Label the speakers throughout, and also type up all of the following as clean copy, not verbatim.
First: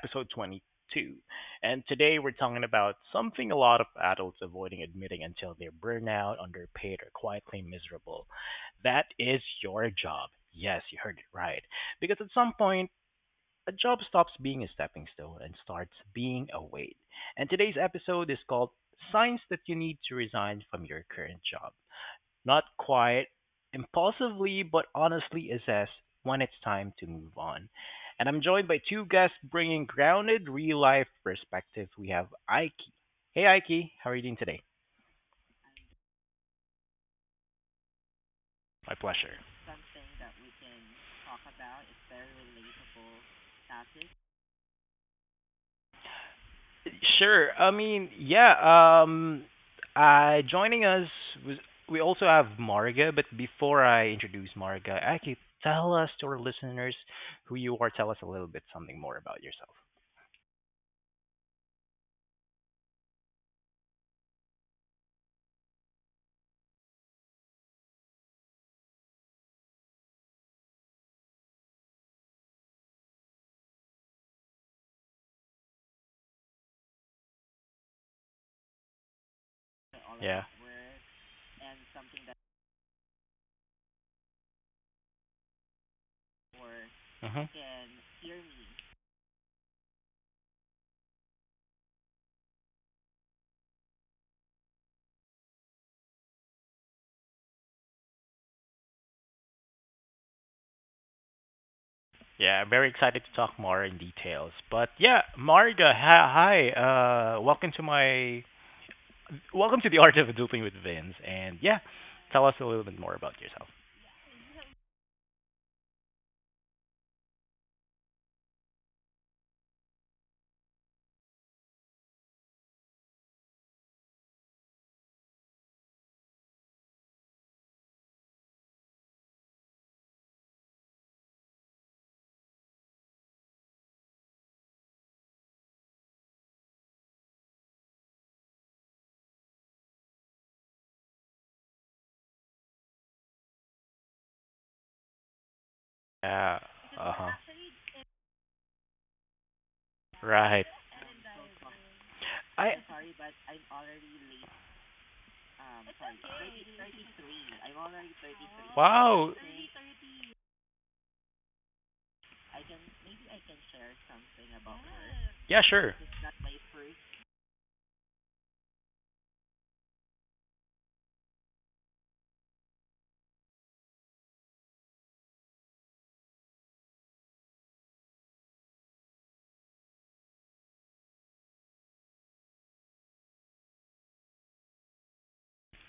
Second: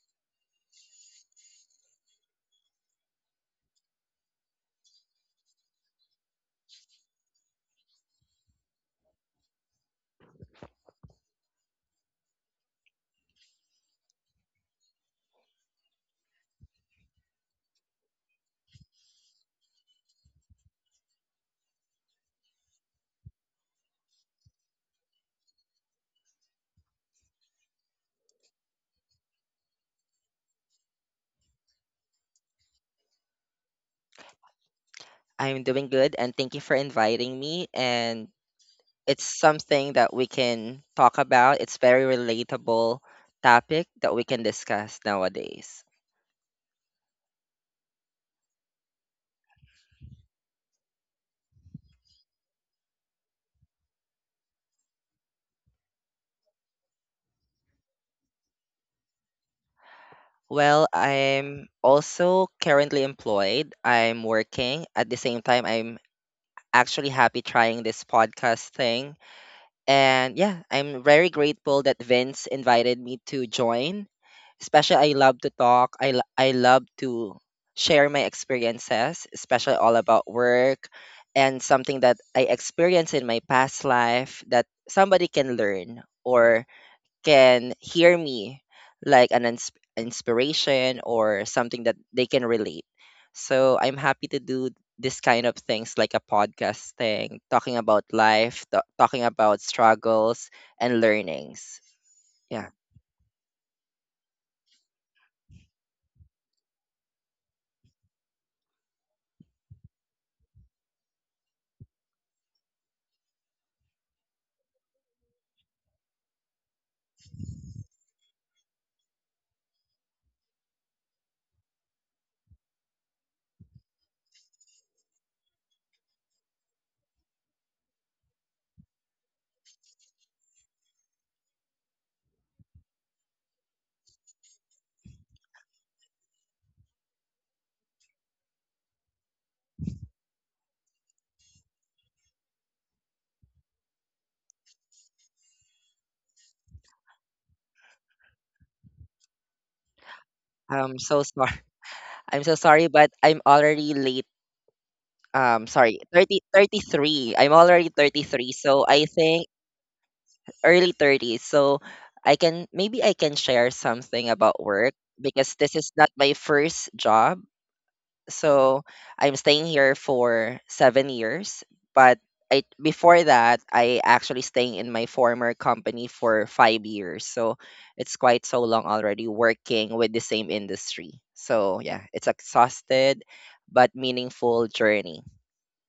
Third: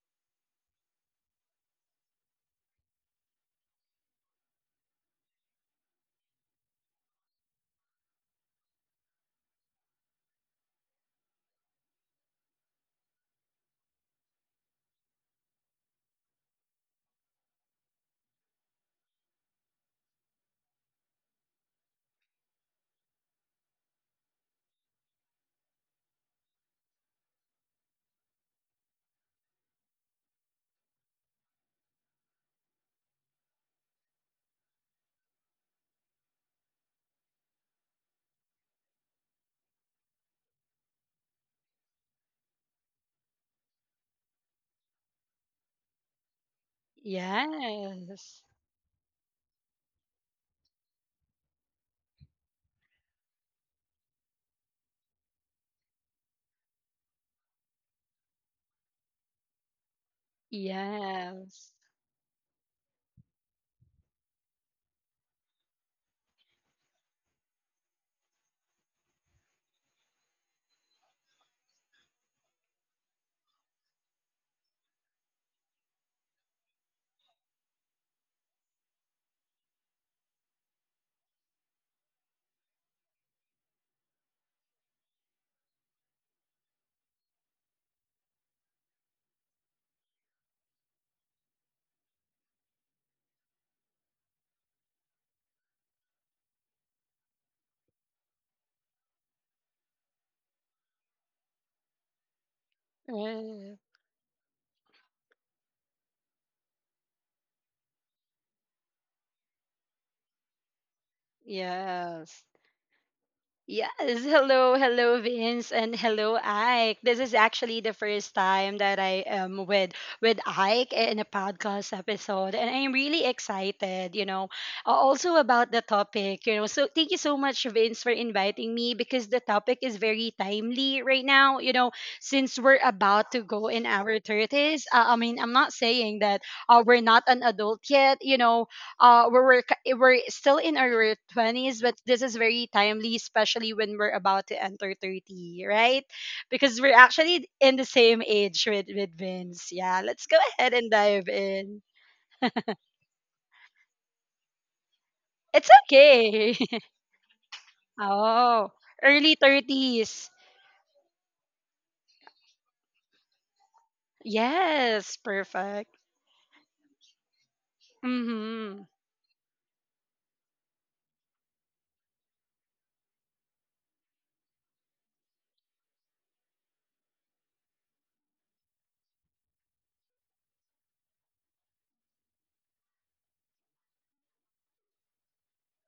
Speaker 1: episode 22, and today we're talking about something a lot of adults avoiding admitting until they're burnout, underpaid, or quietly miserable. That is your job. Yes, you heard it right. Because at some point, a job stops being a stepping stone and starts being a weight. And today's episode is called Signs That You Need to Resign from Your Current Job. Not quite impulsively but honestly assess when it's time to move on. And I'm joined by two guests bringing grounded, real life perspective. We have Ike. Hey, Ike, how are you doing today?
Speaker 2: I'm doing good, and thank you for inviting me. And
Speaker 1: My
Speaker 2: it's
Speaker 1: pleasure.
Speaker 2: something that we can talk about. It's very relatable topic that we can discuss nowadays.
Speaker 1: Sure. I mean,
Speaker 3: Yes.
Speaker 1: yeah. Joining us was we also have Marga. But before I introduce Marga, Ike, tell us to our listeners who you are. Tell us a little bit something more about yourself.
Speaker 2: Well, I'm
Speaker 3: Yes.
Speaker 2: also currently employed. I'm working. At the same time, I'm actually happy trying this podcast thing. And yeah, I'm very grateful that Vince invited me to join. Especially, I love to talk. I love to share my experiences, especially all about
Speaker 1: Yeah.
Speaker 2: work, and something that I experienced in my past life that somebody can learn or
Speaker 1: Hmm.
Speaker 2: can hear me like an inspiration or something that they can relate. So I'm happy to do this kind of things like a podcast thing, talking about life, talking about struggles and learnings.
Speaker 1: Yeah, I'm
Speaker 2: Yeah.
Speaker 1: very excited to talk
Speaker 3: Right.
Speaker 1: more in details. But yeah, Marga, hi. Welcome to my welcome to the art of adulting with Vince. And yeah,
Speaker 3: Yes.
Speaker 1: tell us a little bit more about yourself.
Speaker 3: Yes, hello, hello, Vince, and hello, Ike. This is actually the first time that I am with Ike in a podcast episode, and I'm really excited. Also about the topic. You know, so thank you so much, Vince, for inviting me because the topic is very timely right now. You know, since we're about to go in our thirties. I mean, I'm not saying that we're not an adult yet. We're still in our 20s, but this is very timely, especially when we're about to enter 30, right?
Speaker 1: Yeah.
Speaker 3: Because we're
Speaker 1: Uh huh.
Speaker 3: actually in the same age with Vince. Yeah, let's go
Speaker 1: Right.
Speaker 3: ahead
Speaker 2: I'm
Speaker 3: and
Speaker 2: so
Speaker 3: dive
Speaker 2: sorry.
Speaker 3: in.
Speaker 2: I'm so
Speaker 1: I
Speaker 2: sorry, but I'm already late.
Speaker 3: It's
Speaker 2: Sorry,
Speaker 3: okay.
Speaker 2: 33. I'm already 33.
Speaker 3: Oh,
Speaker 2: So I
Speaker 1: wow.
Speaker 3: early
Speaker 2: think
Speaker 3: 30s.
Speaker 2: early 30s. So I can, maybe I can share something about work,
Speaker 3: Yes,
Speaker 2: because
Speaker 1: Yeah,
Speaker 2: this is
Speaker 1: sure.
Speaker 3: perfect.
Speaker 2: not my first job. So
Speaker 3: Mm-hmm.
Speaker 2: I'm staying here for 7 years, but I before that I actually staying in my former company for 5 years. So it's quite so long already working with the same industry. So yeah, it's exhausted but meaningful journey.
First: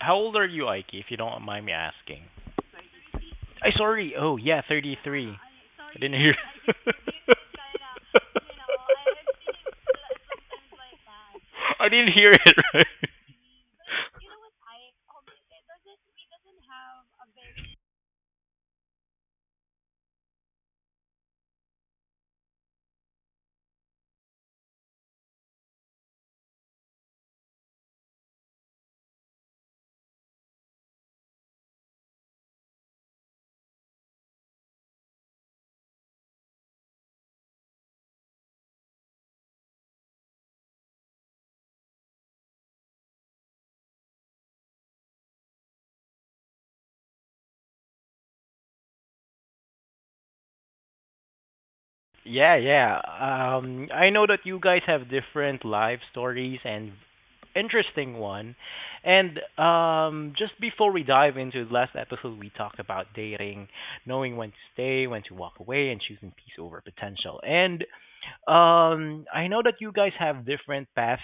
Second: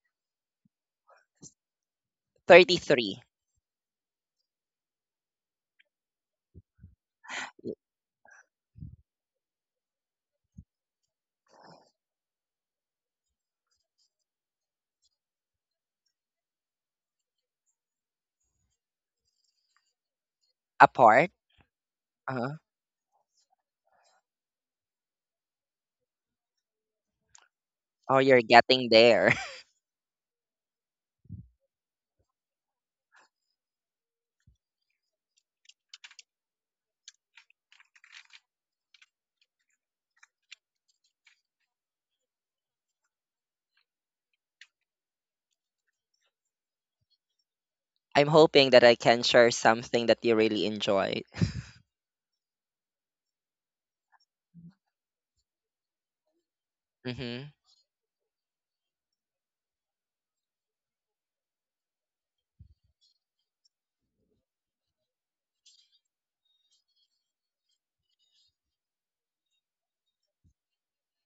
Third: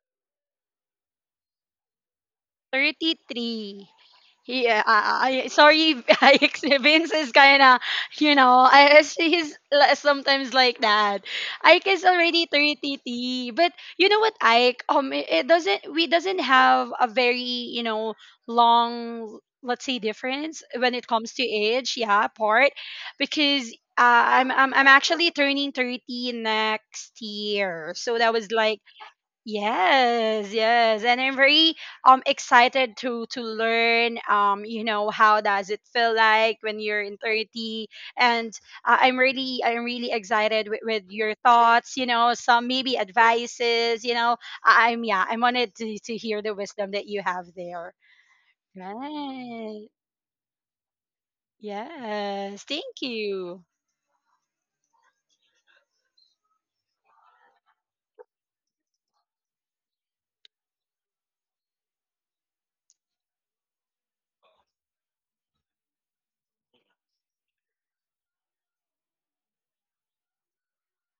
Speaker 1: How old are you, Ike? If you don't mind me asking.
Speaker 2: 33.
Speaker 1: I
Speaker 3: 33.
Speaker 1: sorry. Oh yeah,
Speaker 3: Yeah,
Speaker 1: 33.
Speaker 3: I, I sorry,
Speaker 1: I didn't
Speaker 3: I
Speaker 1: hear.
Speaker 3: Vince is kind of, you know, he's sometimes like that. Ike
Speaker 1: I
Speaker 3: is
Speaker 1: didn't hear
Speaker 3: already
Speaker 1: it.
Speaker 3: 30,
Speaker 1: Right.
Speaker 3: But you know what, Ike? It, it doesn't. We doesn't have a very, you know, long, let's say, difference when it comes
Speaker 2: Apart.
Speaker 3: to age. Yeah,
Speaker 2: Uh-huh.
Speaker 3: part because. I'm actually turning 30 next year. So
Speaker 2: Oh,
Speaker 3: that
Speaker 2: you're
Speaker 3: was like,
Speaker 2: getting there.
Speaker 3: yes, yes, and I'm very excited to learn, you know, how does it feel like when you're in 30. And I'm really excited with your thoughts, you know, some maybe advices, you know. I wanted to hear the wisdom that you have there.
Speaker 2: I'm hoping that I can share
Speaker 3: Right.
Speaker 2: something that you really enjoy.
Speaker 1: Yeah,
Speaker 3: Yes.
Speaker 1: yeah.
Speaker 3: Thank you.
Speaker 1: I know that you guys have different life stories and
Speaker 2: Mm-hmm.
Speaker 1: interesting one. And just before we dive into the last episode, we talked about dating, knowing when to stay, when to walk away, and choosing peace over potential. And I know that you guys have different paths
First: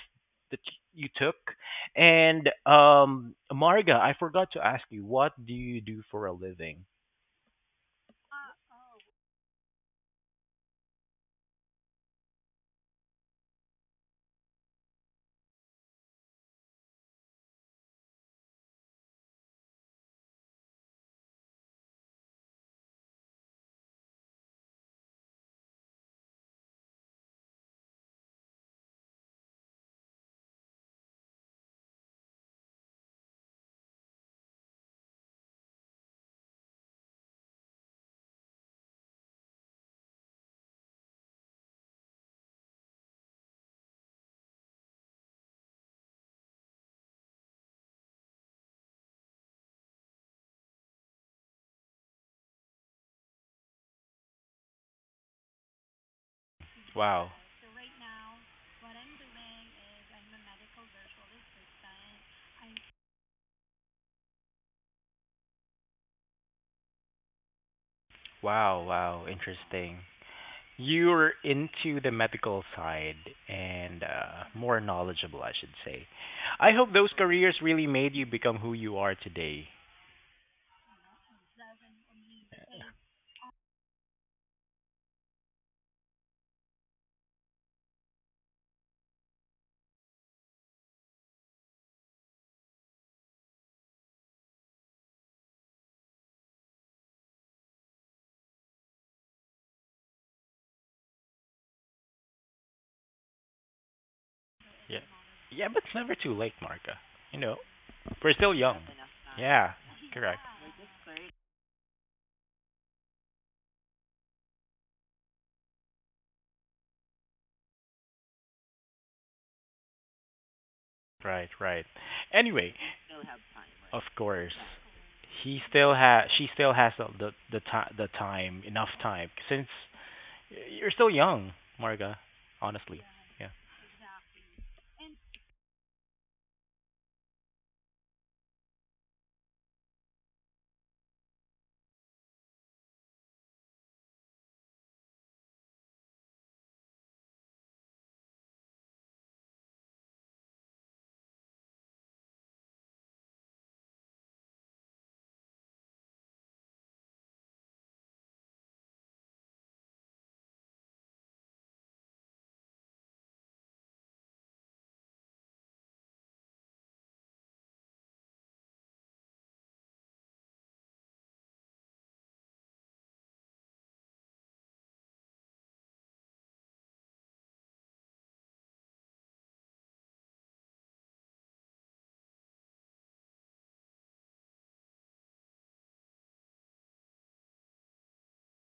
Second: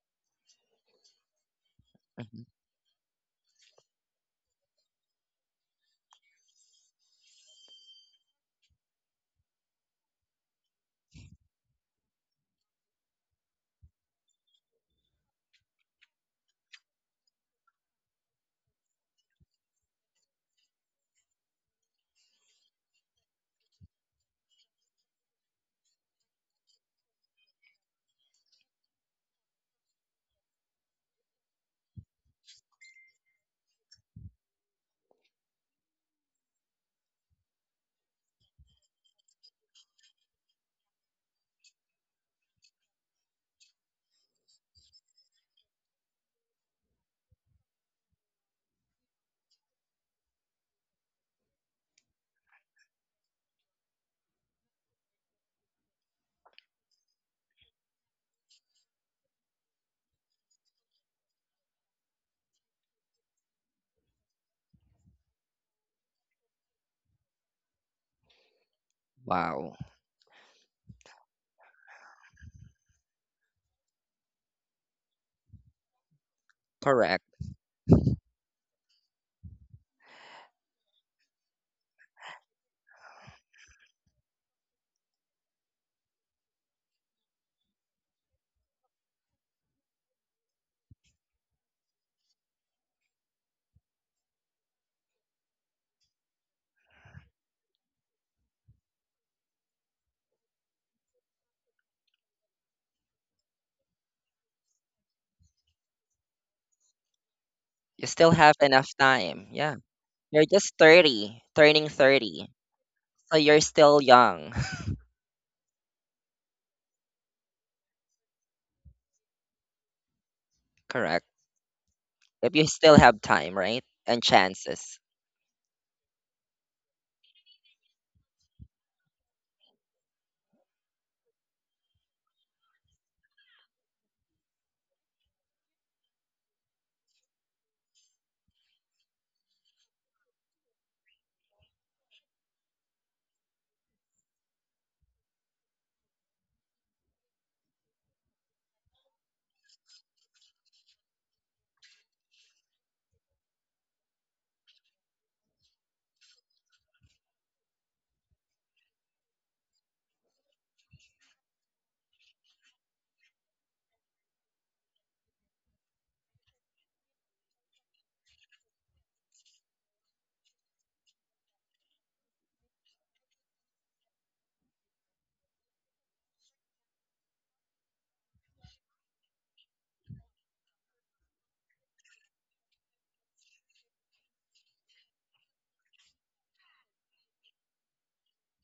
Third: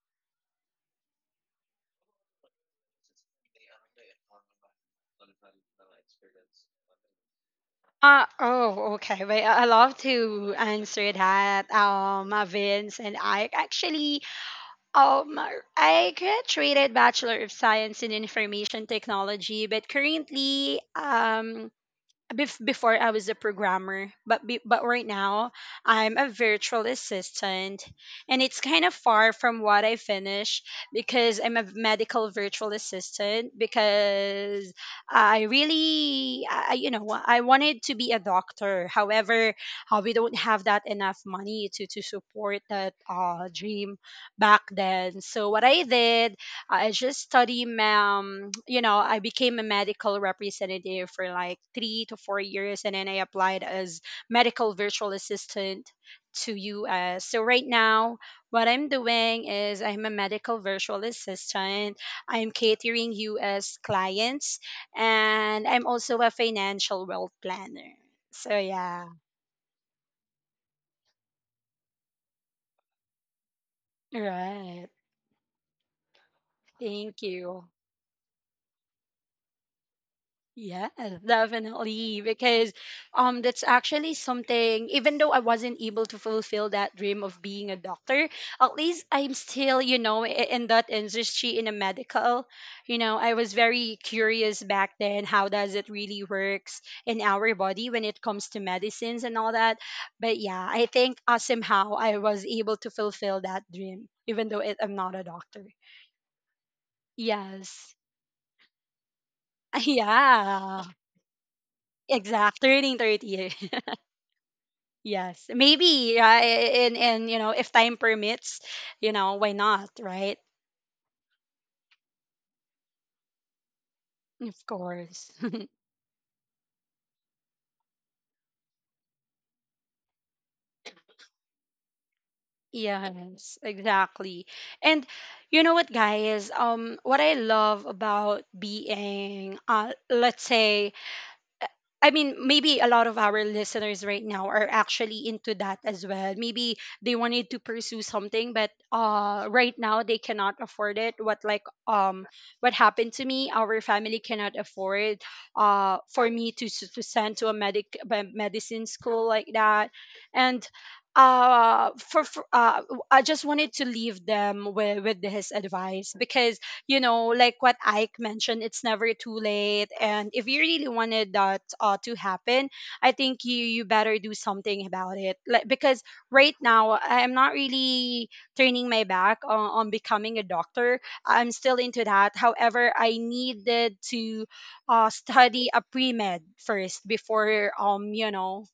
Speaker 1: that you took.
Speaker 2: Mm-hmm.
Speaker 1: And Marga, I forgot to ask you, what do you do for a living?
Speaker 3: Oh, okay. But I love to answer that, Vince and I. Actually, Um, I graduated Bachelor of Science in Information Technology, but currently, before I was a programmer, but but right now I'm a virtual assistant, and it's kind of far from what I finish because I'm a medical virtual assistant. Because I really, you know, I wanted to be a doctor. However, we don't have that enough money to support that dream back then. So what I did, I just study, you know, I became a medical representative for like 3 to 4 years, and then I applied as medical virtual assistant to US.
Speaker 1: Wow,
Speaker 3: So right now, what I'm doing is I'm a medical virtual assistant. I'm catering US clients, and I'm also a financial wealth planner. So yeah,
Speaker 1: wow,
Speaker 2: Wow.
Speaker 1: interesting. You're into the medical side and more
Speaker 3: right.
Speaker 1: knowledgeable, I should say. I hope those
Speaker 3: Thank
Speaker 2: Correct.
Speaker 1: careers
Speaker 3: you.
Speaker 1: really made you become who you are today.
Speaker 3: Yeah, definitely. Because that's actually something. Even though I wasn't able to fulfill that dream of being a doctor, at least I'm still, you know, in that industry, in a medical. You know, I was very curious back then how does it really works in our body when it comes to medicines and all that. But yeah, I think somehow I was able to fulfill that dream even though I'm
Speaker 1: Yeah,
Speaker 3: not a doctor.
Speaker 1: yeah, but it's never too late, Marka. You know,
Speaker 3: Yes.
Speaker 2: You still
Speaker 1: we're still
Speaker 2: have
Speaker 1: young.
Speaker 2: enough
Speaker 1: That's enough time.
Speaker 2: time.
Speaker 1: Yeah,
Speaker 2: Yeah.
Speaker 1: correct.
Speaker 2: You're just
Speaker 3: Yeah.
Speaker 2: 30, turning 30.
Speaker 3: Exact. Turning
Speaker 2: So
Speaker 3: 30.
Speaker 2: you're still young.
Speaker 3: Yes, maybe. And you know, if time permits, you know, why not, right?
Speaker 2: Correct.
Speaker 1: Right.
Speaker 2: If you
Speaker 1: Anyway,
Speaker 2: still have time, right?
Speaker 1: of
Speaker 2: And
Speaker 1: course,
Speaker 3: Of
Speaker 2: chances.
Speaker 3: course.
Speaker 1: he still has. She still has the the time, enough time, since you're still young, Marga. Honestly, yeah,
Speaker 3: Yes, exactly. And you know what, guys? What I love about being, let's say, I mean, maybe a lot of our listeners right now are actually into that as well. Maybe they wanted to pursue something, but right now they cannot afford it. What like what happened to me? Our family cannot afford for me to to send to a medicine school like that. And for I just wanted to leave them with this advice. Because you know, like what Ike mentioned, it's never too late. And if you really wanted that to happen, I think you you better do something about it. Like because right now I'm not really turning my back on becoming a doctor. I'm still into that. However, I needed to study a pre med first before um you know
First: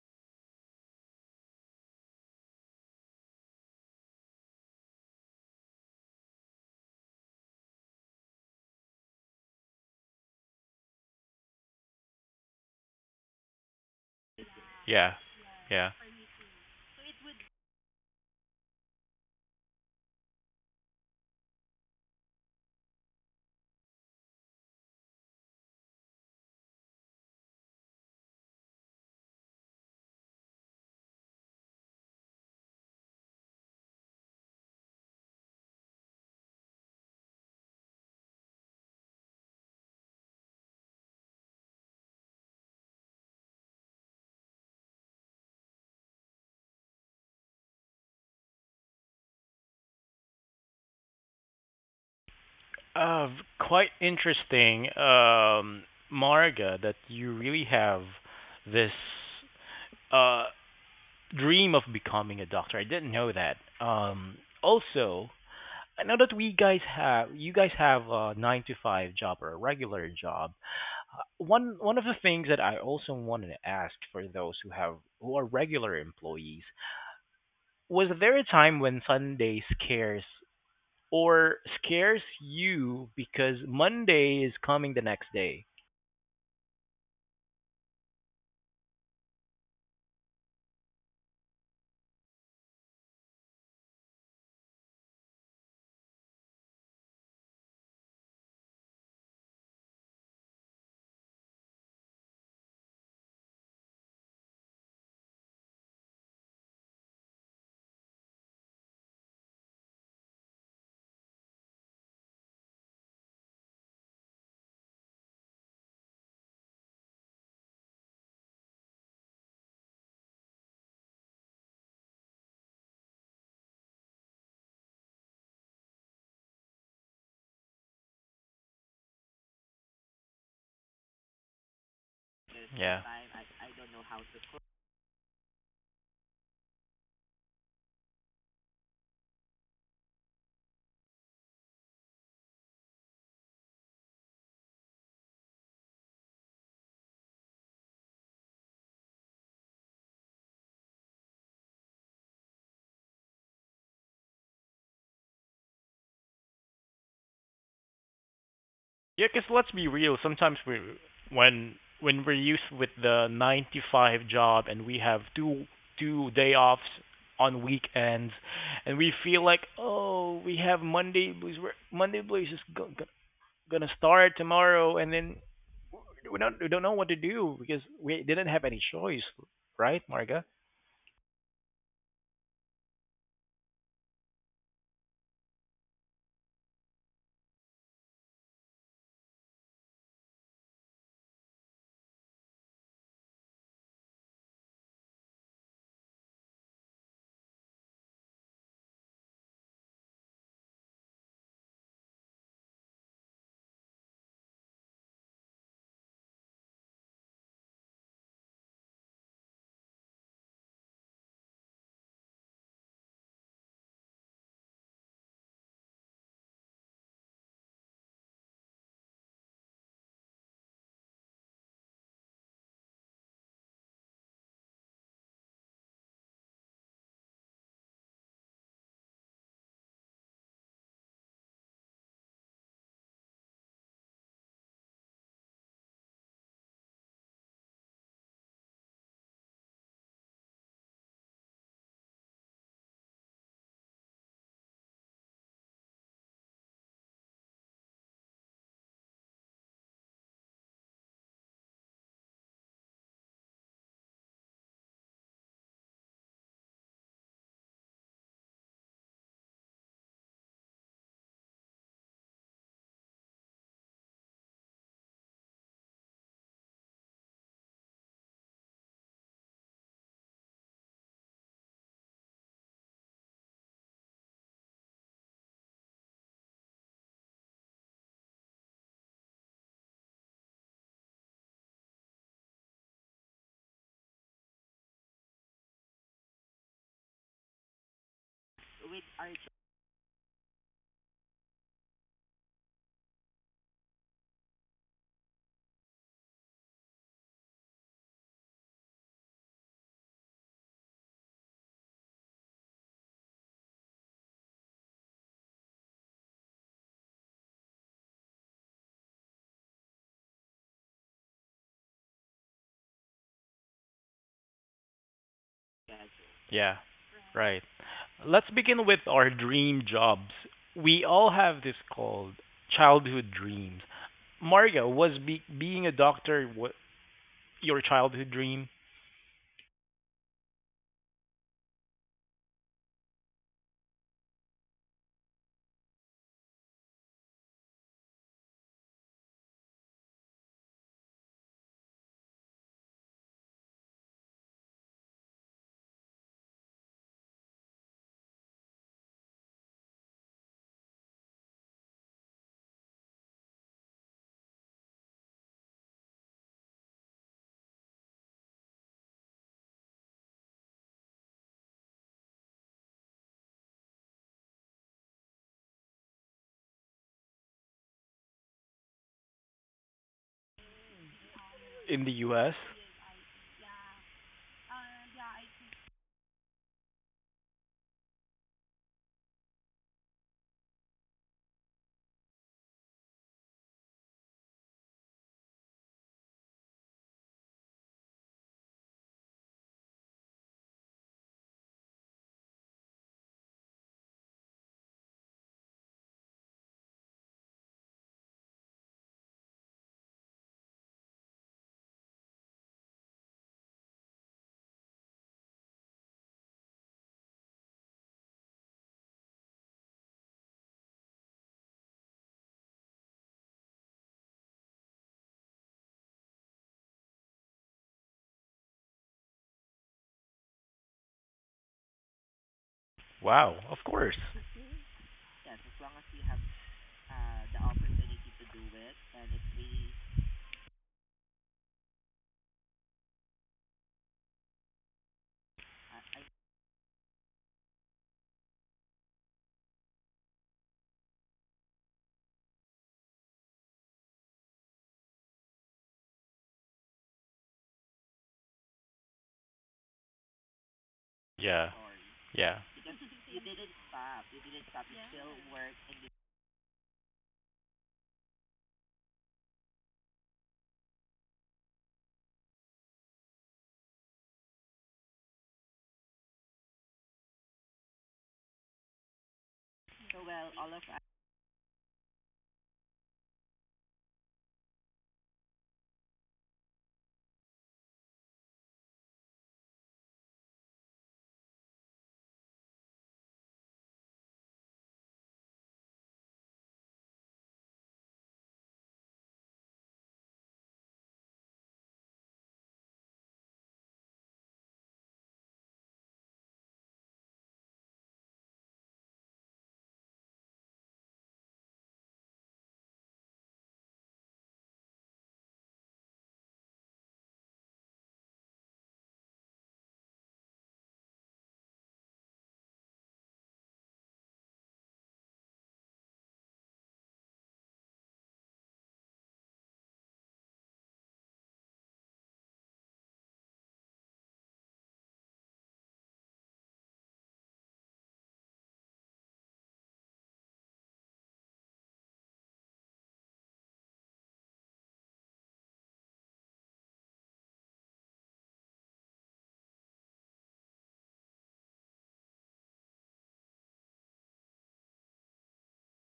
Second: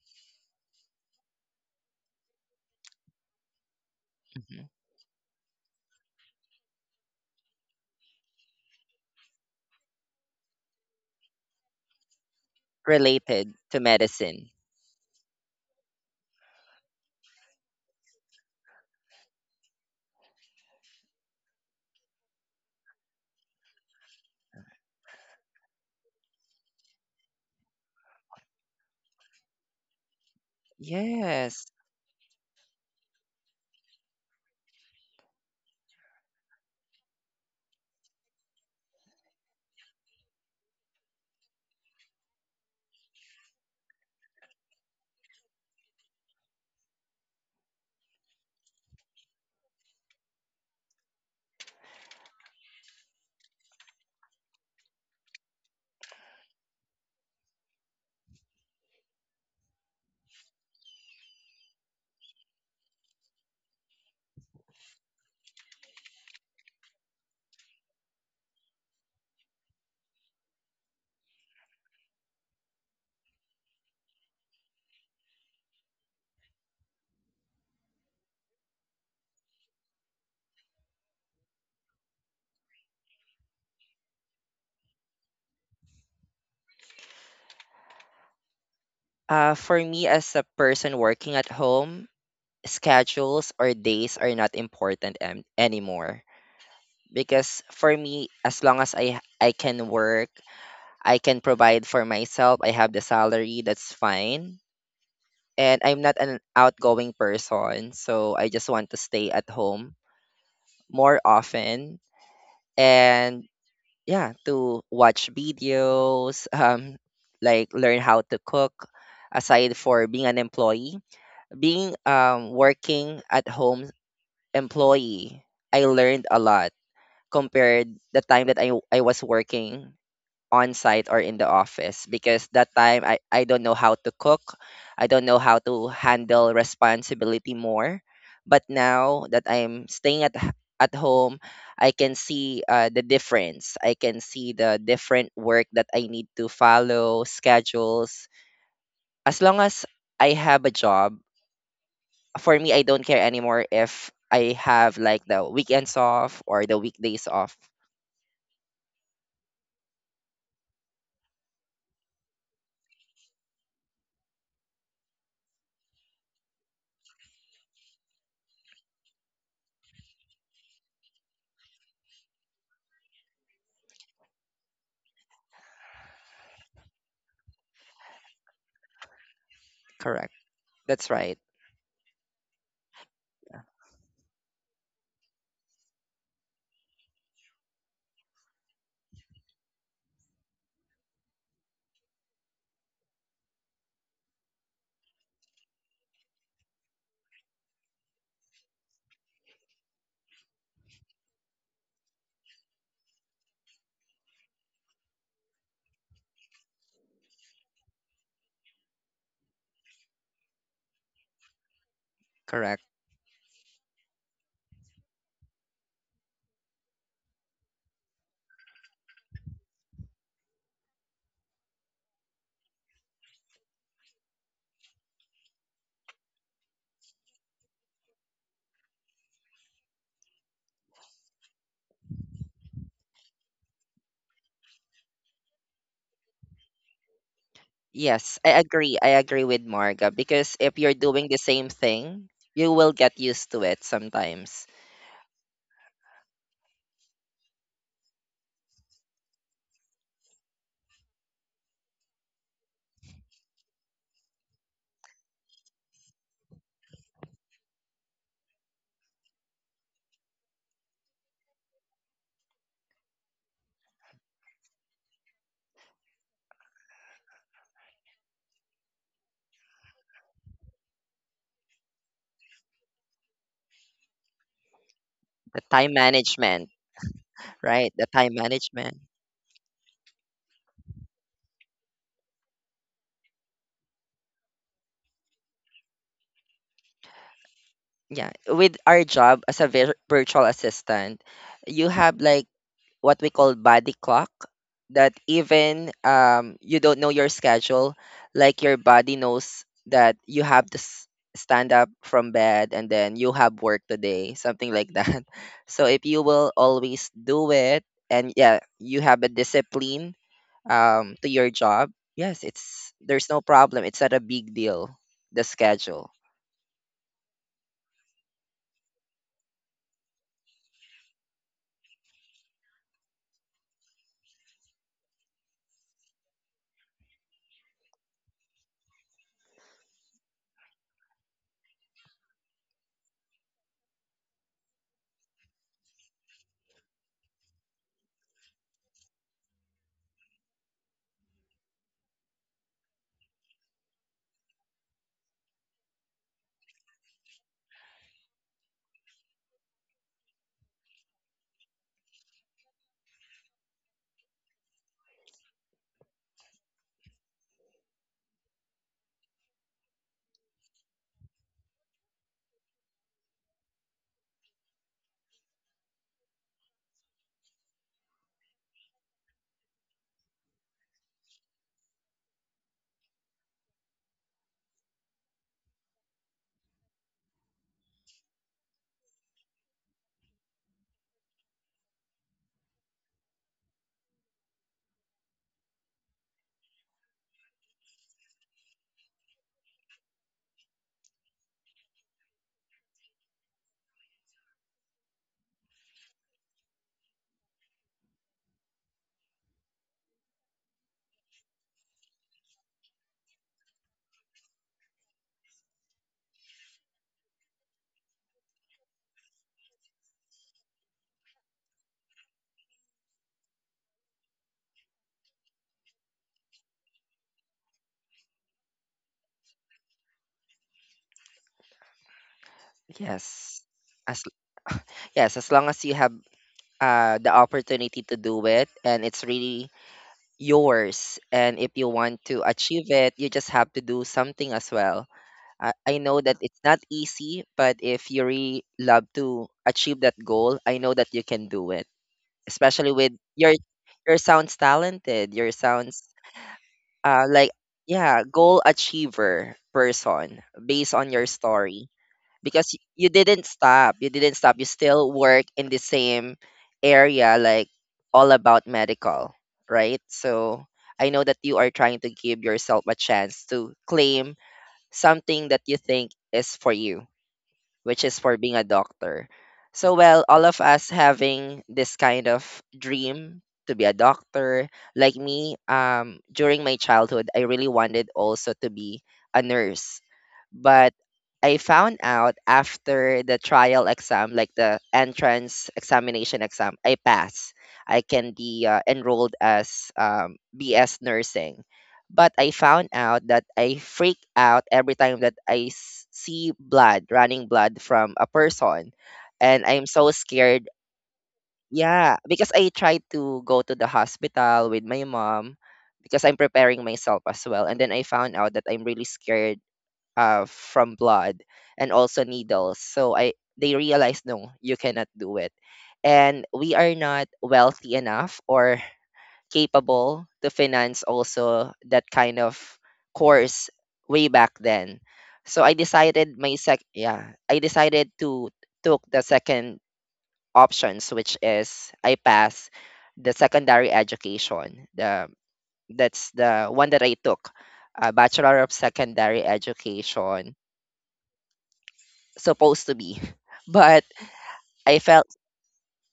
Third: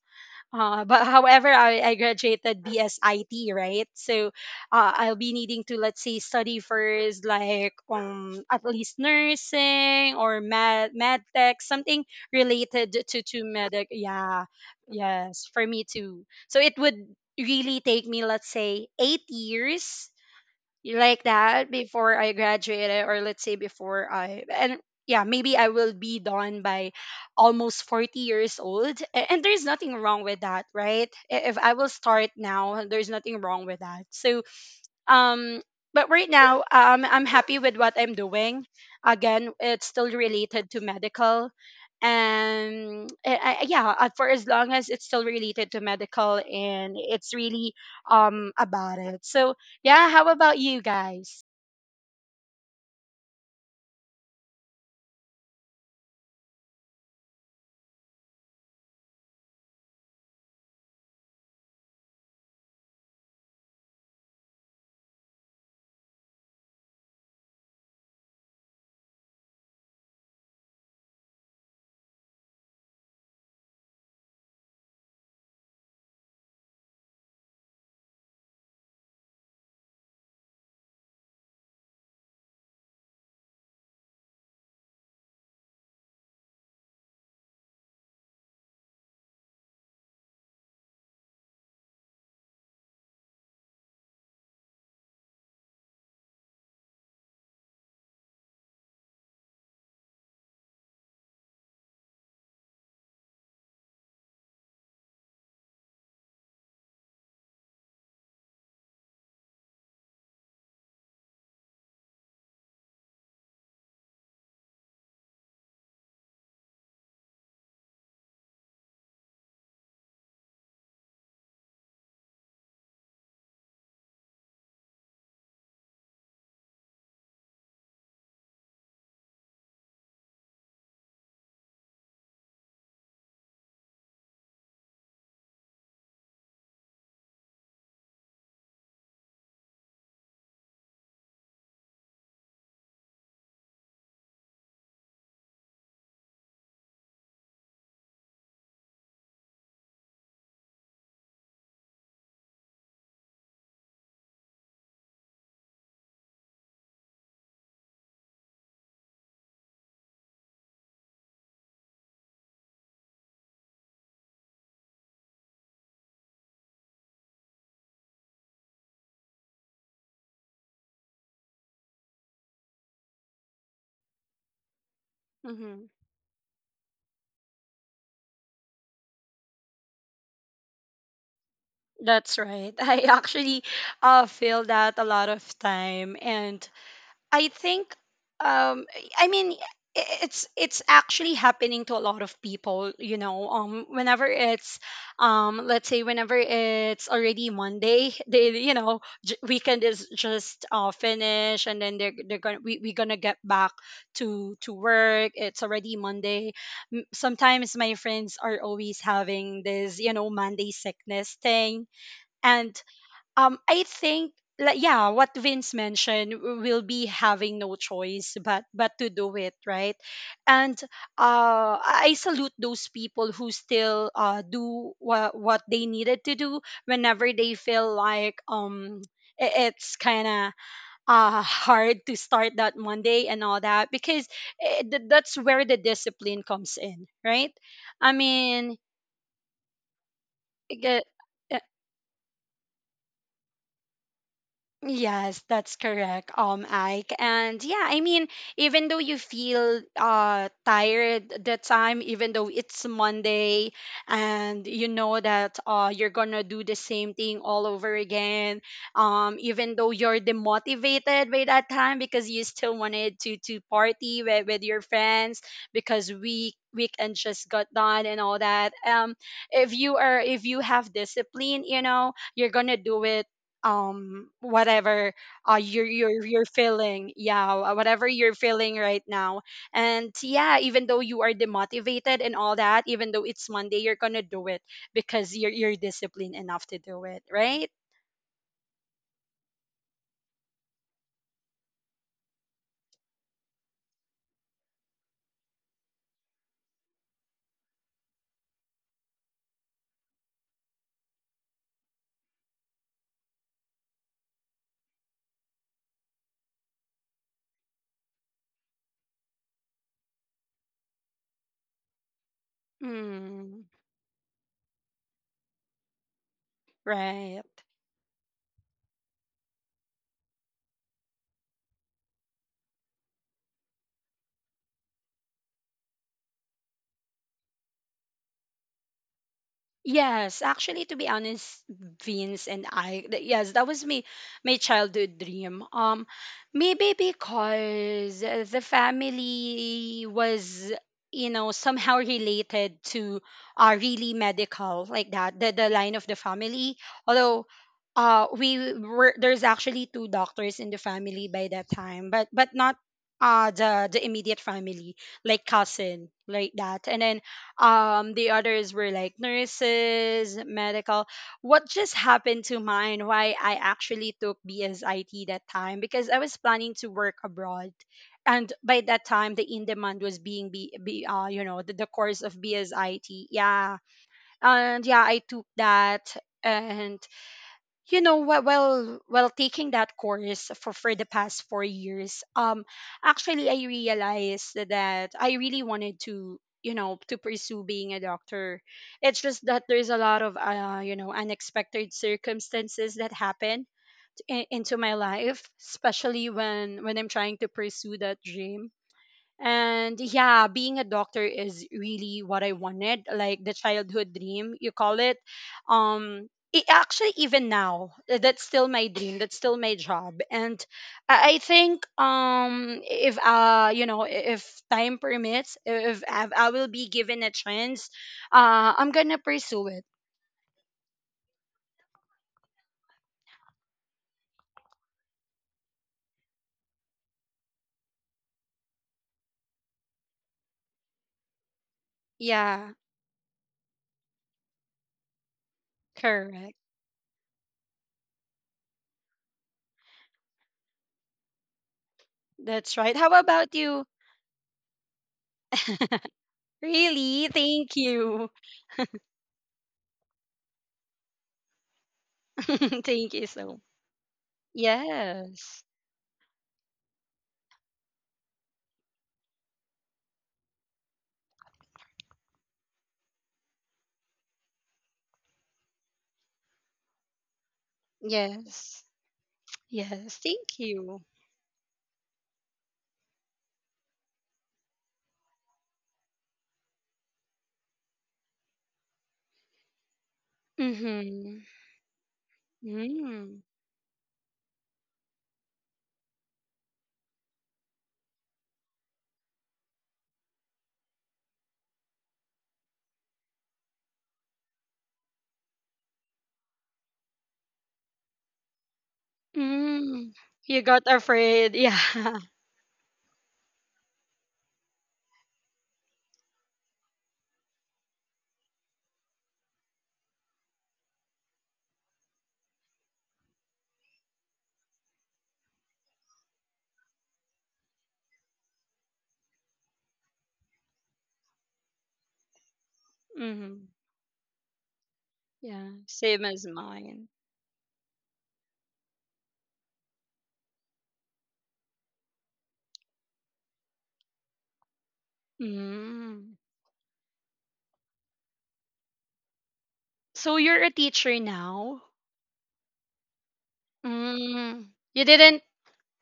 Speaker 3: uh, but however, I graduated BSIT, right? So
Speaker 2: Mhm.
Speaker 3: I'll be needing to, let's say, study first, like at least nursing or med tech, something related to
Speaker 2: Related to
Speaker 3: medic. Yeah,
Speaker 2: medicine.
Speaker 1: yeah,
Speaker 3: yes, for me
Speaker 1: yeah.
Speaker 3: too. So it would really take me, let's say, 8 years like that before I graduated, or let's say before I, and yeah, maybe I will be done by almost 40 years old. And there's nothing wrong with that, right? If
Speaker 2: Yes.
Speaker 3: I will start now, there's nothing wrong with that. So um but right now, I'm happy with what I'm doing. Again, it's still related to medical, and yeah, for as long as it's still related to medical and it's really about it. So yeah, how about you guys?
Speaker 1: Uh, quite interesting, Marga, that you really have this uh, dream of becoming a doctor. I didn't know that. Also, I know that we guys have you guys have a nine to five job or a regular job. One of the things that I also wanted to ask for those who have who are regular employees was there a time when Sunday scares or scares you because Monday is coming the next day.
Speaker 2: For me, as a person working at home, schedules or days are not important anymore. Because for me, as long as I can work, I can provide for myself, I have the salary, that's fine. And I'm not an outgoing person, so I just want to stay at home more often, and yeah, to watch videos like learn how to cook. Aside for being an employee, being working at home employee, I learned a lot compared the time that I was working on site or in the office, because that
Speaker 1: Yeah.
Speaker 2: time I don't know how to cook. I don't know how to handle responsibility more. But now that I'm staying at at home, I can see the difference. I can see the different work that I need to follow, schedules. As long as I have a job, for me, I don't care anymore if I have like the weekends off or the weekdays off.
Speaker 1: Yeah, because 'cause let's be real. When we're used with the nine to five job and we have two-day offs on weekends, and we feel like oh we have Monday blues. Monday blues is gonna start tomorrow, and then
Speaker 3: Hmm.
Speaker 1: we don't know what to do because we didn't have any choice, right,
Speaker 2: Correct.
Speaker 1: Marga?
Speaker 2: That's right.
Speaker 3: That's right. I actually feel that a lot of time, and I think, um I mean it's actually happening to a lot of people, you know. Whenever it's, let's say whenever it's already Monday, they, you know, weekend is just finished, and then they're going to we we're going to get back to work. It's already Monday. Sometimes my friends are always having this, you know, Monday sickness thing.
Speaker 2: Correct.
Speaker 3: And. I think, like, yeah, what Vince mentioned, we'll be having no choice but to do it, right? And I salute those people who still do what they needed to do whenever they feel like, it's kind of hard to start that Monday and all that. Because that's where the discipline comes in, right? I
Speaker 2: Yes, I
Speaker 3: mean.
Speaker 2: agree. I agree with Marga, because if you're
Speaker 3: eh,
Speaker 2: doing the same thing, you will get used to it sometimes.
Speaker 3: Yes, that's correct, Ike. And yeah, I mean, even though you feel tired the time, even though it's Monday and you know that you're gonna do the same thing all over again, even though you're demotivated by that time because you still wanted to party with your friends because weekend just got done and all that. If you are if you have discipline, you know, you're gonna do it, whatever
Speaker 2: The time
Speaker 3: you're
Speaker 2: management,
Speaker 3: feeling,
Speaker 2: right? The
Speaker 3: whatever
Speaker 2: time
Speaker 3: you're feeling
Speaker 2: management.
Speaker 3: right now. And yeah, even though you are demotivated and all that, even though it's Monday, you're gonna do it, because you're disciplined enough to do it, right?
Speaker 2: Yeah. With our job as a virtual assistant, you have like what we call body clock, that even you don't know your schedule, like your body knows that you have to stand up from bed and then you have work today, something like that. So if you will always do it, and yeah, you have a discipline to your job, yes, it's there's no
Speaker 3: Mm,
Speaker 2: problem. It's not a big deal, the schedule.
Speaker 1: Yeah.
Speaker 3: right.
Speaker 1: Right. Let's begin with our dream jobs. We all have this called childhood dreams. Mario, was being a doctor what your childhood dream
Speaker 3: Yes, actually, to be honest, Vince and yes, that was me, my childhood dream. Maybe because the family was, you know, somehow related to really medical like that, the line of the family. Although, we were there's actually two doctors in the family by that time, but not the immediate family, like cousin like that. And then the others were like nurses medical. What just happened to mine, why I actually took BSIT that time, because I was planning to work abroad. And by that time the in demand was being, be you know, the
Speaker 1: in the
Speaker 3: course of
Speaker 1: US?
Speaker 3: BSIT, yeah. And yeah, I took that. And you know, while taking that course for the past 4 years, actually I realized that I really wanted to, you know, to pursue being a doctor. It's just that there's a lot of you know, unexpected circumstances that happen into my life, especially when I'm trying to pursue that dream. And yeah, being a doctor is really what I wanted, like the childhood dream, you call it. Um, Actually, even now, that's still my dream. That's still my job. And I think, if you know, if time permits, if, I will be given a chance, I'm gonna pursue it.
Speaker 1: Wow,
Speaker 2: Yes.
Speaker 1: of course.
Speaker 2: As, yes, as long as you have the opportunity to do it and it's really yours. And if you want to
Speaker 3: Yeah,
Speaker 2: achieve it, you just have to do something as well. I know that it's
Speaker 3: correct.
Speaker 2: not easy, but if you really love to achieve that goal, I know that you can do it.
Speaker 3: That's
Speaker 2: Especially
Speaker 3: right.
Speaker 2: with
Speaker 3: How
Speaker 2: your
Speaker 3: about you?
Speaker 2: your sounds talented, your sounds
Speaker 3: Really?
Speaker 2: like,
Speaker 3: Thank
Speaker 2: yeah,
Speaker 3: you.
Speaker 2: goal achiever person based on your
Speaker 1: Yeah,
Speaker 2: story.
Speaker 1: yeah.
Speaker 2: Because you
Speaker 3: Thank you
Speaker 2: didn't
Speaker 3: so.
Speaker 2: stop, you didn't stop, you still work in
Speaker 3: Yes.
Speaker 2: the same area, like all about medical, right? So I know that you are trying to give yourself a chance to claim something that you think is for you, which is for being a
Speaker 3: Yes.
Speaker 2: doctor. So well,
Speaker 3: Yes.
Speaker 2: all of
Speaker 3: Thank
Speaker 2: us
Speaker 3: you.
Speaker 2: having this kind of dream to be a doctor. Like me, during my childhood I really wanted also to be a nurse, but
Speaker 3: Mm-hmm.
Speaker 2: I found out after the
Speaker 3: Mm.
Speaker 2: trial exam, like the entrance examination exam, I pass. I can be enrolled as BS nursing. But I found out that I freak out every time that I see blood, running blood from a person. And I'm so
Speaker 3: Mm.
Speaker 2: scared.
Speaker 3: You got afraid. Yeah.
Speaker 2: Yeah, because I tried to go to the hospital with my mom, because I'm preparing myself as well. And then I found out that I'm really scared from blood and also needles. So I they realized no, you cannot do it. And we are not wealthy enough or capable to finance also that kind of course
Speaker 3: Mm-hmm.
Speaker 2: way back then. So I
Speaker 3: Yeah. Same
Speaker 2: decided
Speaker 3: as
Speaker 2: my sec
Speaker 3: mine.
Speaker 2: yeah, I decided to took the second options, which is I pass the secondary education. The that's
Speaker 3: Mm.
Speaker 2: the one that I took, a Bachelor of Secondary
Speaker 3: So
Speaker 2: Education
Speaker 3: you're a teacher now?
Speaker 2: supposed to be. But
Speaker 3: Mm.
Speaker 2: I
Speaker 3: You
Speaker 2: felt,
Speaker 3: didn't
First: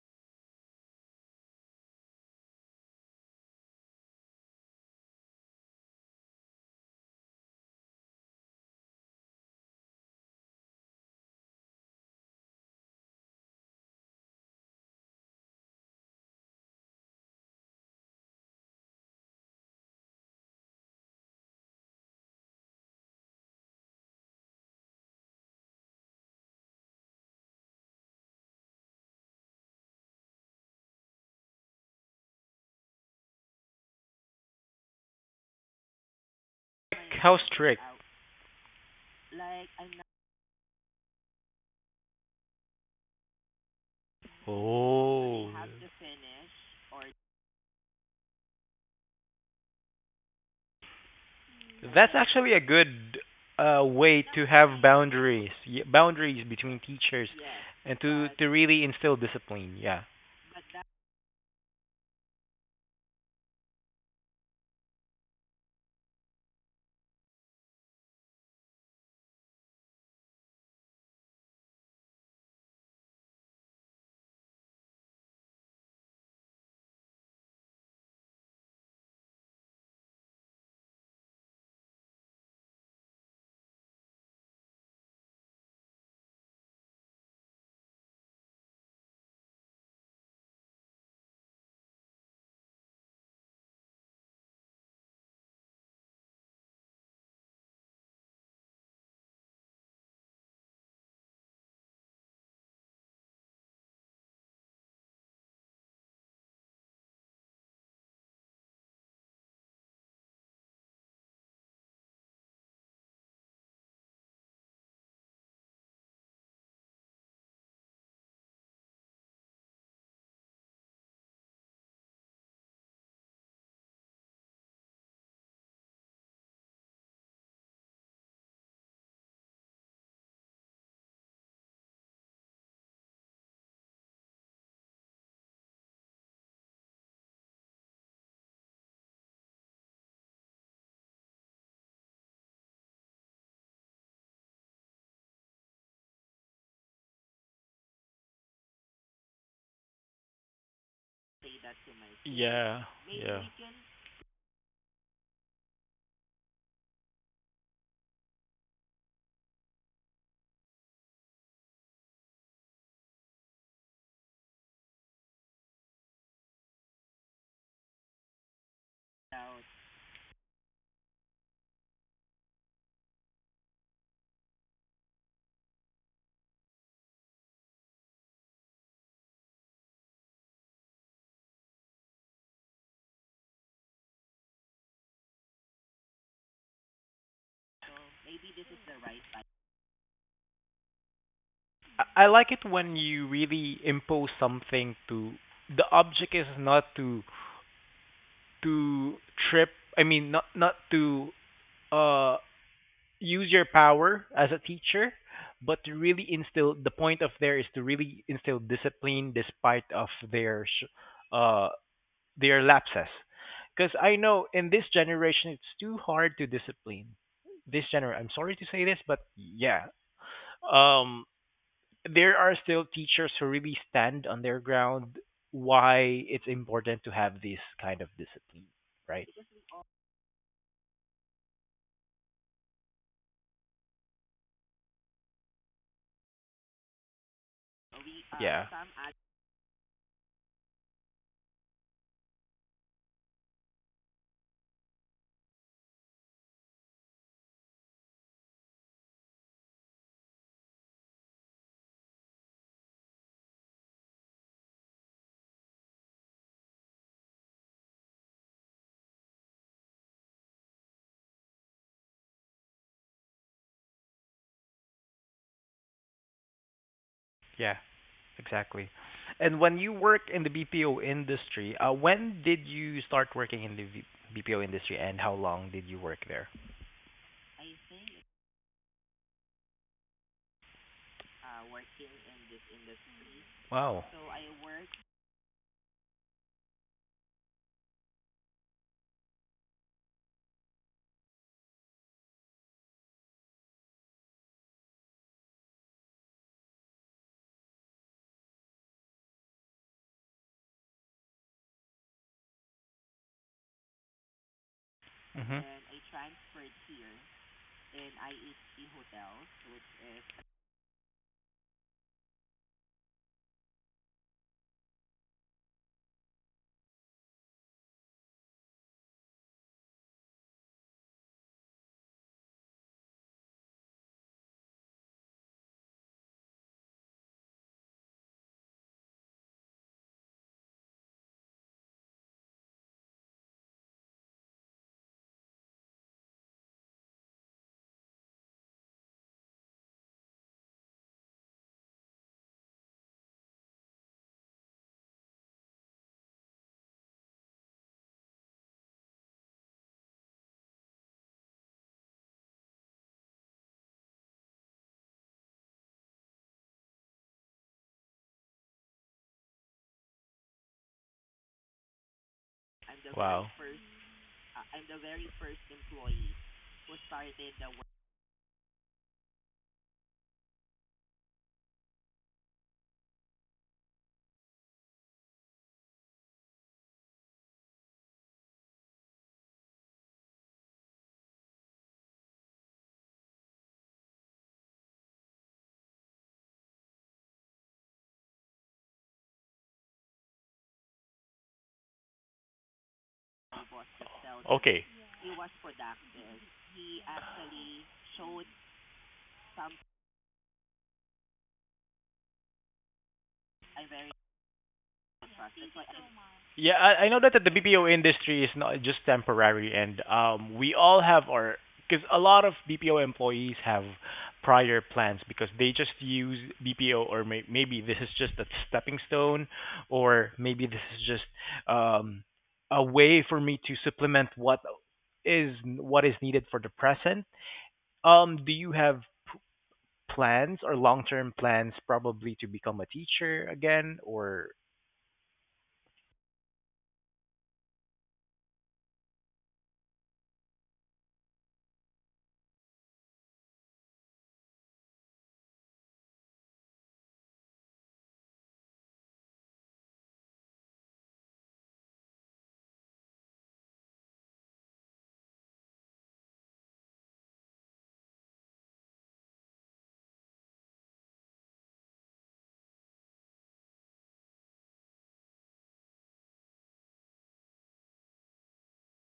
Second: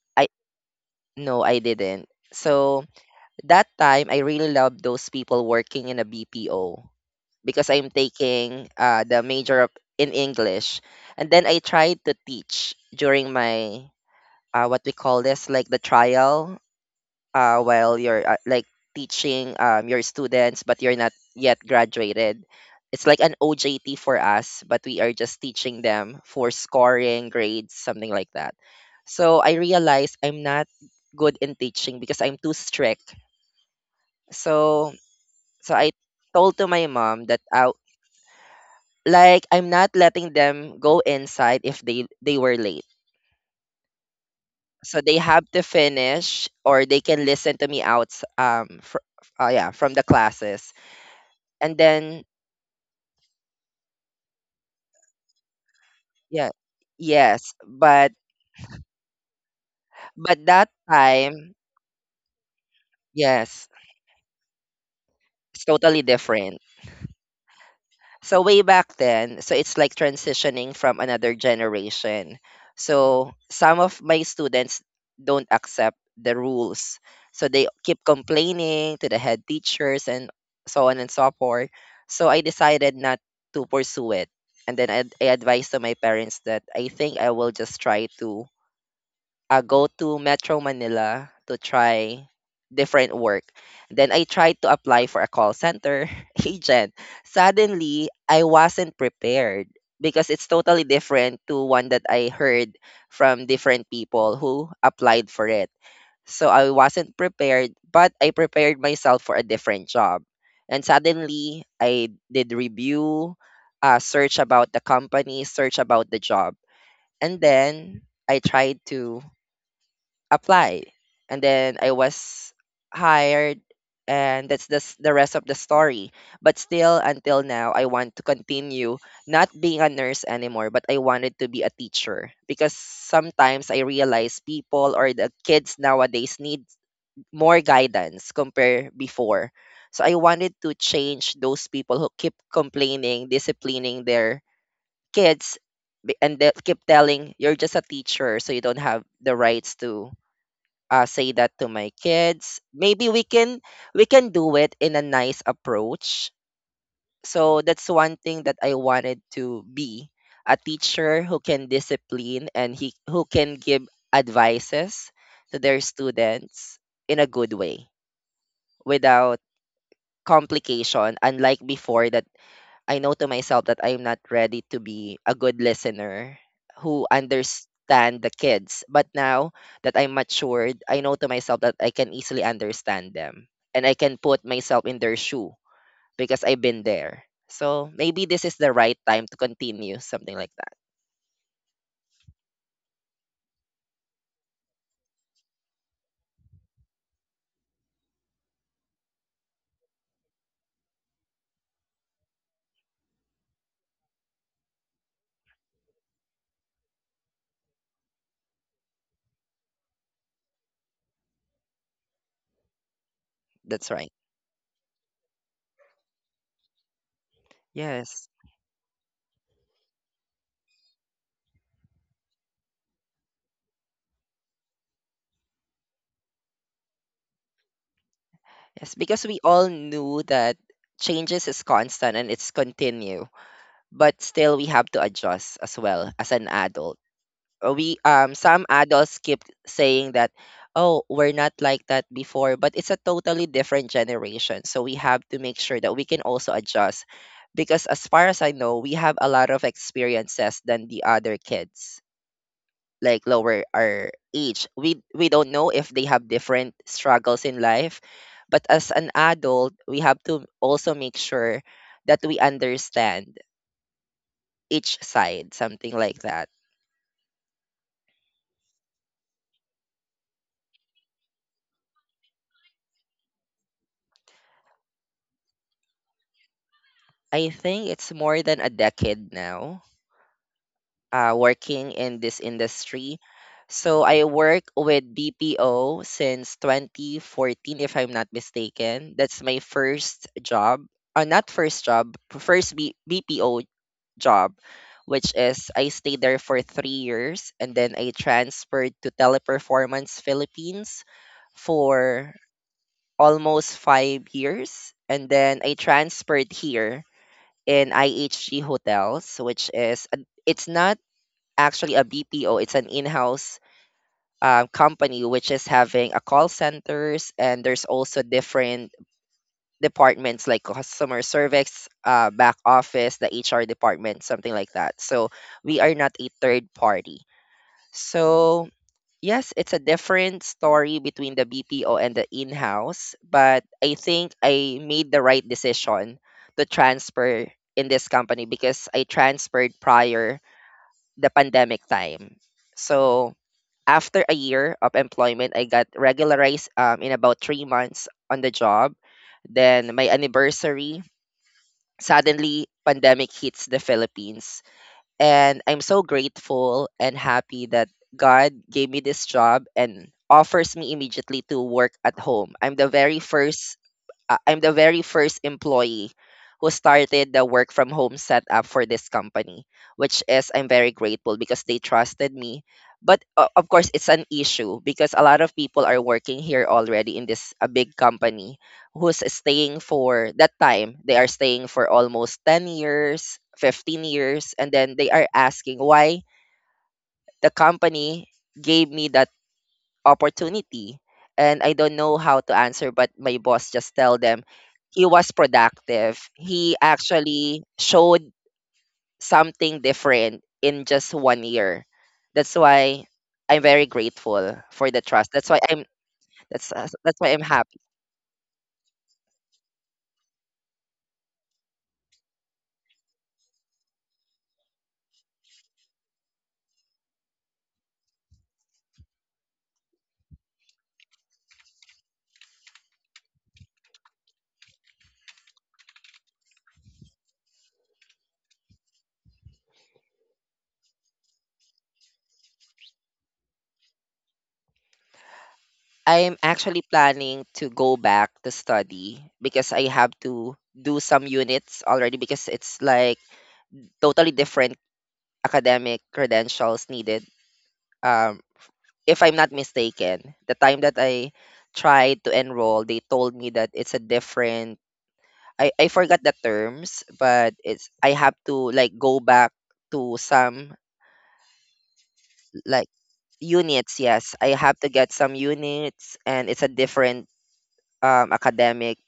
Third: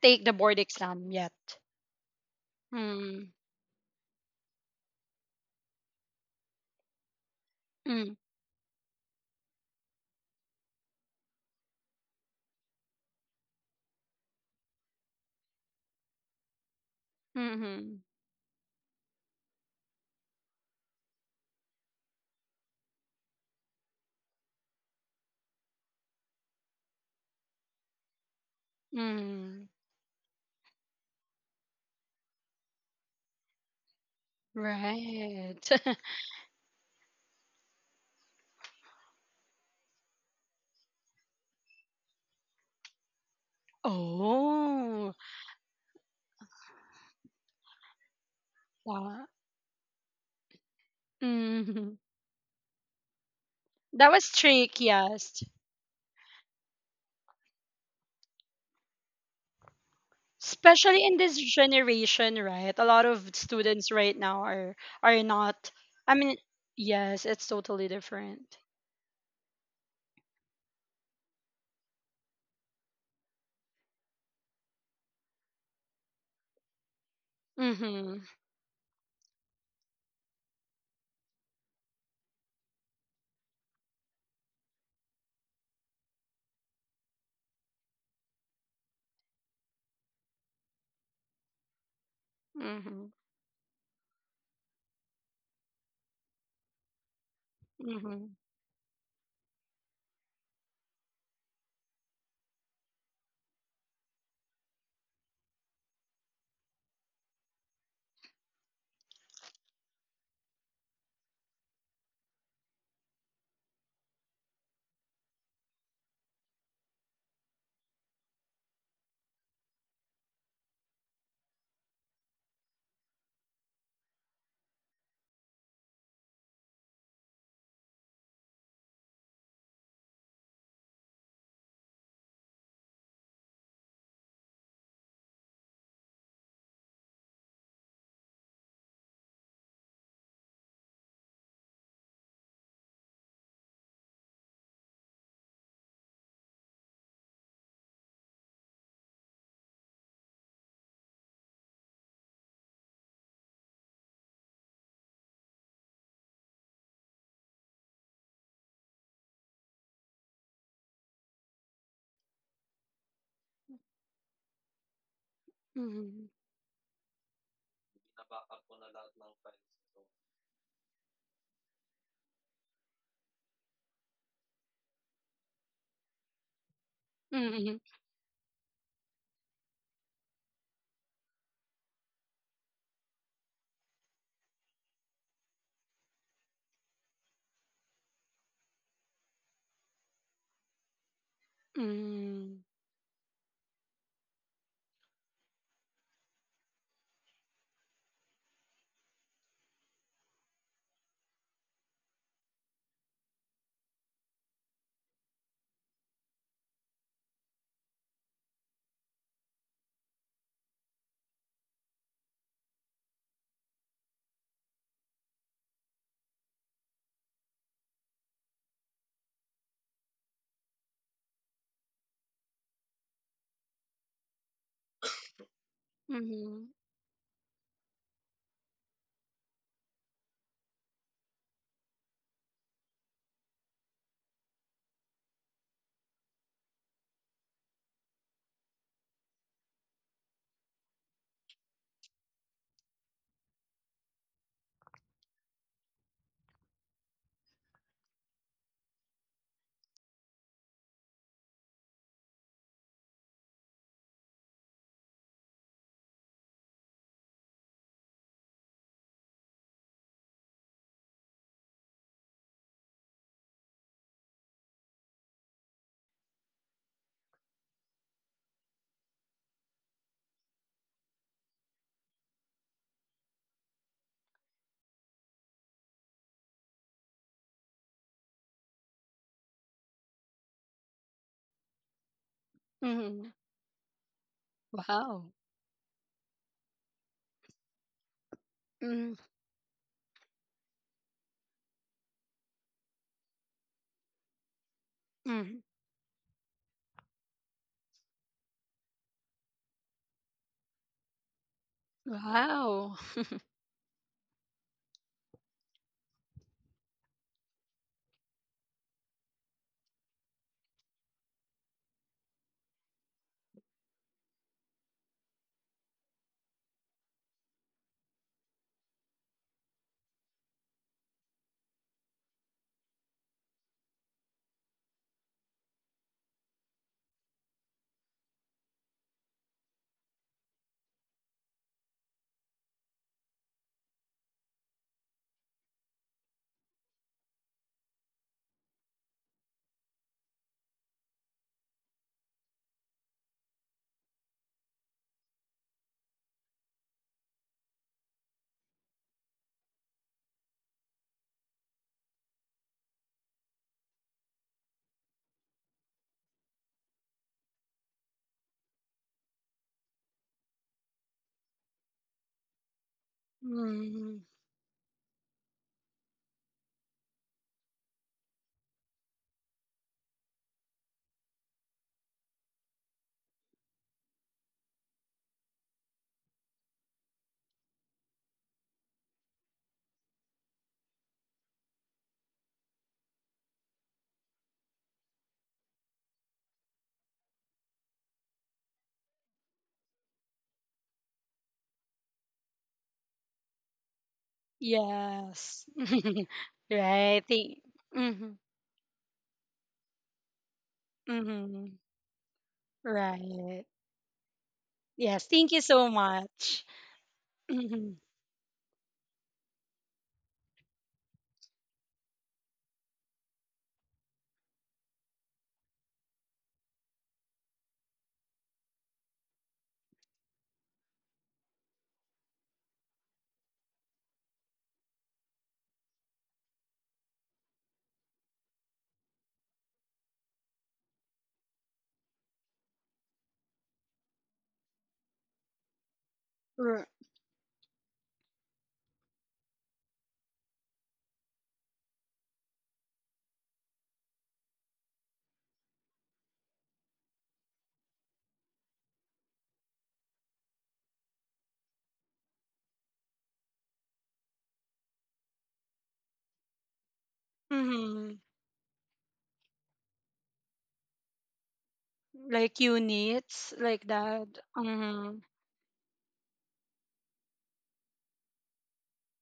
Speaker 3: take
Speaker 2: I
Speaker 3: the board exam yet.
Speaker 2: no, I didn't. So
Speaker 3: Mm.
Speaker 2: that time I really loved those people working in a BPO, because I'm
Speaker 3: Mm.
Speaker 2: taking the major of, in English. And then I tried to teach during my what we call this like the trial, while
Speaker 3: Mm-hmm.
Speaker 2: you're like teaching your students, but you're not yet graduated. It's like an OJT for us, but we are just teaching them for scoring grades, something like that. So I
Speaker 3: Mm.
Speaker 2: realized I'm not good in teaching because I'm too strict. So
Speaker 3: Right.
Speaker 2: so I told to my mom
Speaker 1: How
Speaker 2: that
Speaker 1: strict?
Speaker 2: like I'm not letting them go inside if they were late. So
Speaker 3: Oh.
Speaker 2: they
Speaker 1: Oh,
Speaker 2: have to finish, or they can listen to me out um fr-
Speaker 3: Yeah.
Speaker 2: yeah, from the classes. And
Speaker 3: Mm-hmm.
Speaker 1: that's
Speaker 2: then,
Speaker 1: actually a good
Speaker 3: That
Speaker 1: way
Speaker 3: was
Speaker 1: to
Speaker 3: trick,
Speaker 1: have
Speaker 3: yes.
Speaker 1: boundaries, boundaries
Speaker 2: yeah,
Speaker 1: between teachers,
Speaker 2: yes.
Speaker 1: and
Speaker 2: but
Speaker 1: to really instill discipline. Yeah.
Speaker 2: but that
Speaker 3: Especially in this
Speaker 2: time,
Speaker 3: generation, right? A lot of
Speaker 2: yes,
Speaker 3: students right now are
Speaker 2: it's
Speaker 3: not.
Speaker 2: totally
Speaker 3: I mean,
Speaker 2: different.
Speaker 3: yes, it's totally
Speaker 2: So
Speaker 3: different.
Speaker 2: way back then, so it's like transitioning from another generation, so some of my students don't accept the rules, so they keep
Speaker 3: Mhm.
Speaker 2: complaining to the head teachers, and so on and so forth. So I decided not to pursue it. And then I advised to my parents that I think I will just try to, I go to Metro Manila to try
Speaker 3: Mhm.
Speaker 2: different work. Then I tried to apply for a call center agent. Suddenly,
Speaker 3: Mhm.
Speaker 2: I wasn't prepared because it's totally different to one that I heard from different people who applied for it. So I wasn't prepared, but I prepared myself for a different job. And suddenly, I did review, search about the company, search about the job. And then I tried to apply, and then I was hired, and that's the, the rest of the story. But still until now I want to continue, not being a nurse anymore, but I wanted to be a teacher, because sometimes I realize people or the kids nowadays need more guidance compare before. So I wanted to change those people who keep complaining disciplining their kids, and they keep telling you're just a teacher so you don't have the rights to say that to my kids.
Speaker 1: Yeah.
Speaker 2: Maybe we
Speaker 1: Yeah.
Speaker 2: can, we can do it in a nice approach. So that's one thing that I wanted to be, a teacher who can discipline and he who can give advices to their
Speaker 3: Mhm.
Speaker 2: students in a good way without complication. Unlike before, that I know to myself that I'm not ready to be a good listener who
Speaker 3: Mhm.
Speaker 2: understand the kids. But now that I'm matured, I know to myself that I can easily understand them and I can put myself in their shoe because I've been there. So maybe this is the right time to continue something like that.
Speaker 1: I like
Speaker 3: Mhm.
Speaker 1: it when you really impose something to the object is not to to trip I mean not to uh use your power as a teacher but to really instill the point of there is to really instill discipline despite of their uh their lapses
Speaker 2: That's
Speaker 1: because
Speaker 2: right.
Speaker 1: I know in this generation it's too hard to discipline this gener
Speaker 2: Yes.
Speaker 1: I'm sorry to say this but yeah um there are still teachers who really stand on their ground why it's
Speaker 3: Mhm.
Speaker 1: important to have this kind of discipline,
Speaker 2: Yes, because
Speaker 1: right?
Speaker 2: we all knew that changes is constant and it's continue, but still we have to adjust as well as an adult. We some
Speaker 1: Yeah.
Speaker 2: adults keep saying that, oh, we're not like that before, but it's a totally different generation, so we have to make sure that we can also adjust. Because as far as I know, we have a lot of experiences than the other kids, like lower our age, we don't know if they have different struggles in life. But as an adult, we have to also make sure that we understand each side, something like that.
Speaker 1: Yeah, exactly. And when you work in the BPO industry, when did you start working in the BPO industry and how long did you work there?
Speaker 2: I think it's more than a decade now working in this industry.
Speaker 3: Mhm.
Speaker 1: Wow.
Speaker 2: So
Speaker 1: So
Speaker 2: I
Speaker 1: I
Speaker 2: work
Speaker 1: worked.
Speaker 2: with
Speaker 3: Wow.
Speaker 2: BPO since 2014, if I'm not
Speaker 3: Mhm.
Speaker 2: mistaken. That's my first job. Not first job, first BPO job, which
Speaker 3: Mhm.
Speaker 2: is I stayed there for 3 years, and then I transferred to Teleperformance Philippines for
Speaker 3: Wow.
Speaker 2: almost 5 years. And then
Speaker 1: Mhm.
Speaker 2: I
Speaker 1: And I
Speaker 2: transferred
Speaker 1: transferred
Speaker 2: here
Speaker 1: here.
Speaker 2: in IHG Hotels, which is, it's not actually a BPO. It's an in-house company which is having a call centers, and there's also different departments like customer service, back office, the HR department, something like that. So we are not a third party. So yes, it's a different story between the BPO and the in-house, but I think I made the right decision to transfer in this company because I transferred prior the pandemic time. So after a year of employment, I got regularized in about 3 months on the job. Then my anniversary, suddenly pandemic hits the Philippines. And I'm so grateful and happy that God gave me this job and offers me immediately to work at home.
Speaker 1: I'm the very wow first
Speaker 3: Mhm.
Speaker 2: I'm the very first employee who started the work from home setup for this company, which is I'm very grateful because they trusted me. But of course, it's an issue because a lot of people are working here already in this a big company who's staying for that time. They are staying for almost 10 years, 15 years, and then they are asking why the company gave me that opportunity, and I don't know how to answer, but my boss just
Speaker 1: to
Speaker 2: tell them
Speaker 1: sell. Okay.
Speaker 2: he was
Speaker 3: Yes.
Speaker 2: productive. He
Speaker 3: Right. Thank-.
Speaker 2: actually
Speaker 3: Mhm.
Speaker 2: showed something different in just one
Speaker 3: Mhm.
Speaker 2: year. That's why
Speaker 3: Right.
Speaker 2: I'm very grateful for the
Speaker 3: Yes.
Speaker 2: trust.
Speaker 3: Thank
Speaker 2: That's
Speaker 3: you
Speaker 2: why
Speaker 3: so
Speaker 2: I'm
Speaker 3: much.
Speaker 2: that's
Speaker 1: Yeah, I
Speaker 2: that's
Speaker 1: know that
Speaker 2: why I'm
Speaker 1: the
Speaker 2: happy.
Speaker 3: Mhm.
Speaker 1: BPO industry is not just temporary, and we all have our because a lot of BPO employees have prior plans because they just use BPO or maybe this is just a stepping stone, or maybe this is just um, a way for me to supplement what is needed for the present. Do you have p- plans or long-term plans, probably to become a teacher again, or
Speaker 2: I'm
Speaker 3: R-.
Speaker 2: actually planning to go back to study because I have to do some units already because it's like totally different academic credentials needed. Um, if I'm not mistaken, the time that I tried to enroll, they told me that it's a different I forgot the terms, but it's
Speaker 3: Mhm.
Speaker 2: I have to like go back to some
Speaker 3: Like
Speaker 2: like
Speaker 3: units like
Speaker 2: units,
Speaker 3: that.
Speaker 2: yes. I have to
Speaker 3: Mm,
Speaker 2: get some units and it's a different academic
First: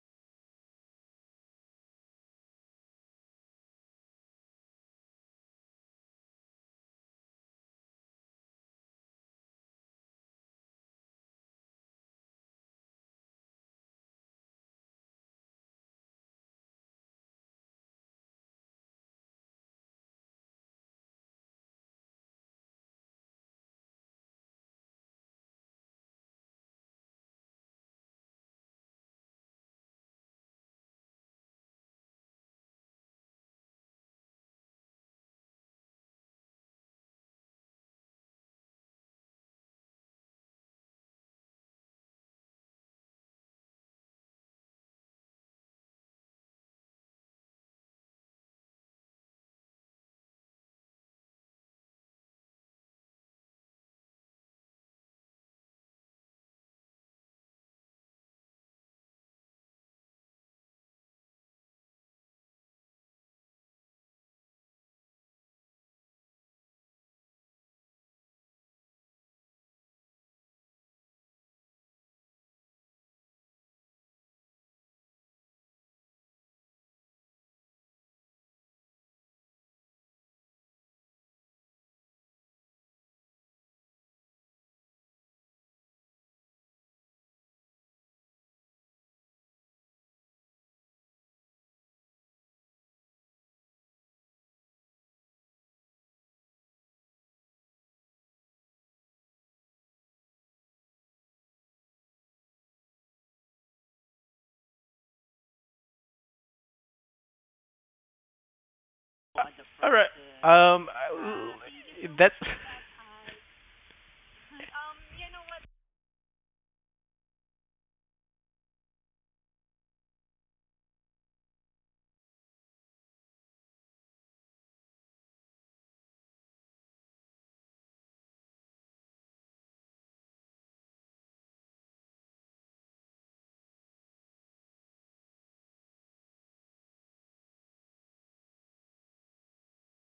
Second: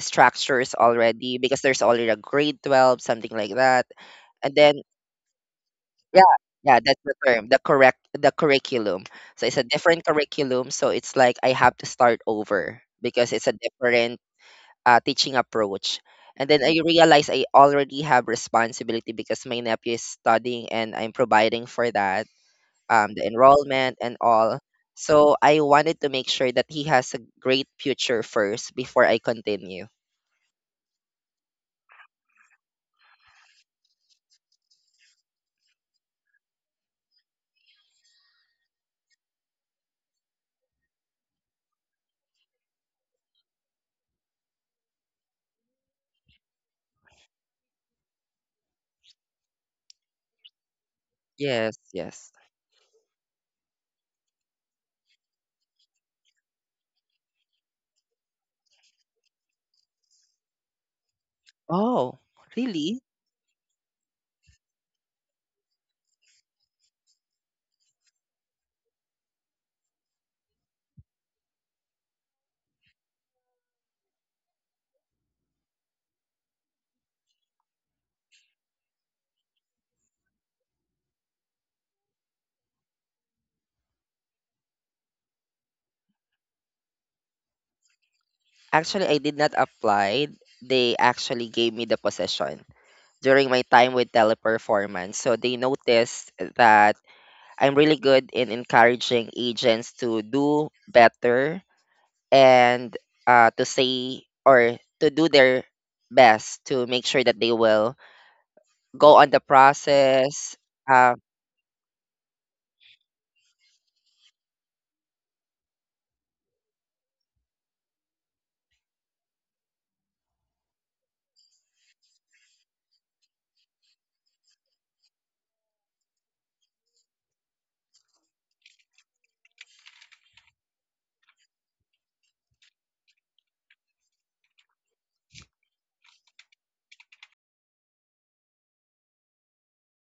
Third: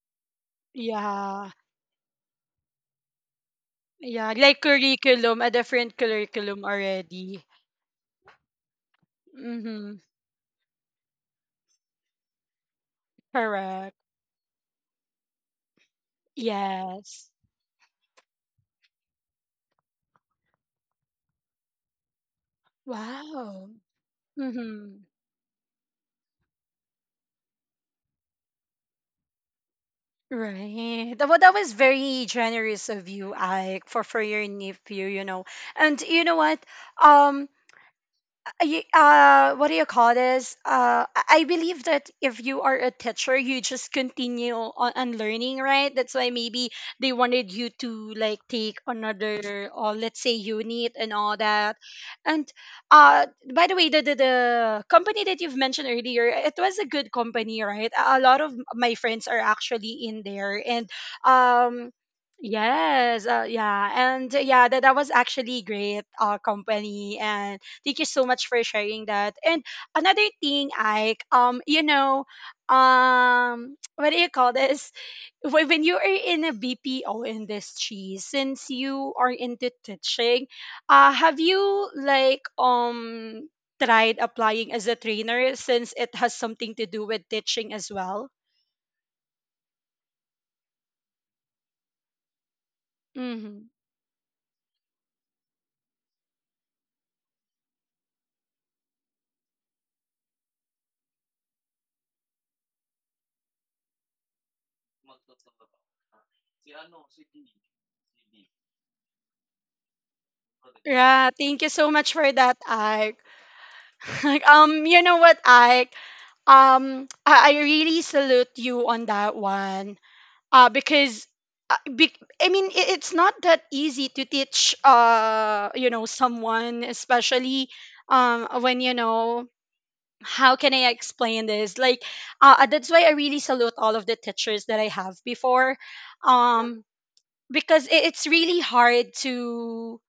Speaker 2: structures already
Speaker 3: yeah,
Speaker 2: because there's already a grade 12 something like that.
Speaker 3: yeah,
Speaker 2: And
Speaker 3: like
Speaker 2: then
Speaker 3: curriculum, a different
Speaker 2: yeah,
Speaker 3: curriculum
Speaker 2: yeah, that's the
Speaker 3: already.
Speaker 2: term, the correct the curriculum. So it's a
Speaker 3: Mm-hmm.
Speaker 2: different curriculum, so it's like I have to start over because it's a
Speaker 3: Correct.
Speaker 2: different teaching approach. And then I realize
Speaker 3: Yes.
Speaker 2: I already have responsibility because my nephew is studying and I'm providing for that, the
Speaker 3: Wow.
Speaker 2: enrollment and all.
Speaker 3: Mm-hmm.
Speaker 2: So I wanted to make sure that he has a great future first before I continue.
Speaker 3: Right. That-. Well, that was very generous of you, Ike, for your nephew. You know, and you know what? Um, I, what do you call this? I believe that if you are a teacher, you just continue on learning, right? That's why maybe they wanted you to like take another, or let's say unit and all that.
Speaker 2: Yes, yes.
Speaker 3: And uh, by the way, the company that you've mentioned earlier, it was a good company, right? A lot of my friends are actually in there. And um.
Speaker 2: Oh, really?
Speaker 3: Yes, yeah, and yeah, that was actually great company. And Thank you so much for sharing that. And another thing, Ike, what do you call this? When you are in a BPO industry, since you are into teaching, have you tried applying as a trainer since it has something to do with teaching as well?
Speaker 2: Actually, I did not apply. They actually gave me the position during my
Speaker 3: Mm-hmm.
Speaker 2: time with teleperformance. So they noticed that I'm really good in encouraging agents to do better and to say or to do their best to make sure that they will go on the
Speaker 1: all right.
Speaker 2: process. Uh,
Speaker 3: Yeah, thank you so much for
Speaker 1: That's.
Speaker 3: that, Ike. Like, you know what, I really salute you on that one. Uh, because uh, be, I mean, it's not that easy to teach. Someone, especially when you know, how can I explain this? That's why I really salute all of the teachers that I have before. Um, because it's really hard to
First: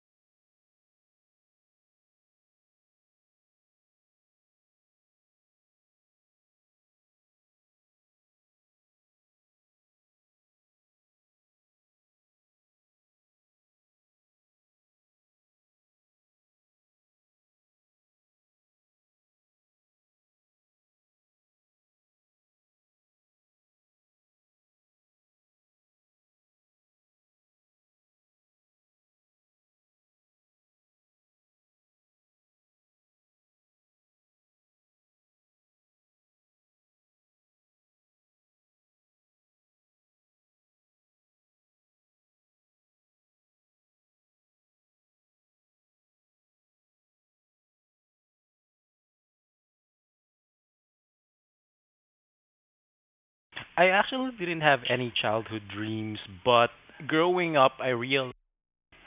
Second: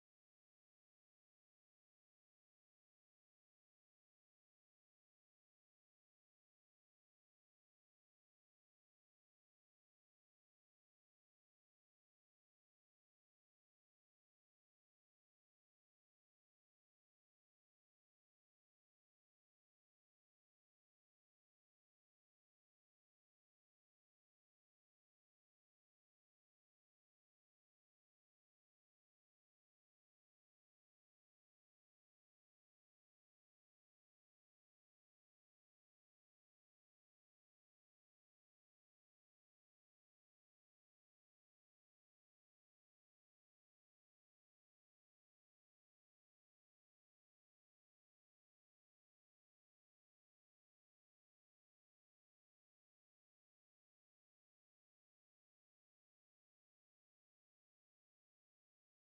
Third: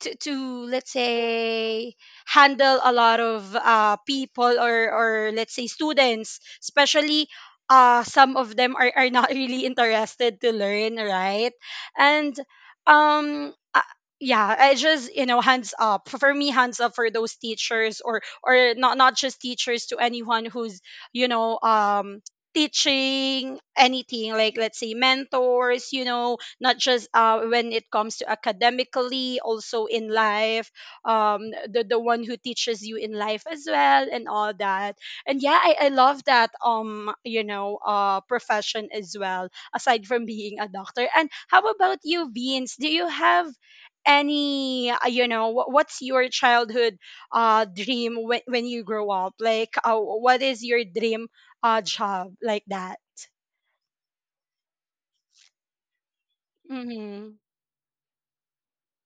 Speaker 3: let's say handle a lot of people, or let's say students, especially some of them are not really interested to learn, right? and um uh, yeah, I just, you know, hands up for me, hands up for those teachers, or not just teachers, to anyone who's you know um teaching anything, like let's say mentors, not just when it comes to academically, also in life. The one who teaches you in life as well and all that. And yeah, I love that profession as well, aside from being a doctor. And how about you, Vince? Do you have any what's your childhood dream when you grow up? Like what is your dream job, like that?
Speaker 1: I actually didn't have any childhood dreams, but
Speaker 3: Mm-hmm.
Speaker 1: growing up,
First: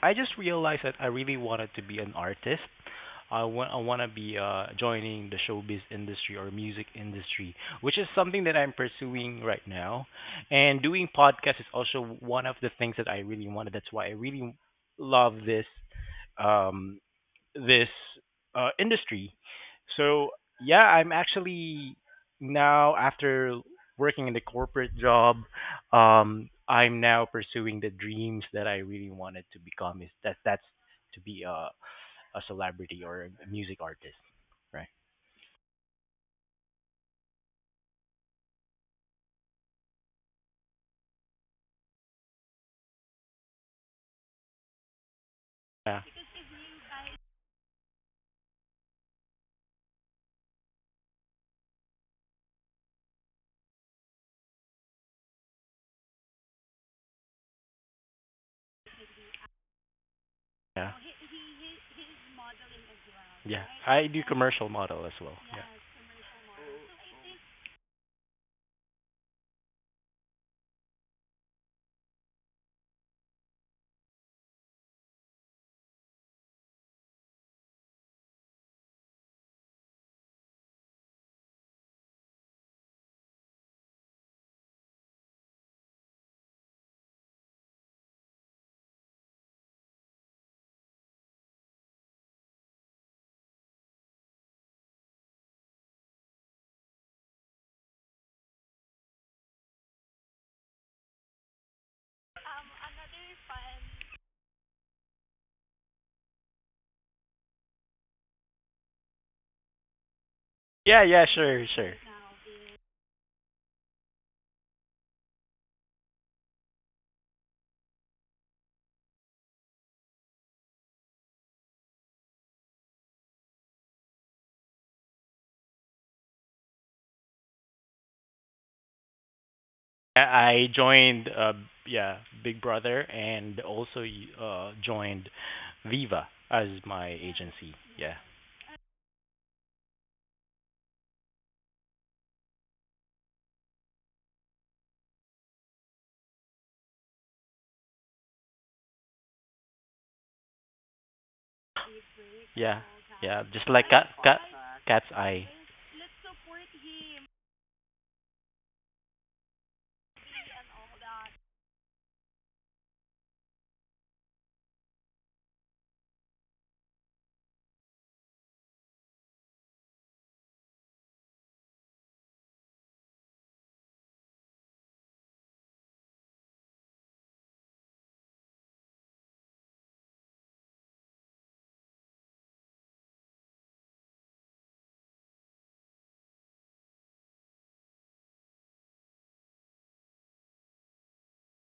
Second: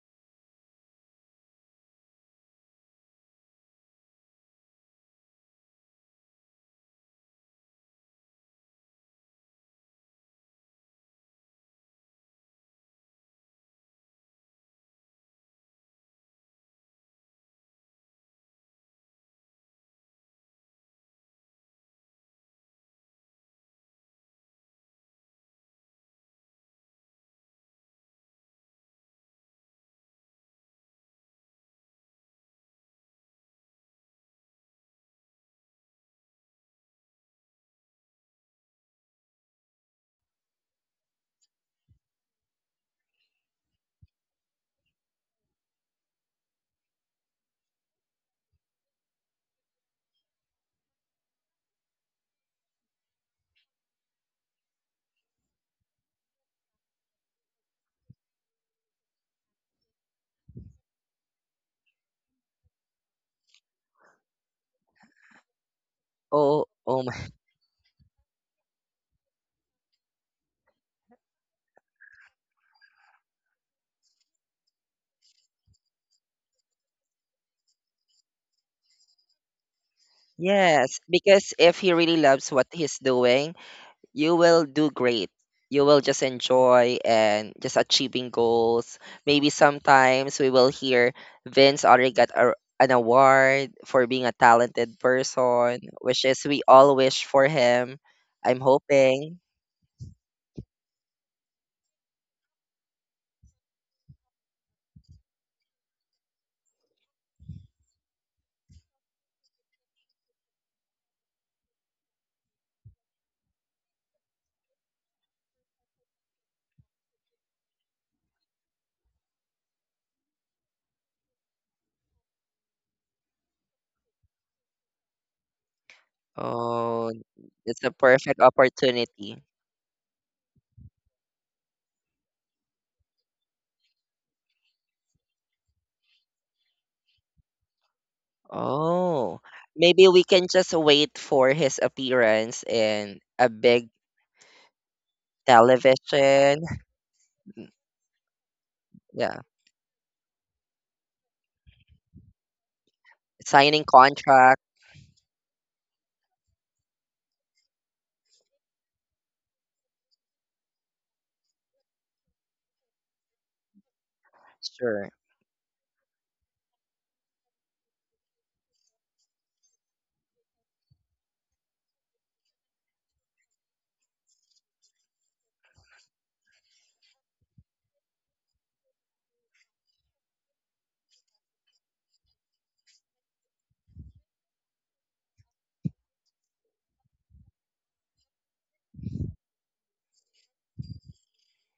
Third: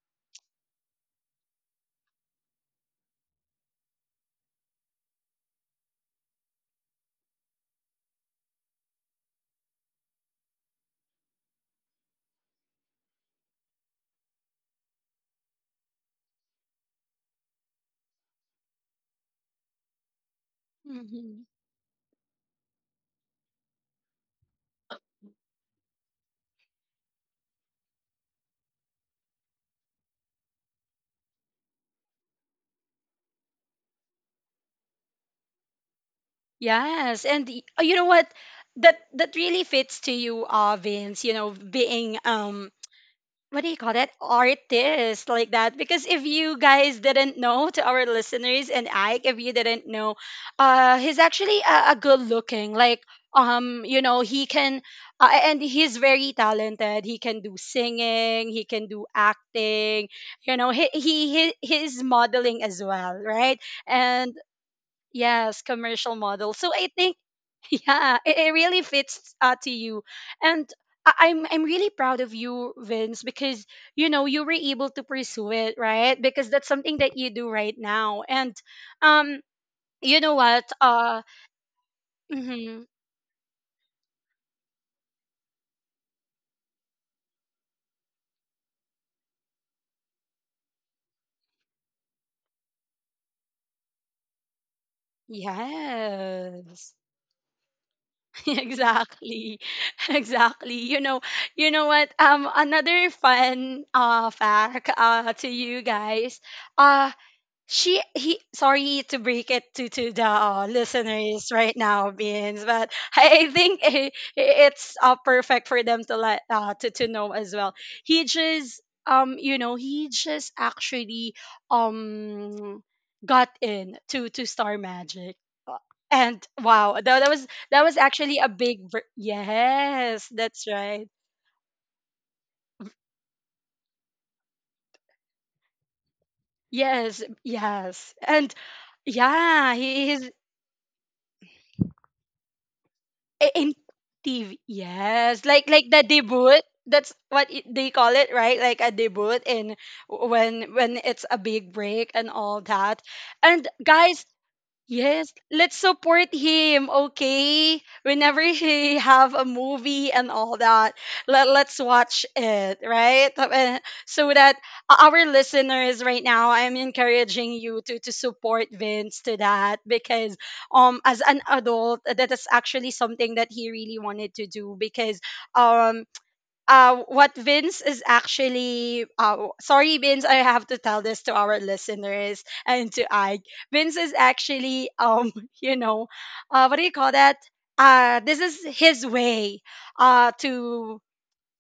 Speaker 1: I just realized that I really wanted to be an artist. I want to be joining the showbiz industry or music industry, which is something that I'm pursuing right now. And doing podcasts is also one of the things that I really wanted. That's why I really love this um this industry. So yeah, I'm actually now after working in the corporate job, I'm now pursuing the dreams that I really wanted to become. Is that that's to be a celebrity or a music artist, right?
Speaker 3: Oh, you know what? That really fits to you, Vince. You know, being what do you call that, artist like that?
Speaker 1: Yeah,
Speaker 3: Because if you guys didn't know, to our listeners and Ike, if you didn't know, he's actually a good looking. Um, you know, he can, he's very talented. He can do singing. He can do acting. You know, he
Speaker 1: yeah,
Speaker 3: he he he's modeling as well, right?
Speaker 1: yeah. I do
Speaker 3: And
Speaker 1: commercial model as well. Yeah,
Speaker 3: yes, commercial model.
Speaker 2: oh,
Speaker 3: So I
Speaker 2: oh my.
Speaker 3: think yeah, it really fits to you. And I'm really proud of you, Vince, because you know you were able to pursue it, right? Because that's something that you do right now. And um, you know what?
Speaker 2: Yes, because if he really loves what
Speaker 3: Mhm.
Speaker 2: he's doing, you will do great. You will just enjoy and just achieving goals. Maybe sometimes we will hear Vince already got an award for being a talented person, which is we all
Speaker 3: Yes,
Speaker 2: wish for him. I'm hoping.
Speaker 3: exactly. Exactly. You know what? Another fun fact to you guys. uh. She He, sorry to break it to the
Speaker 1: yeah, yeah.
Speaker 3: listeners
Speaker 1: Sure,
Speaker 3: right
Speaker 1: sure.
Speaker 3: now, Beans, but I think it's perfect for them to let to know as well. He just he just actually um got in to Star Magic. Uh, and wow,
Speaker 2: Oh,
Speaker 3: that was,
Speaker 2: it's a
Speaker 3: that was
Speaker 2: perfect
Speaker 3: actually a big
Speaker 2: opportunity.
Speaker 3: yes,
Speaker 1: I
Speaker 3: that's right.
Speaker 1: joined, yeah, Big Brother, and also joined Viva as my
Speaker 3: Yes,
Speaker 1: agency. Yeah,
Speaker 3: yes. and
Speaker 2: Oh,
Speaker 3: yeah,
Speaker 2: maybe
Speaker 3: he,
Speaker 2: we
Speaker 3: he's
Speaker 2: can just wait for his appearance in a big
Speaker 3: In TV. Yes, like the
Speaker 2: television.
Speaker 3: debut. That's what they call it, right? Like a
Speaker 2: Yeah,
Speaker 3: debut in, when it's a big break and all
Speaker 1: yeah,
Speaker 3: that.
Speaker 1: yeah. Just
Speaker 3: And
Speaker 2: signing
Speaker 1: like
Speaker 3: guys,
Speaker 2: contract.
Speaker 1: cat's
Speaker 3: yes,
Speaker 1: eye.
Speaker 3: let's support him, okay? Whenever he have a movie and all that, let's watch it, right? So that
Speaker 2: Sure.
Speaker 3: our listeners right now, I'm encouraging you to support Vince to that, because as an adult, that is actually something that he really wanted to do, because um what Vince is actually sorry, Vince, I have to tell this to our listeners and to Ike. Vince is actually you know, what do you call that? This is his way to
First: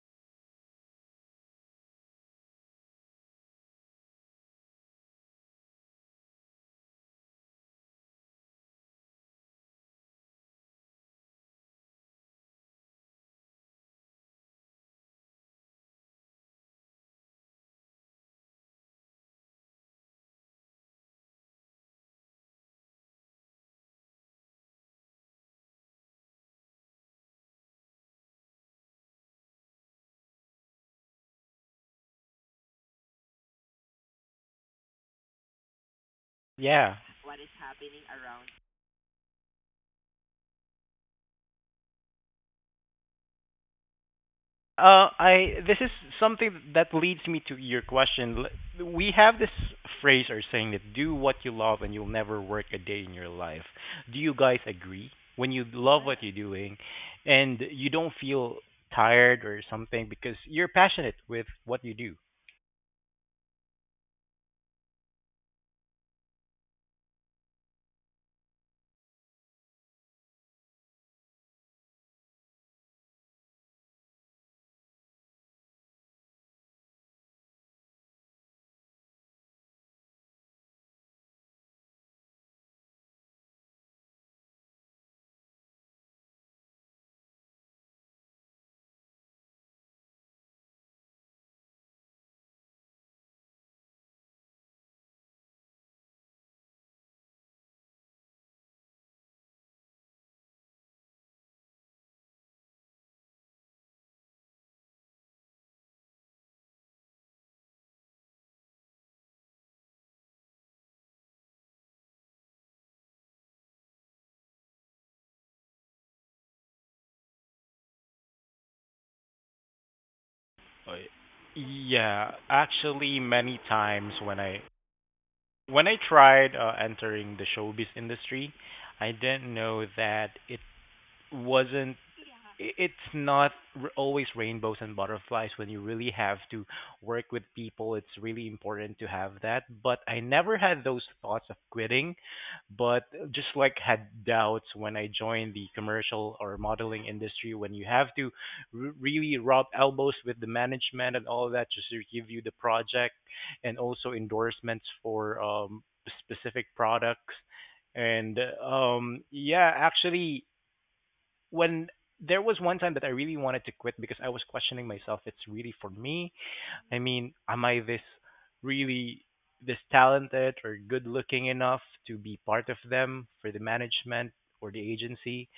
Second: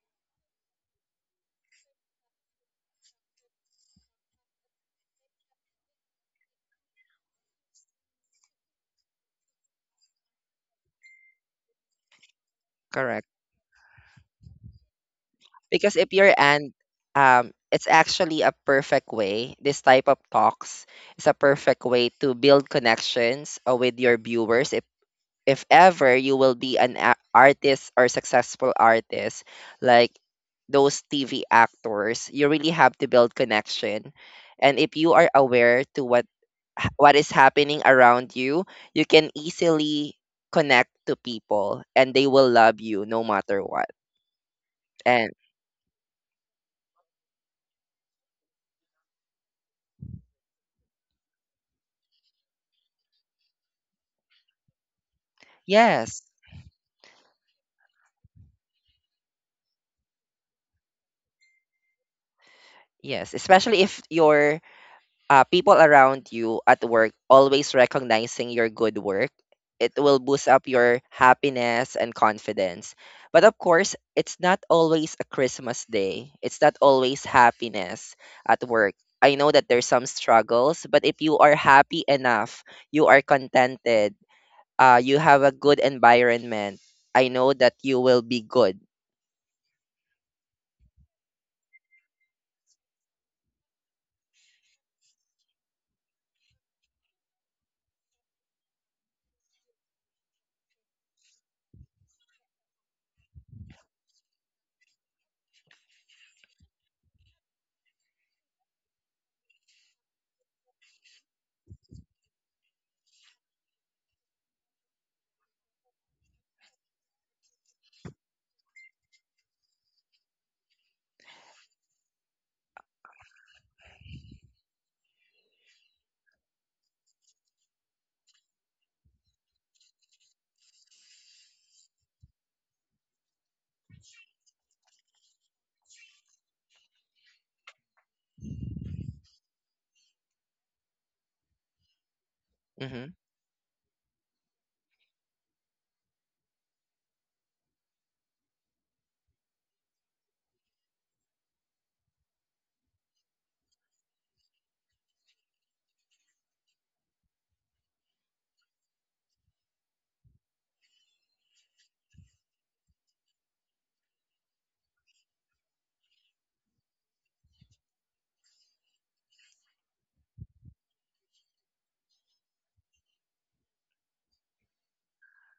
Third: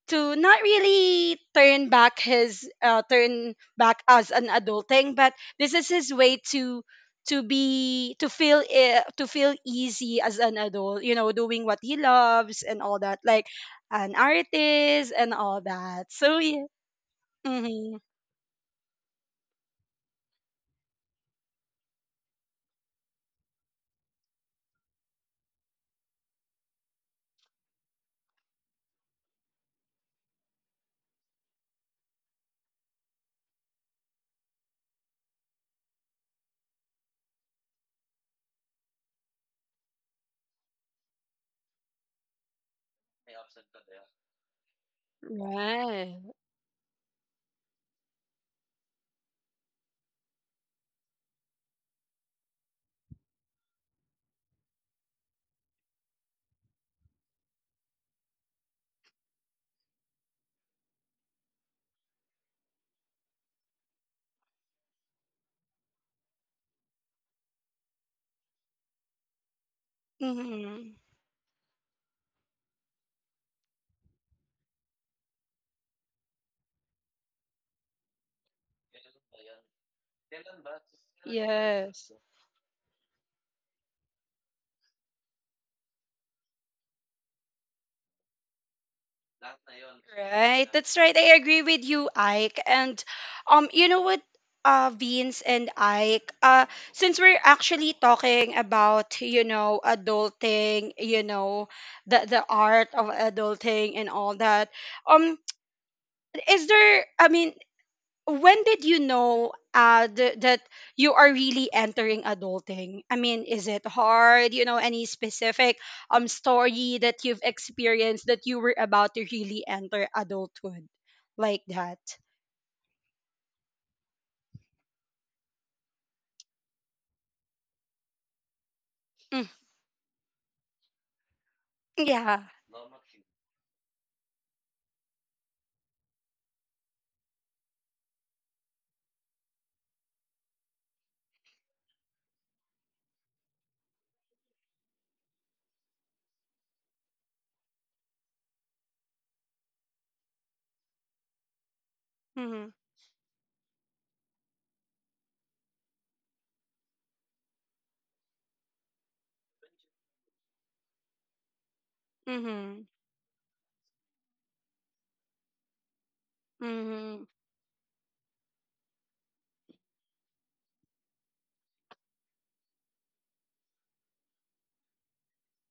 Speaker 3: not really turn back his turn back as an adulting, but this is his way to be to feel to feel easy as an adult, you know, doing what he loves and all that,
Speaker 2: Correct.
Speaker 3: like an artist and all
Speaker 2: Because
Speaker 3: that.
Speaker 2: if you're
Speaker 3: So yeah.
Speaker 2: and It's
Speaker 3: Mm-hmm.
Speaker 2: actually a perfect way. This type of talks is a perfect way to build connections with your viewers. If ever you will be an artist or successful artist like those TV actors, you really have to build connection. And if you are aware to
Speaker 1: Yeah.
Speaker 2: what is happening around you, you can easily connect to people and they will love you no matter what. And
Speaker 1: I this is
Speaker 3: Right.
Speaker 1: something that leads me to your question. We have this phrase or saying that do what you love and you'll never work a day in your life. Do you guys agree? When you love
Speaker 2: yes,
Speaker 1: what you're doing, and you don't feel tired or something because you're passionate with what you do.
Speaker 2: yes, especially if your people around you at work always recognizing your good work, it will boost up
Speaker 3: Mm-hmm.
Speaker 2: your happiness and confidence. But of course, it's not always a Christmas day. It's not always happiness at work. I know that there's some struggles, but if you are
Speaker 3: Yes.
Speaker 2: happy enough, you are contented, you have a good environment, I know that you will be good.
Speaker 3: Right, that's right. I agree with you, Ike. And you know what, Beans and Ike, since we're actually talking about, you know, adulting, you know, the art of adulting and all that, um, is there? I mean, when did you know that you are really entering adulting? I mean, is it hard? You know, any specific story that you've experienced that you were about to really enter adulthood
Speaker 1: Uh,
Speaker 3: like that?
Speaker 1: yeah, actually, many times when I tried entering the showbiz industry, I
Speaker 3: Mm,
Speaker 1: didn't know that it wasn't
Speaker 3: yeah.
Speaker 1: I- it's not always rainbows and butterflies. When you really have to work with people, it's really important to have that, but I never had those thoughts of quitting, but
Speaker 2: Mm-hmm.
Speaker 1: just like had doubts when I joined the commercial or modeling industry when you have to really rub elbows with the management and all that just to give you the
Speaker 3: Mm-hmm.
Speaker 1: project, and also endorsements for specific products. And yeah actually when there was
Speaker 3: Mm-hmm.
Speaker 1: one time that I really wanted to quit because I was questioning myself. It's really for me. I
Speaker 3: Mm-hmm.
Speaker 1: mean, am I this really this talented or good looking enough to be part of them for the management or the agency?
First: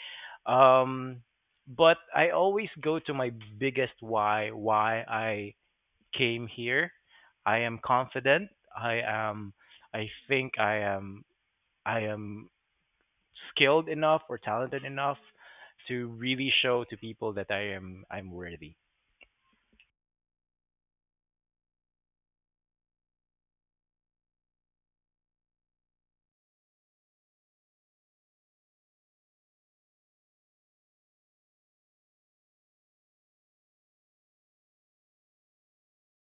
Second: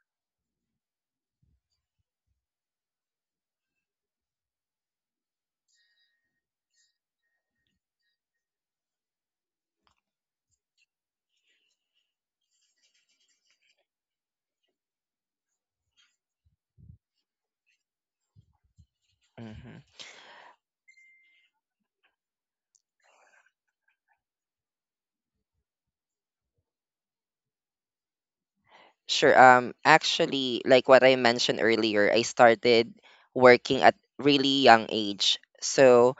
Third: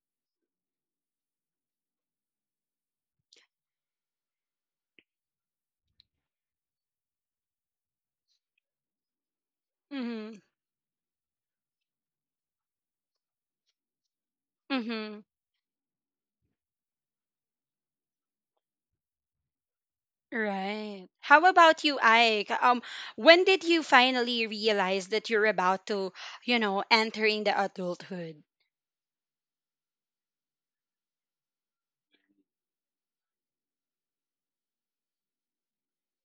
Speaker 1: Um, but I always go to my biggest why I came here. I am confident. I am.
Speaker 3: Mm-hmm.
Speaker 1: I am. I am skilled enough or talented
Speaker 3: Mm-hmm.
Speaker 1: enough to really show to people that I'm worthy.
Speaker 2: Mm-hmm.
Speaker 3: Right, how about you, Ike? When did you finally realize that you're about to, you know, entering the adulthood?
Speaker 2: Sure. Actually, like what I mentioned earlier, I started working at really young age. So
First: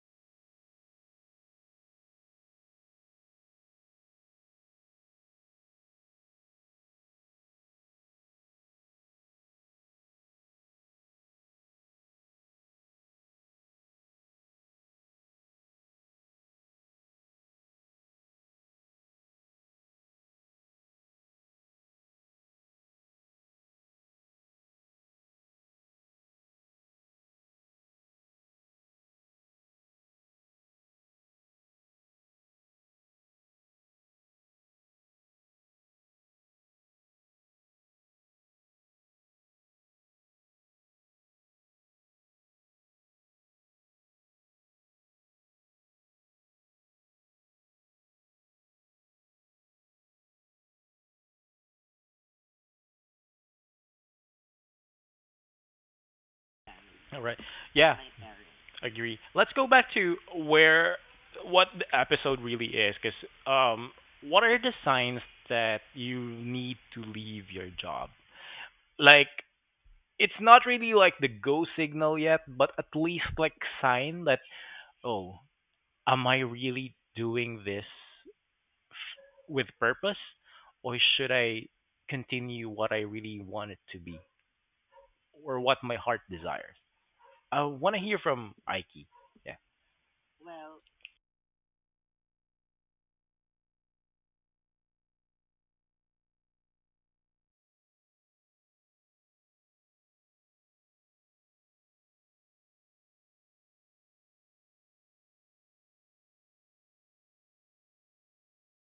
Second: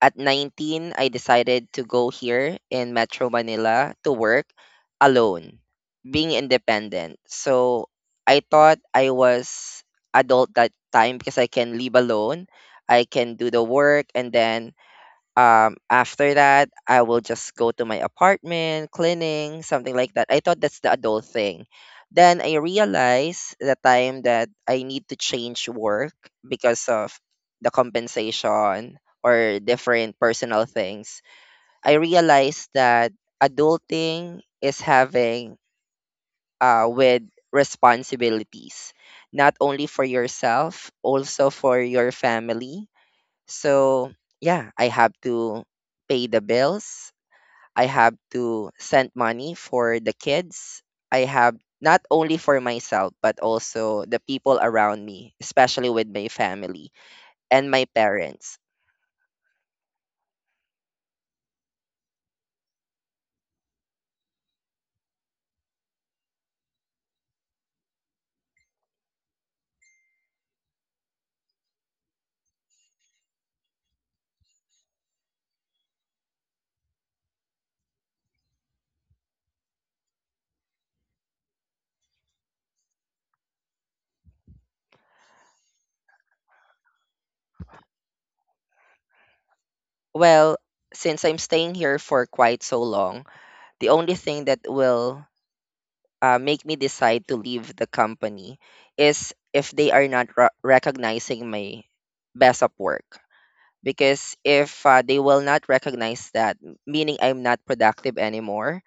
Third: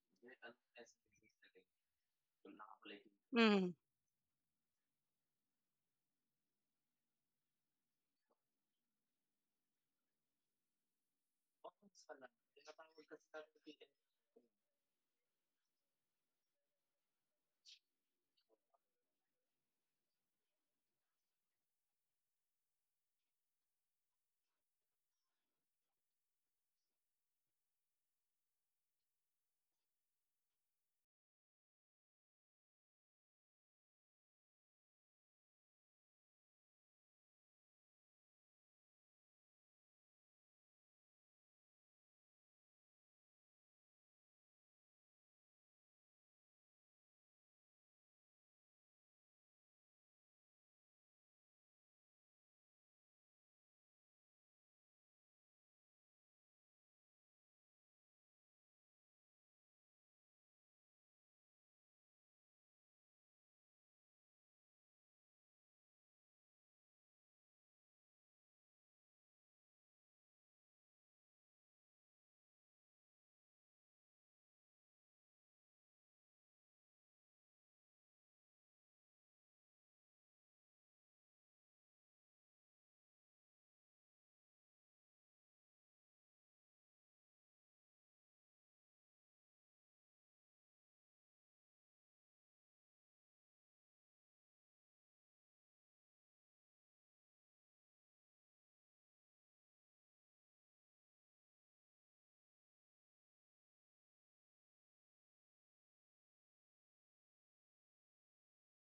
Speaker 2: at 19, I decided to go here in Metro
Speaker 3: Mm-hmm.
Speaker 2: Manila to work alone, being independent. So I thought I was adult that time because I can live alone. I can do the work and then after that I will just go to my apartment cleaning something like that I thought that's the adult thing then I realized the time that I need to change work because of the compensation or different personal things I realized that adulting is having with responsibilities not only for yourself also for your family so, yeah, I have to pay the bills. I have to send money for the kids. I have not only for myself, but also the people around me, especially with my family
Speaker 1: All right.
Speaker 2: and my
Speaker 1: Yeah,
Speaker 2: parents.
Speaker 1: agree. Let's go back to where what the episode really is, because um, what are the signs that you need to leave your job? Like, it's not really like the go signal yet, but at least like sign that oh, am I really doing this with purpose or should I continue what I really want it to be or what my heart desires? I want to hear from Aiki. Yeah.
Speaker 2: Well, since I'm staying here for quite so long, the only thing that will make me decide to leave the company is if they are not recognizing my best of work. Because if they will not recognize that meaning I'm not productive anymore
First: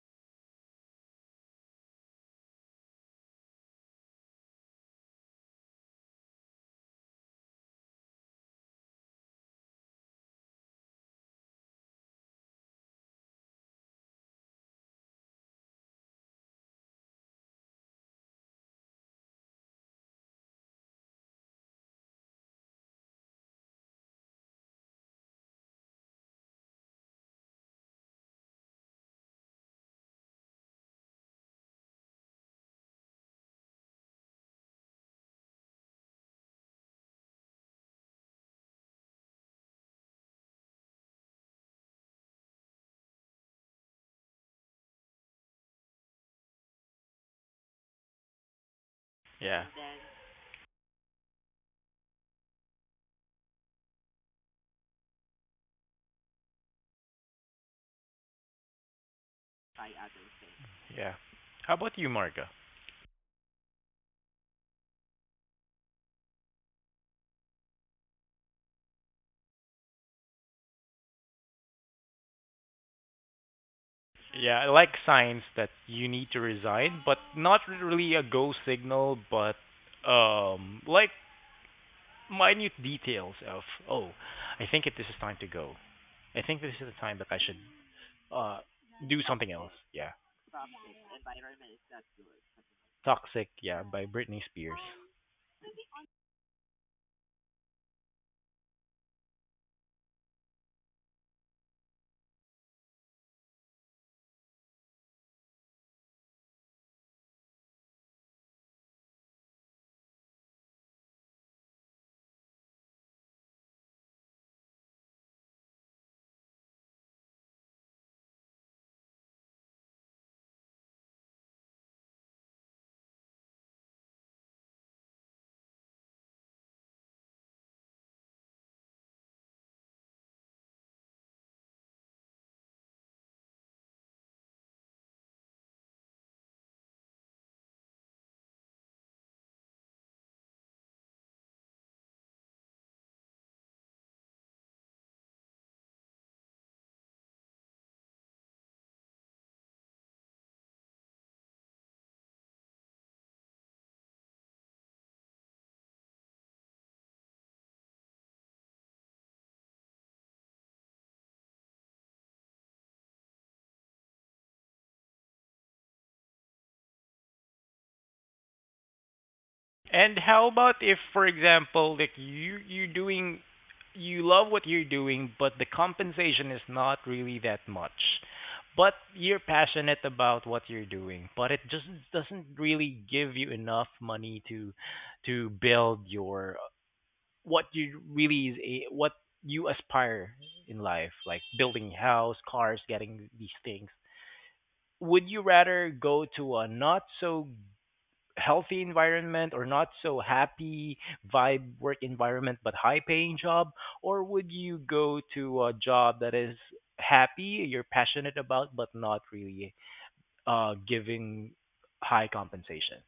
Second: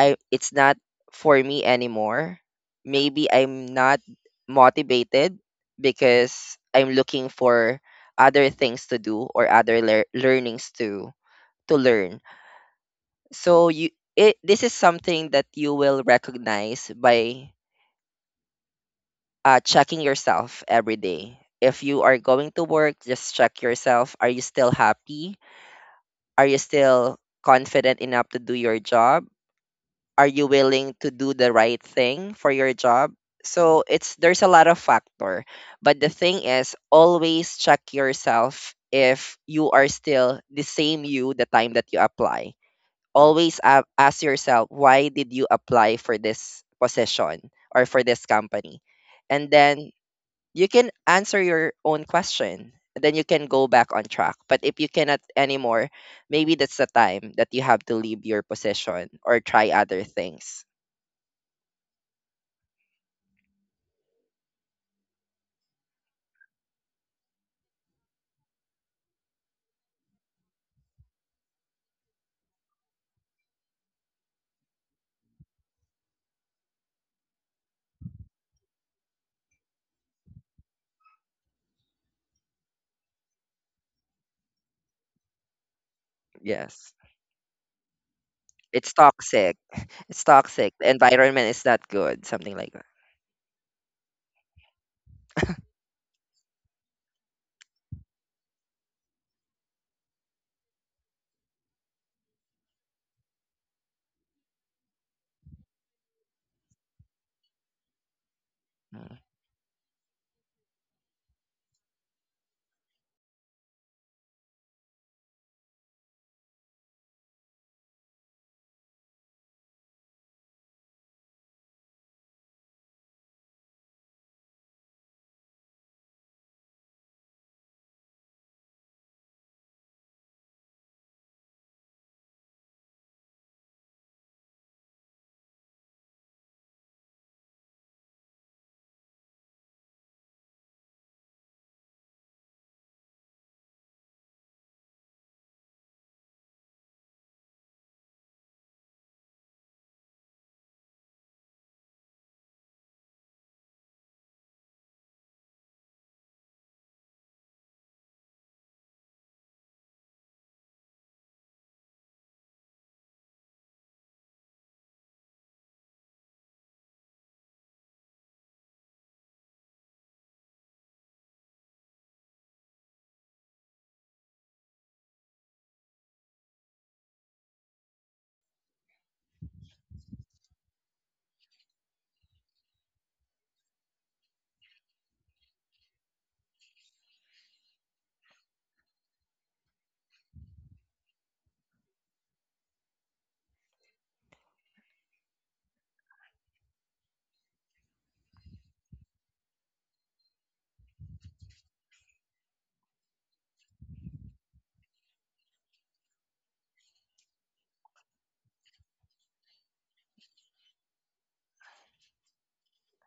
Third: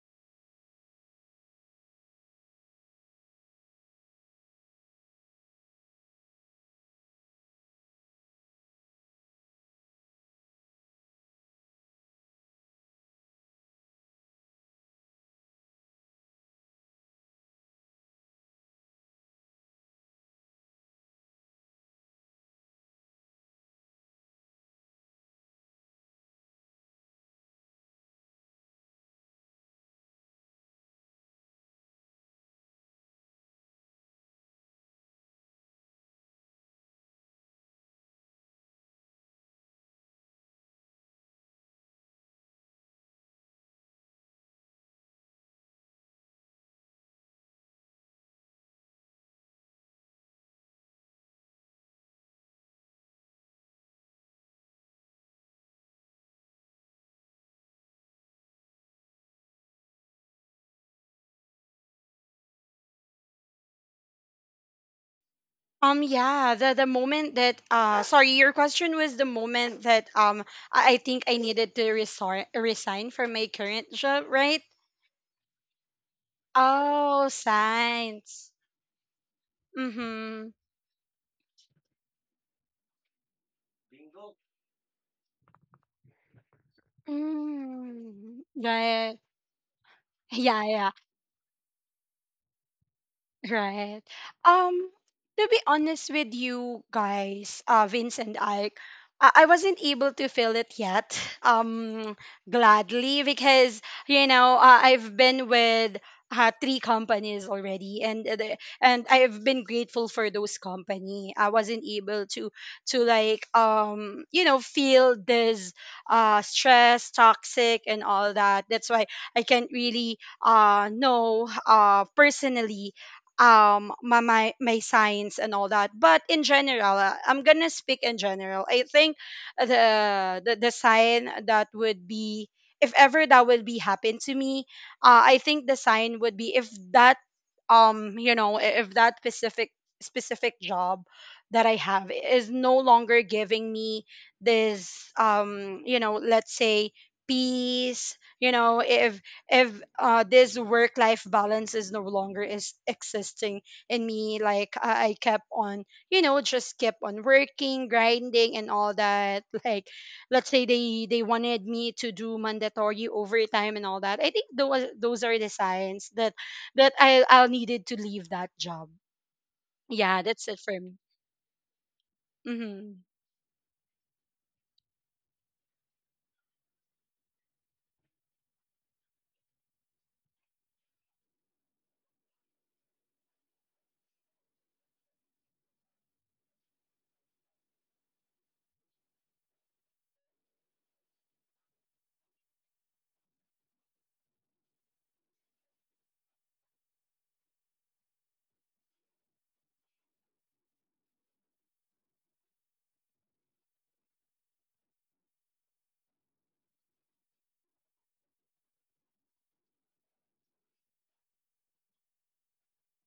Speaker 2: I it's not for me anymore maybe I'm not motivated because I'm looking for other things to do or other learnings to learn so you it, this is something that you will recognize by checking yourself every day if you are going to work just check yourself are you still happy. Are you still confident enough to do your job? Are you willing to do the right thing for your job? So it's there's a lot of factor. But the thing is always check yourself if you are still the same you the time that you apply. Always ask yourself why did you apply for this position or for this company? And
Speaker 1: Yeah.
Speaker 2: then you can answer your own question and then you can go back on track but if you cannot anymore maybe that's the time that you have to leave your position or try other things
Speaker 1: Yeah. How about you, Marga?
Speaker 3: The moment that sorry, your question was the moment that I think I needed to resign from my current job,
Speaker 1: Yeah,
Speaker 3: right?
Speaker 1: I like signs that you need to resign, but
Speaker 3: Oh,
Speaker 1: not really a
Speaker 3: science.
Speaker 1: go signal, but
Speaker 3: Mhm.
Speaker 1: like minute details of, oh, I think it this is time to go. I think this is
Speaker 2: yes
Speaker 1: the time that I should
Speaker 3: Mm,
Speaker 1: uh
Speaker 2: it's
Speaker 3: right.
Speaker 1: do something
Speaker 2: toxic
Speaker 1: else. Yeah.
Speaker 2: it's
Speaker 3: Yeah,
Speaker 2: toxic the
Speaker 3: yeah.
Speaker 2: environment is not good something like that.
Speaker 1: Toxic, yeah,
Speaker 3: Right.
Speaker 1: by Britney Spears.
Speaker 3: Um, to be honest with you guys, Vince and Ike, I wasn't able to feel it yet, gladly, because, you know, I've been with three companies already, and
Speaker 2: Mm.
Speaker 3: I've been grateful for those company. I wasn't able to feel this stress, toxic, and all that. That's why I can't really know personally my science and all that. But in general, I'm gonna speak in general. I think the sign that would be, if ever that will be happen to me, I think the sign would be if that, if that specific job that I have is no longer giving me this, let's say peace. You know, if this work life balance is no longer is existing in me, like I kept on, you know, just kept on working, grinding, and all that like, let's say they wanted me to do mandatory overtime and all that. I think those are the signs that I'll needed to leave that job.
Speaker 1: And
Speaker 3: Yeah, that's
Speaker 1: how
Speaker 3: it for
Speaker 1: about
Speaker 3: me.
Speaker 1: if, for example, like you're
Speaker 3: Mm-hmm.
Speaker 1: doing you love what you're doing, but the compensation is not really that much. But you're passionate about what you're doing, but it just doesn't really give you enough money to build your what you really is a, what you aspire in life, like building house, cars, getting these things. Would you rather go to a not so healthy environment or not so happy vibe work environment but high paying job, or would you go to a job that is happy you're passionate about but not really giving high compensation?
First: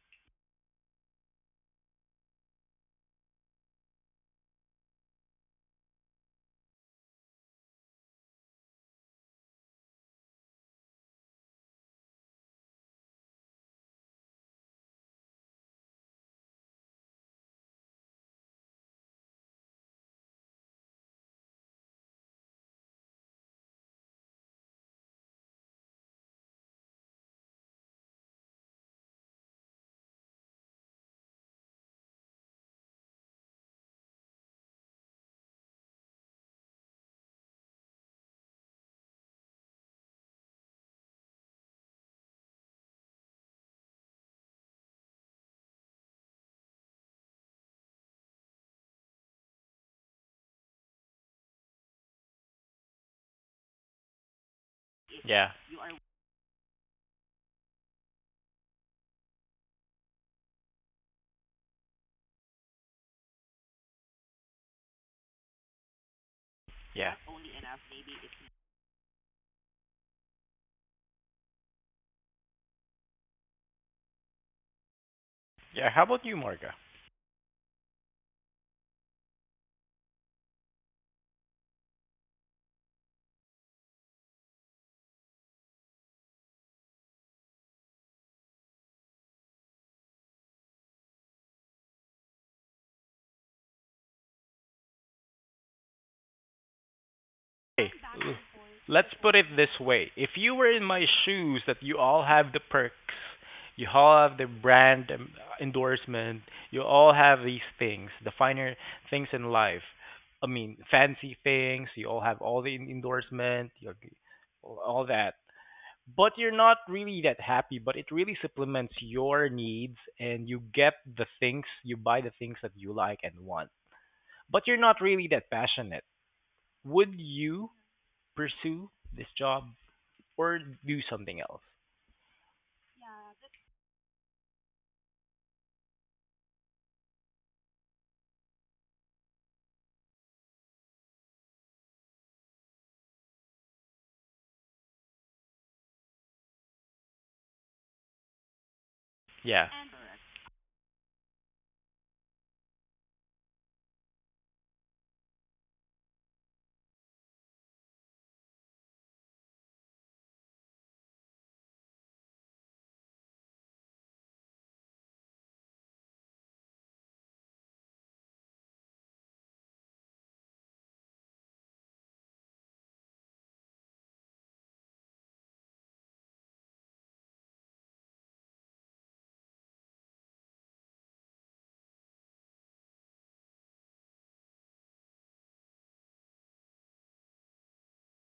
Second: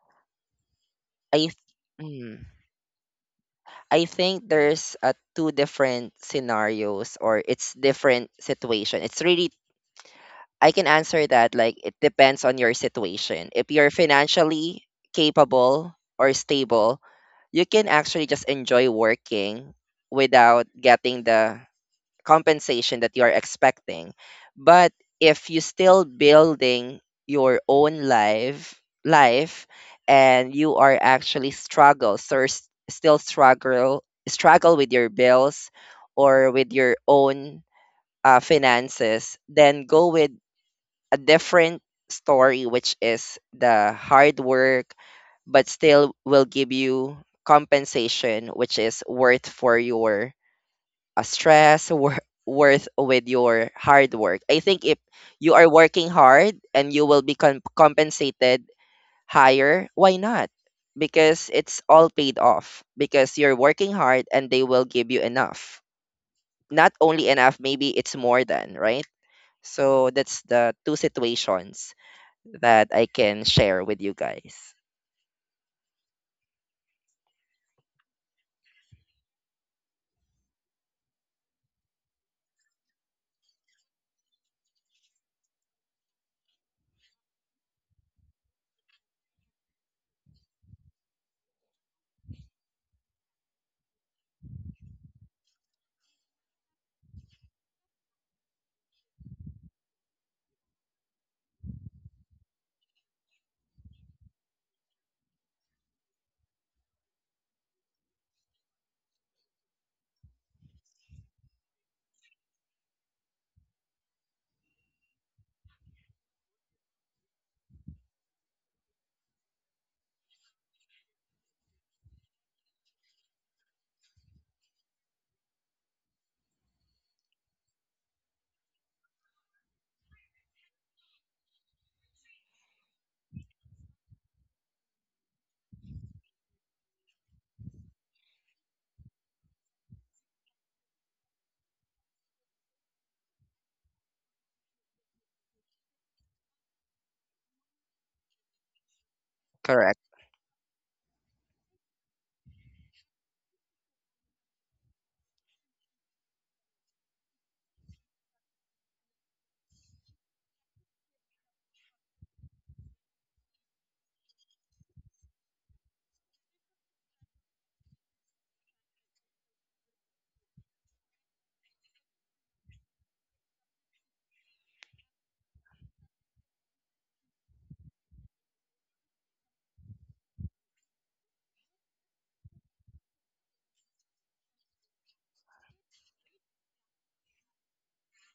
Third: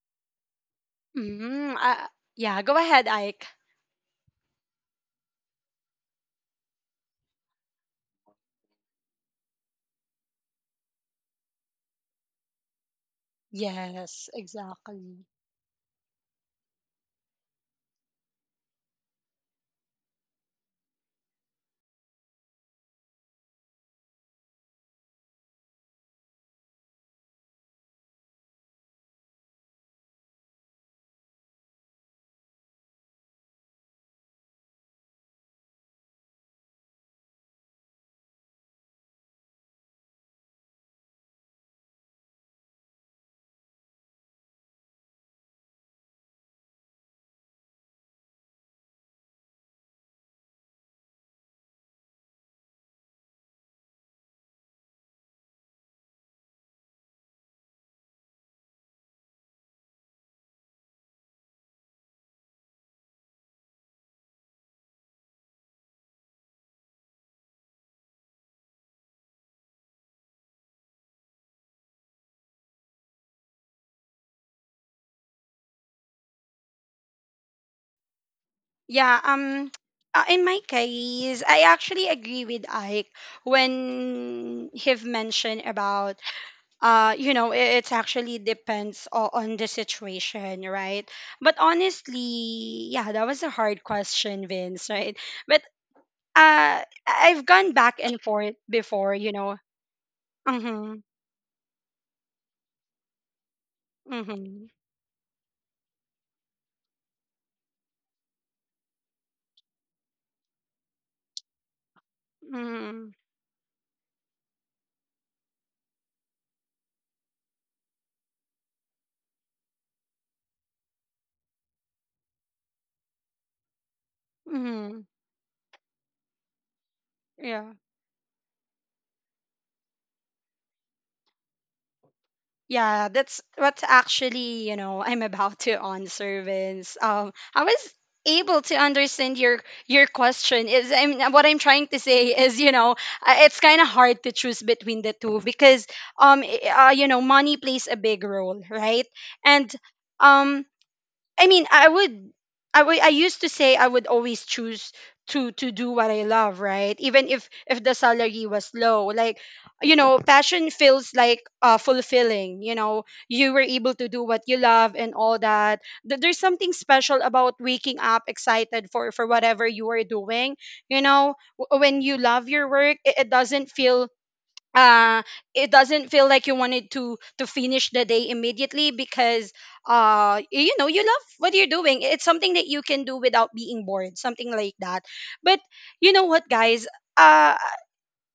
Speaker 2: i th-
Speaker 3: Mm-hmm.
Speaker 2: mm.
Speaker 3: Yeah, go ahead, Ike.
Speaker 2: I think there's two different scenarios or it's different situation it's really I can answer that like it depends on your situation. If you're
Speaker 3: Yes,
Speaker 2: financially
Speaker 3: exactly.
Speaker 2: capable or stable, you can actually just enjoy working without getting the compensation that you are expecting. But if you still building your own life and you are actually struggle, so still struggle struggle with your bills or with your own finances, then go with a different story, which is the hard work, but still will give you compensation, which is worth for your stress, worth with your hard work. I think if
Speaker 1: yeah
Speaker 2: you are working hard and you will be compensated higher, why not? Because it's all paid off because you're working hard and they will give you enough. Not
Speaker 1: yeah
Speaker 2: only enough, maybe it's more than, right? So that's the two situations that I can share with you guys.
Speaker 1: yeah How about you, Marga?
Speaker 3: Yeah, in my case, I actually agree with Ike, when he've mentioned about, you know, it's actually depends on the situation, right? But honestly, yeah, that was a hard question, Vince, right? But I've gone
Speaker 1: Hey,
Speaker 3: back and forth
Speaker 1: let's
Speaker 3: before, you
Speaker 1: put it
Speaker 3: know.
Speaker 1: this way. If you were in
Speaker 3: Mhm.
Speaker 1: my shoes, that you all have the perks, you all have the
Speaker 3: Mhm.
Speaker 1: endorsement, you all have these things, the finer things in life. I mean, fancy things, you all have all the
Speaker 3: Mhm.
Speaker 1: endorsement, you have all that. But you're not really that happy, but it really supplements your needs and you get the things, you buy the things that you like and want. But you're not
Speaker 3: Mhm.
Speaker 1: really that passionate. Would you
Speaker 3: Yeah.
Speaker 1: pursue this job or do something else?
Speaker 3: Yeah, that's what actually, you know, I'm about to answer, Vince. I was able to understand your question. Is I mean, what I'm trying to say is, you know, it's kind of hard to choose between the two, because, you know, money plays a big role, right?
Speaker 1: Yeah,
Speaker 3: And
Speaker 2: Correct.
Speaker 3: um, I mean, I used to say I would always choose to do what I love, right? Even if the salary was low. Like, you know, passion feels like, fulfilling. You know, you were able to do what you love and all that. There's something special about waking up excited for whatever you are doing. You know, when you love your work, uh it doesn't feel like you wanted to finish the day immediately, because you know, you love what you're doing. It's something that you can do without being bored, something like that. But you know what, guys, uh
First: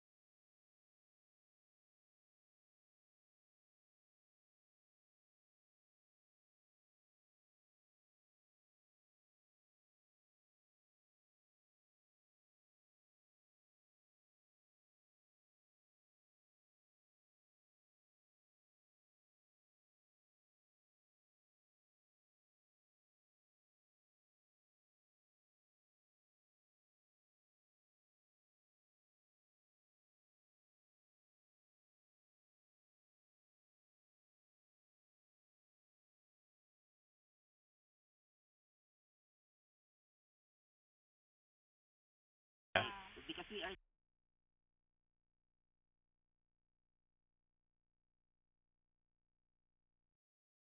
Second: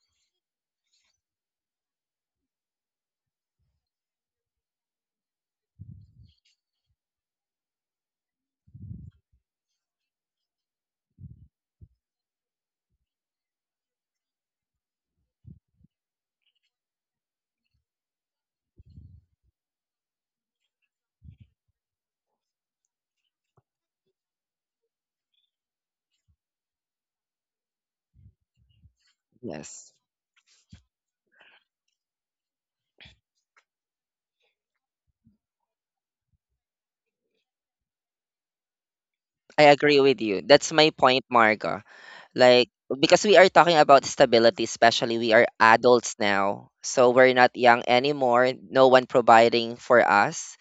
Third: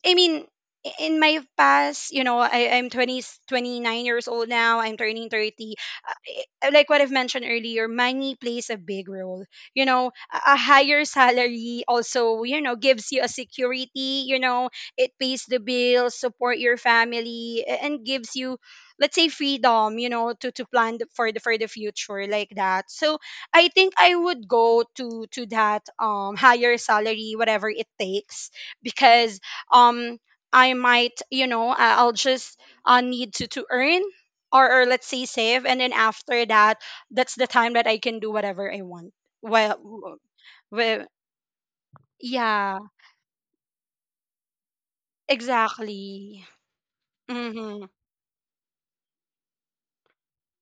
Speaker 3: I mean, in my past, you know, I'm 29 years old now. I'm turning 30. Uh, like what I've mentioned earlier, money plays a big role. You know, a higher salary also, you know, gives you a security. You know, it pays the bills, support your family, and gives you, let's say, freedom, you know, to plan for the future like that. So I think I would go to that higher salary, whatever it takes, because
Speaker 2: Yes.
Speaker 3: um I might, you know, I'll just need to earn, or let's say save, and then after that, that's the time that I can do whatever I want.
Speaker 2: I agree
Speaker 3: Well,
Speaker 2: with you. That's my
Speaker 3: well,
Speaker 2: point, Marga. Like,
Speaker 3: yeah,
Speaker 1: And
Speaker 2: because we are talking about stability, especially we are adults
Speaker 3: exactly.
Speaker 2: now. So we're not young
Speaker 3: Mm-hmm,
Speaker 2: anymore, no one providing for us.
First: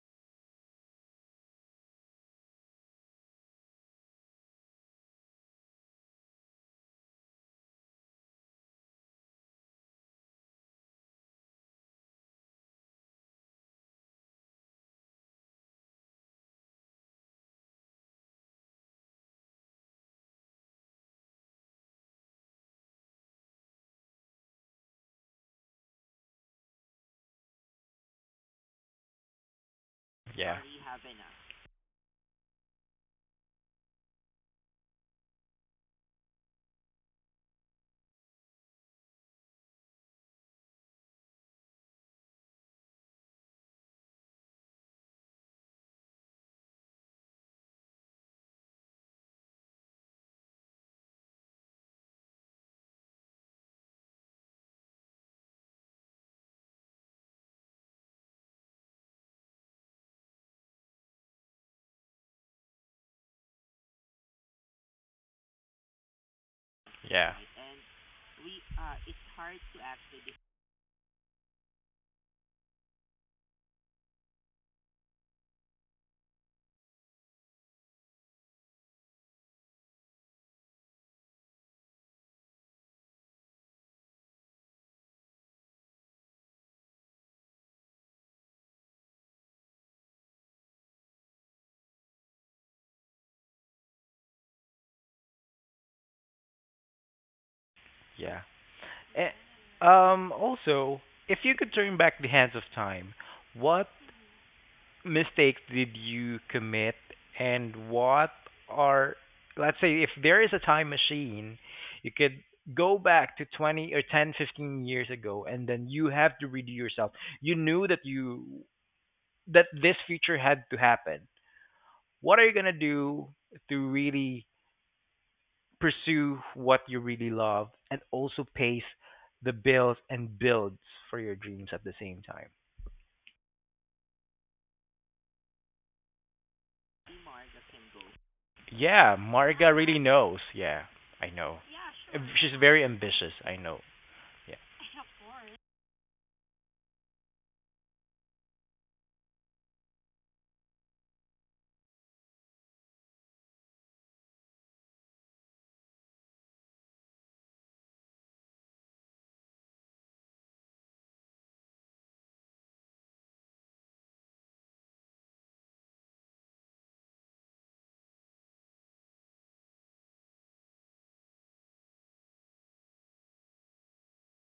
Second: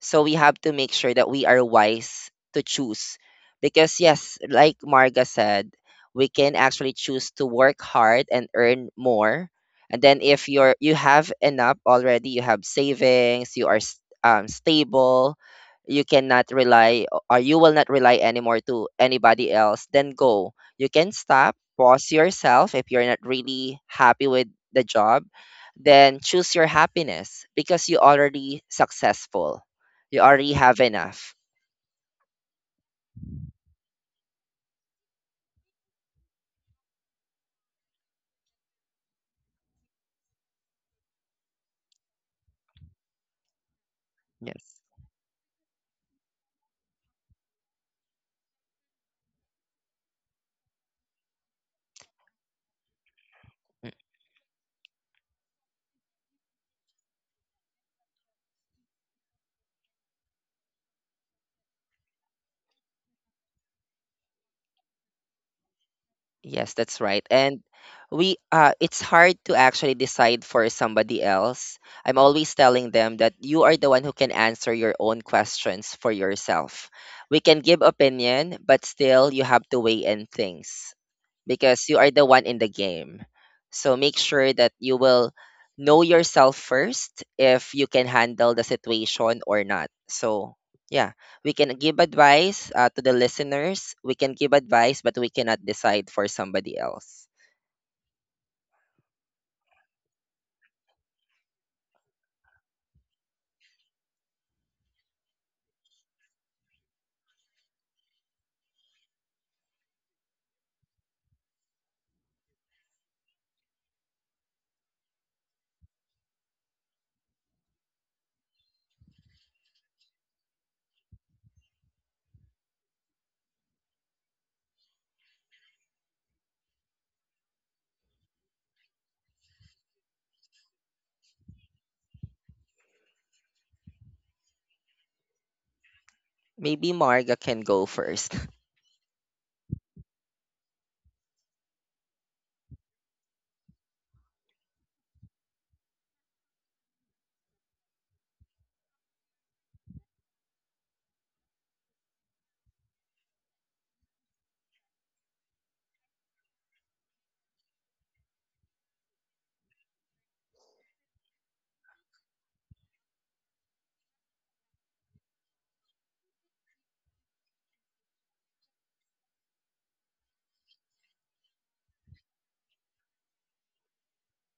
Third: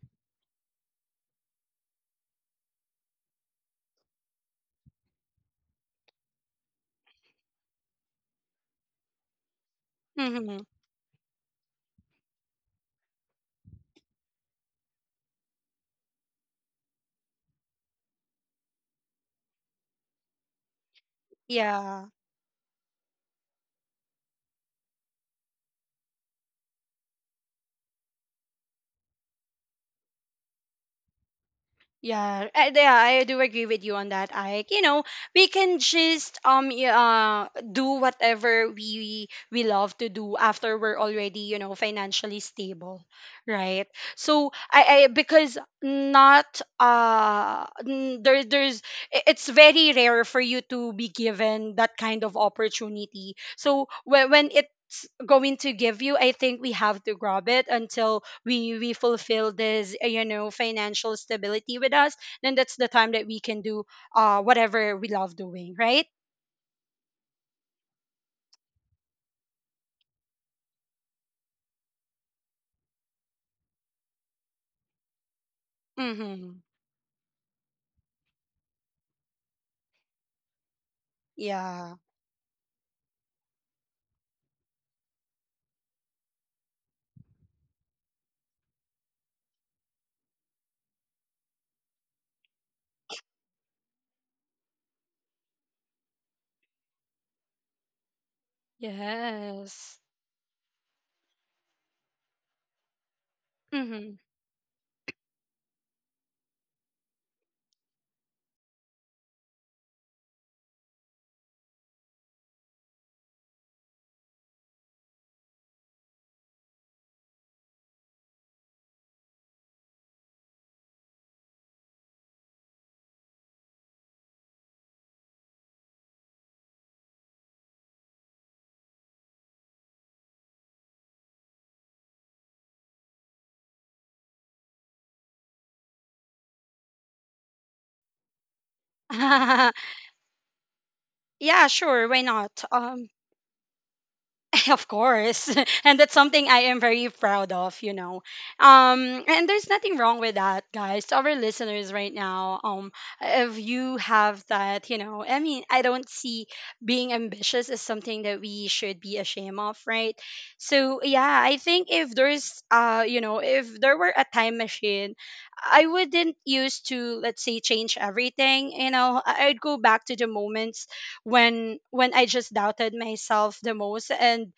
Speaker 2: So we have to make sure that we are wise to choose. Because, yes, like Marga said, we can actually choose to work hard and earn more. And then if
Speaker 3: mm-hmm,
Speaker 2: you're you have enough already, you have savings, you are stable, you cannot rely o- or you will not rely anymore to anybody else, then go you can stop,
Speaker 3: yeah.
Speaker 2: pause yourself if you're not really happy with the job, then choose your happiness because you already successful. You already
Speaker 1: yeah,
Speaker 2: have
Speaker 1: yeah,
Speaker 2: enough.
Speaker 3: Yeah, I do agree with you on that, Ike. You know, we can just do whatever we love to do after we're already, you know, financially stable, right? So
Speaker 2: Yes.
Speaker 3: I, because not there's, it's very rare for you to be given that kind of opportunity. So
Speaker 2: Mm,
Speaker 3: when it's going to give you, I think we have to grab it until we fulfill this you know, financial stability with us, then that's the time that we can do whatever we love doing, right?
Speaker 2: yes, that's right.
Speaker 1: yeah,
Speaker 2: And we it's hard to actually decide for somebody else. I'm always telling them that you are the one who can answer your own questions for
Speaker 3: Mm-hmm.
Speaker 2: yourself. We can give opinion, but still you have to weigh in things. Because
Speaker 3: Yeah.
Speaker 2: you are the one in the game. So make sure that you will know yourself first if you can handle the situation or not. So, yeah, we can give advice to the listeners. We can give advice, but we cannot decide for somebody else.
Speaker 1: right? And yeah.
Speaker 3: Yes.
Speaker 1: Also, if you could turn back the hands of time, what
Speaker 3: Mm-hmm.
Speaker 1: mistakes did you commit, and what are, let's say, if there is a time machine, you could go back to 20 or 10, 15 years ago, and then you have to redo yourself. You knew that you that this future had to happen, what are you going to do to really pursue what you really love and also pace the bills and builds for your dreams at the same time?
Speaker 2: Maybe Marga can go first.
Speaker 1: Yeah, Marga really knows. Yeah, I know.
Speaker 3: Yeah, sure, why
Speaker 1: She's
Speaker 3: not?
Speaker 1: very ambitious. I know. Yeah.
Speaker 3: Of course. And that's something I am very proud of. And there's nothing wrong with that, guys. To our listeners right now, if you have that, I mean, I don't see being ambitious as something that we should be ashamed of, right? So yeah, I think, if there were a time machine, I wouldn't use to, let's say, change everything. I'd go back to the moments when I just doubted myself the most, and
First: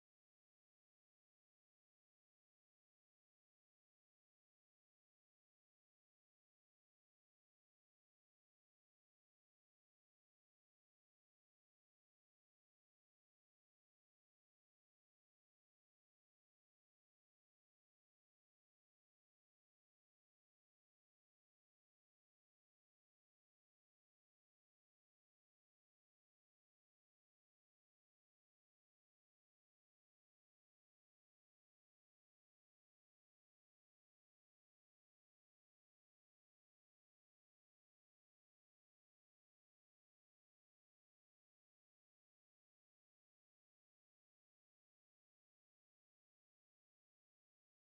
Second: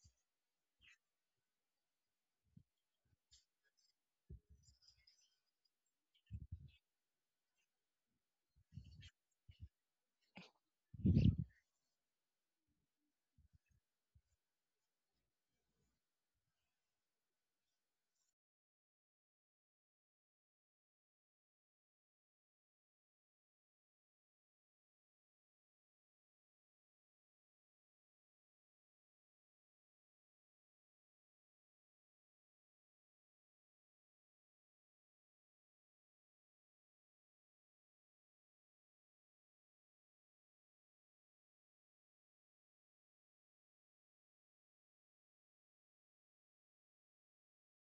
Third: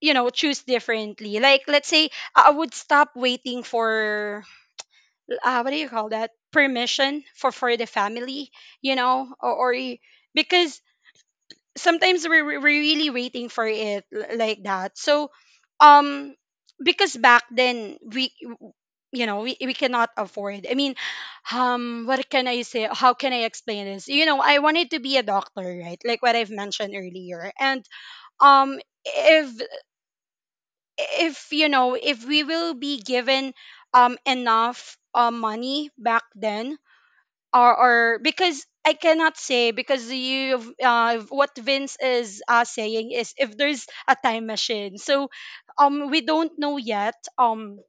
Speaker 3: choose differently, like, let's say, I would stop waiting for, what do you call that, permission for the family, you know or, or y- because sometimes we're really waiting for it, like that, so, um because back then, we you know we cannot afford, I mean, what can I say, how can I explain this, I wanted to be a doctor, right, like what I've mentioned earlier, and um if if, if we will be given enough money back then, or because I cannot say, because you what Vince is, saying is, if there's a time machine, so, we don't know yet.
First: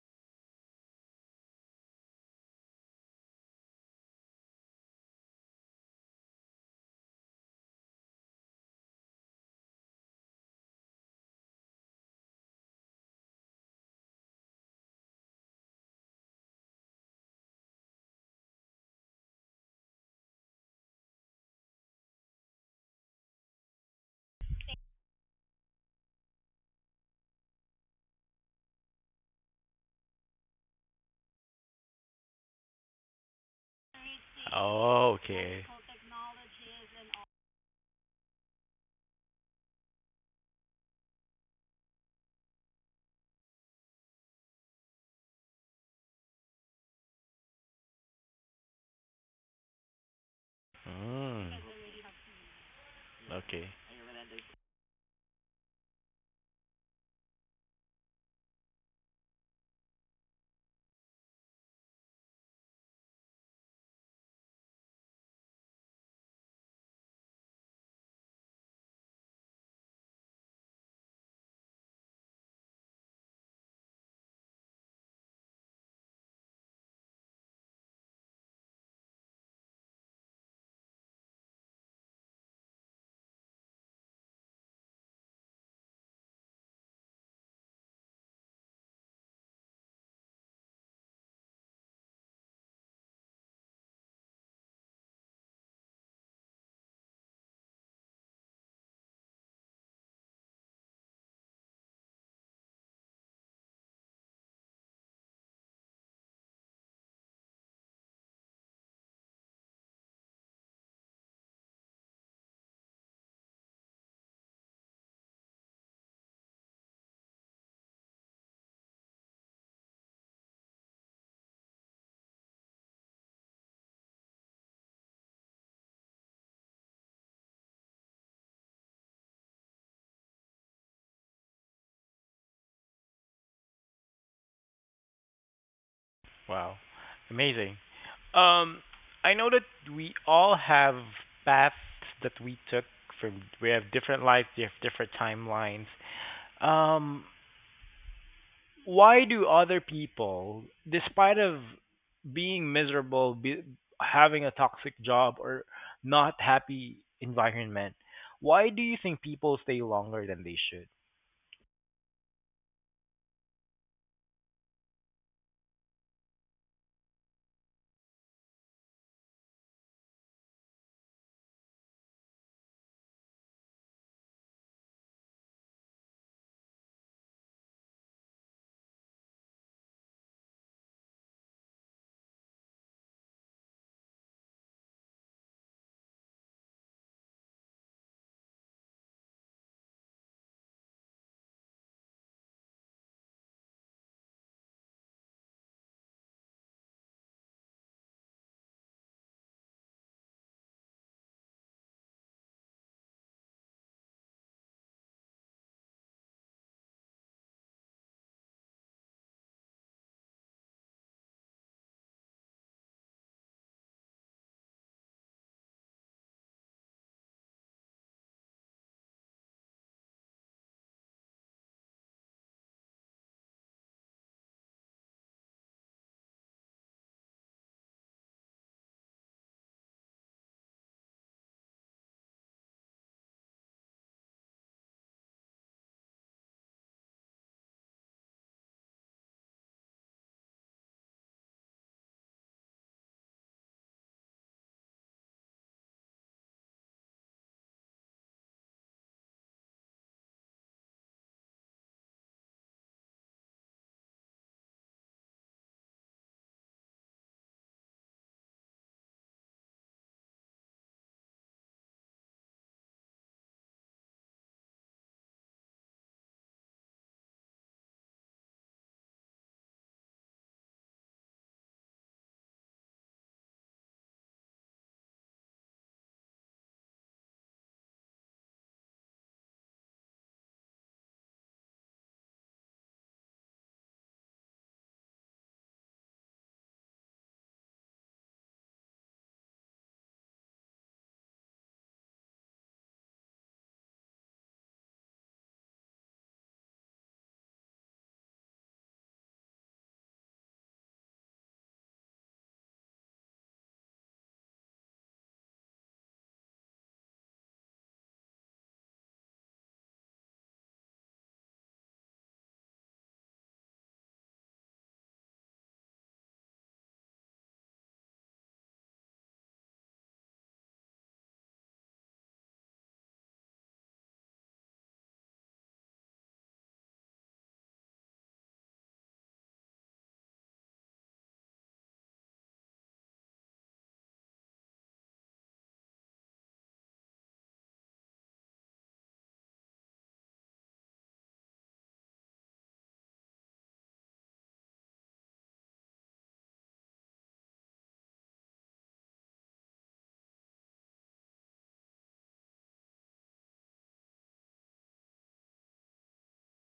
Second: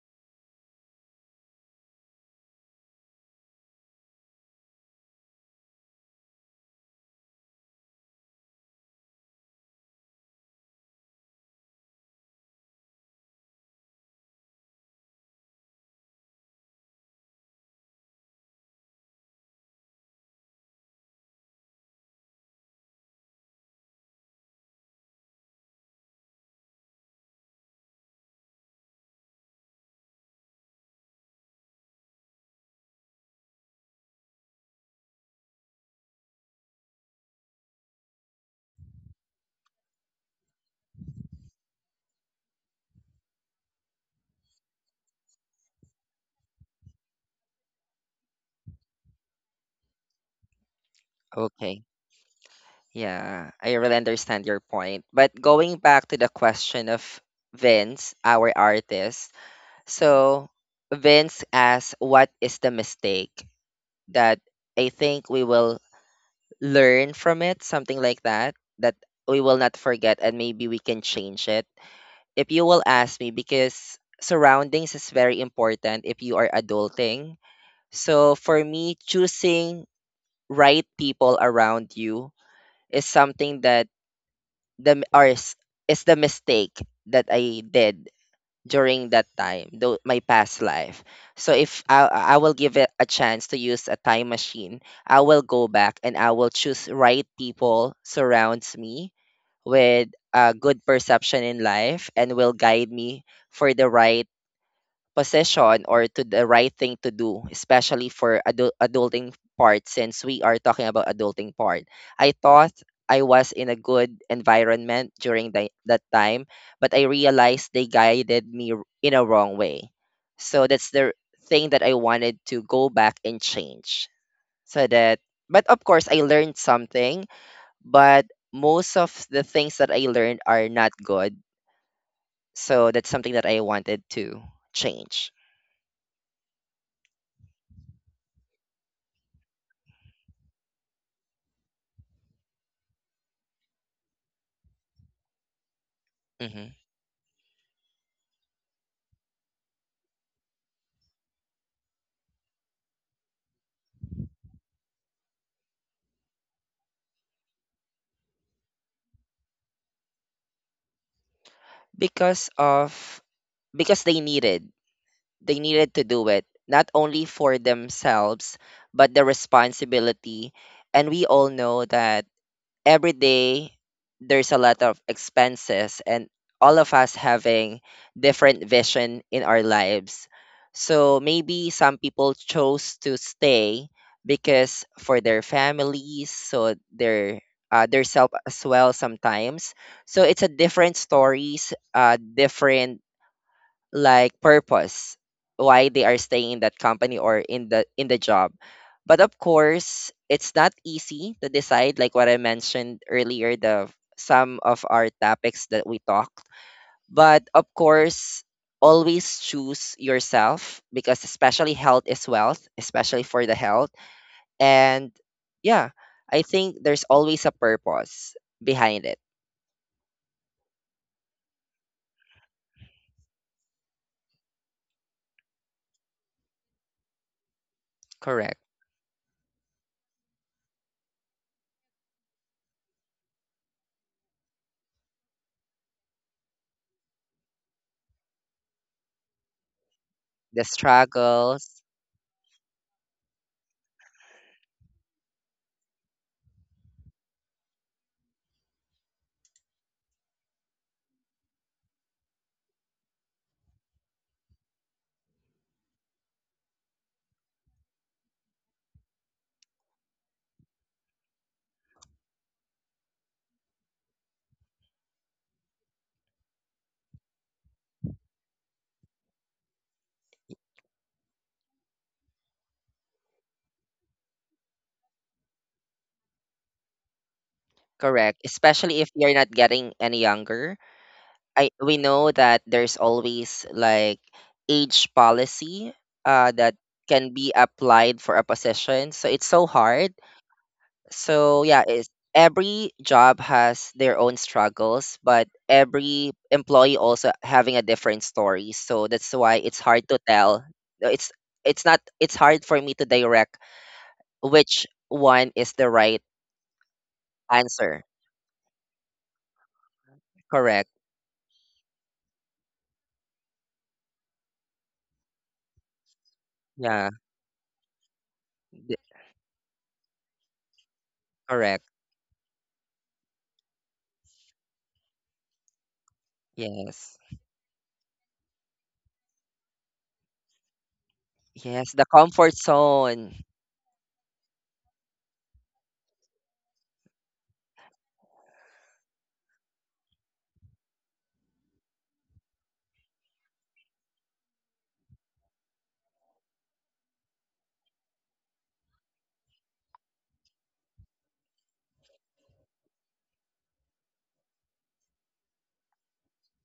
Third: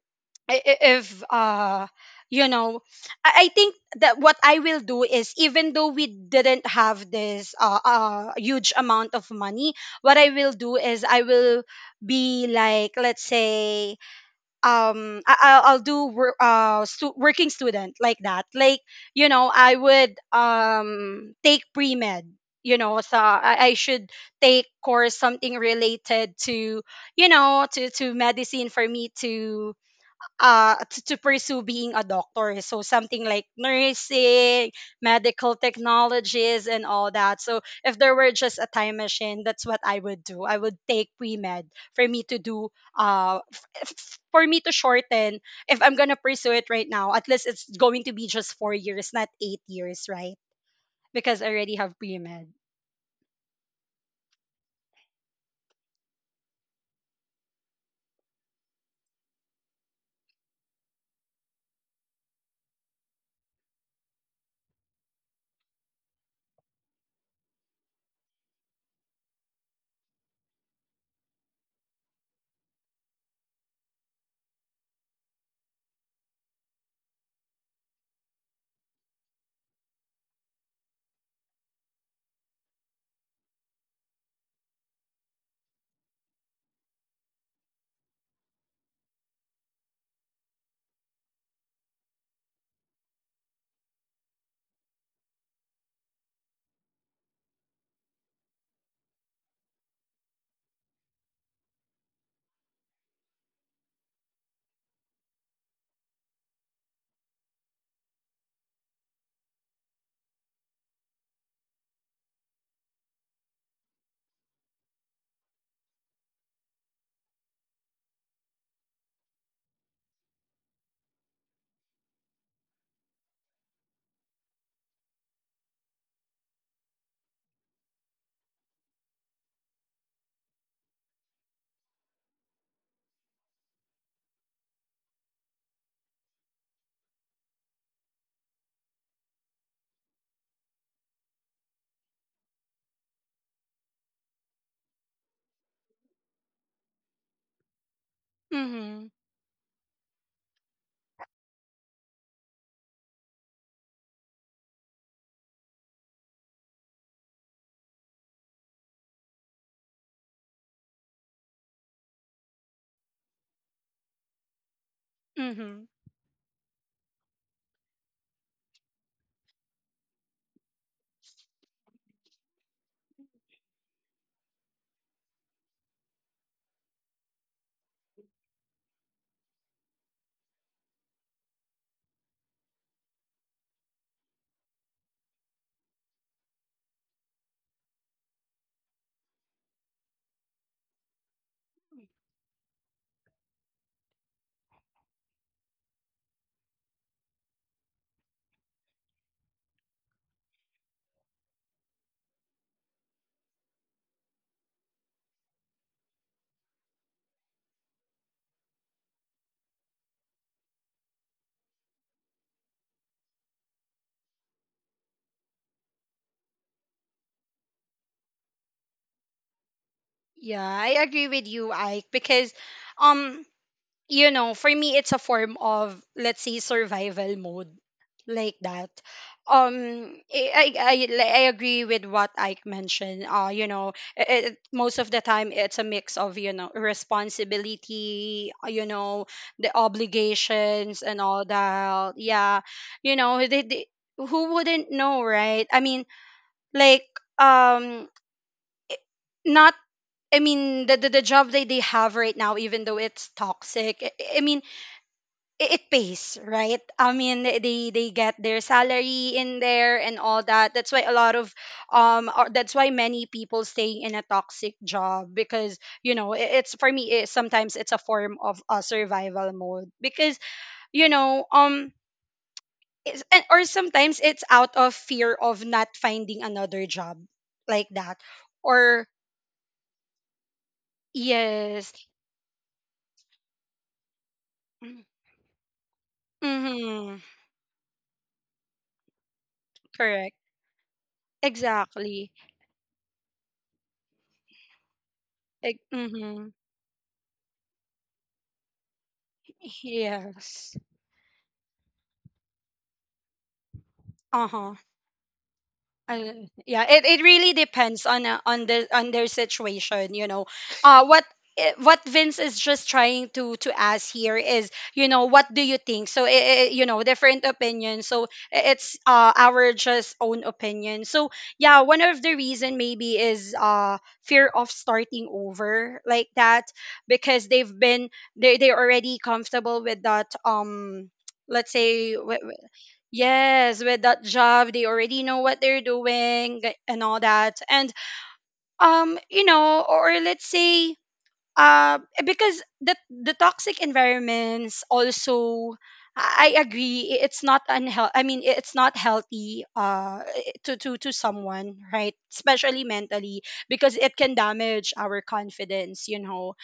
Speaker 3: I- if you know I think that what I will do is, even though we didn't have this huge amount of money, what I will do is I will be, like, let's say, I'll do working student, like that, like, I would take pre-med. So, I should take course something related to, medicine, for me to, to pursue being a doctor, so something like nursing,
Speaker 1: Oh,
Speaker 3: medical
Speaker 1: okay.
Speaker 3: technologies, and all that. So if there were just a time machine, that's what I would do. I would take pre-med for me to do, for me to shorten. If I'm gonna pursue it right now, at least it's going to be just 4 years, not 8 years, right? Because I
Speaker 1: Mm,
Speaker 3: already
Speaker 2: Okay.
Speaker 3: have pre-med.
Speaker 2: Yeah,
Speaker 1: okay.
Speaker 2: I really understand your point. But going back to the question of Vince, our artist. So Vince asks, what is the mistake that I think we will learn from it, something like that, that we will not forget and maybe we can change it. If you will ask me, because surroundings is very important if you are adulting. So for me, choosing right people around you is something that the or is, is the mistake that I did during that time, though my past life. So if I will give it a chance to use a time machine, I will go back and I will choose right people surrounds me with a good perception in life and will guide me for the right position or to the right thing to do, especially for adulting part since we are talking about adulting part. I thought I was in a good environment during that time, but I realized they guided me in a wrong way. So that's the thing that I wanted to go back and change. So that, but of course, I learned something, but most of the things that I learned are not good. So that's something that I wanted to change.
Speaker 1: Wow. Amazing. Um, I know that we all have paths that we took from. We have different lives. We have different timelines.
Speaker 2: Mm-hmm.
Speaker 1: Um,
Speaker 3: Mm-hmm.
Speaker 1: why do other people, despite of being miserable, having a toxic job or not happy environment, why do you think people stay longer than they should?
Speaker 2: because of because they needed
Speaker 3: Mm-hmm.
Speaker 2: to do it, not only for themselves, but the responsibility. And we all know that every day there's a lot of expenses, and all of us having different vision in our lives. So maybe some people chose to stay because for their families, so their self as well sometimes. So it's a different stories, different, like, purpose why they are staying in that company or in the job. But of course, it's not easy to decide, like what I mentioned earlier, the some of our topics that we talked. But of course, always choose yourself, because especially health is wealth, especially for the health. And yeah, I think there's always a purpose behind it.
Speaker 3: Yeah, I agree with you, Ike, because um for me, it's a form of, let's say, survival mode,
Speaker 2: Correct.
Speaker 3: like that. Um, I, I, I I agree with what Ike mentioned. Most of the time, it's a mix of, responsibility, the
Speaker 2: The
Speaker 3: obligations and all
Speaker 2: struggles.
Speaker 3: that. Yeah. You know, who wouldn't know, right? I mean, like, um, not, I mean, the job that they have right now, even though it's toxic, I mean, it pays, right? I mean, they get their salary in there and all that. That's why a lot of, or that's why many people staying in a toxic job, because it's, for me, it, sometimes it's a form of a survival mode, because you know um it's, and, or sometimes it's out of fear of not finding another job, like that.
Speaker 2: Correct, especially if
Speaker 3: Or,
Speaker 2: you're not getting any younger. I We
Speaker 3: yes.
Speaker 2: know that there's always, like, age policy that
Speaker 3: Mm-hmm.
Speaker 2: can be applied for a position. So it's so hard.
Speaker 3: Correct.
Speaker 2: So yeah, it's,
Speaker 3: Exactly.
Speaker 2: every job has their own struggles, but every
Speaker 3: Mm-hmm.
Speaker 2: employee also having a different story. So that's why it's hard to tell.
Speaker 3: Yes.
Speaker 2: It's it's not it's hard for me to direct
Speaker 3: Uh-huh.
Speaker 2: which one is the right
Speaker 3: Yeah, it really
Speaker 2: answer.
Speaker 3: depends on, on the on their situation, you know?
Speaker 2: Correct.
Speaker 3: uh what what Vince is just trying to ask here is, what do you think? So,
Speaker 2: Yeah.
Speaker 3: different opinions, so
Speaker 2: th-
Speaker 3: it's, our just own opinion. So yeah,
Speaker 2: Correct.
Speaker 3: one of the reason maybe is, fear of starting over, like that.
Speaker 2: Yes.
Speaker 3: Because they've been they they're already comfortable with that, let's
Speaker 2: Yes, the
Speaker 3: say.
Speaker 2: comfort zone.
Speaker 3: Yes, with that job, they already know what they're doing and all that. And, or, let's say, uh, because the toxic environments also, I agree, it's not unhealthy, I mean, it's not healthy, to someone, right? Especially mentally, because it can damage our confidence, you know.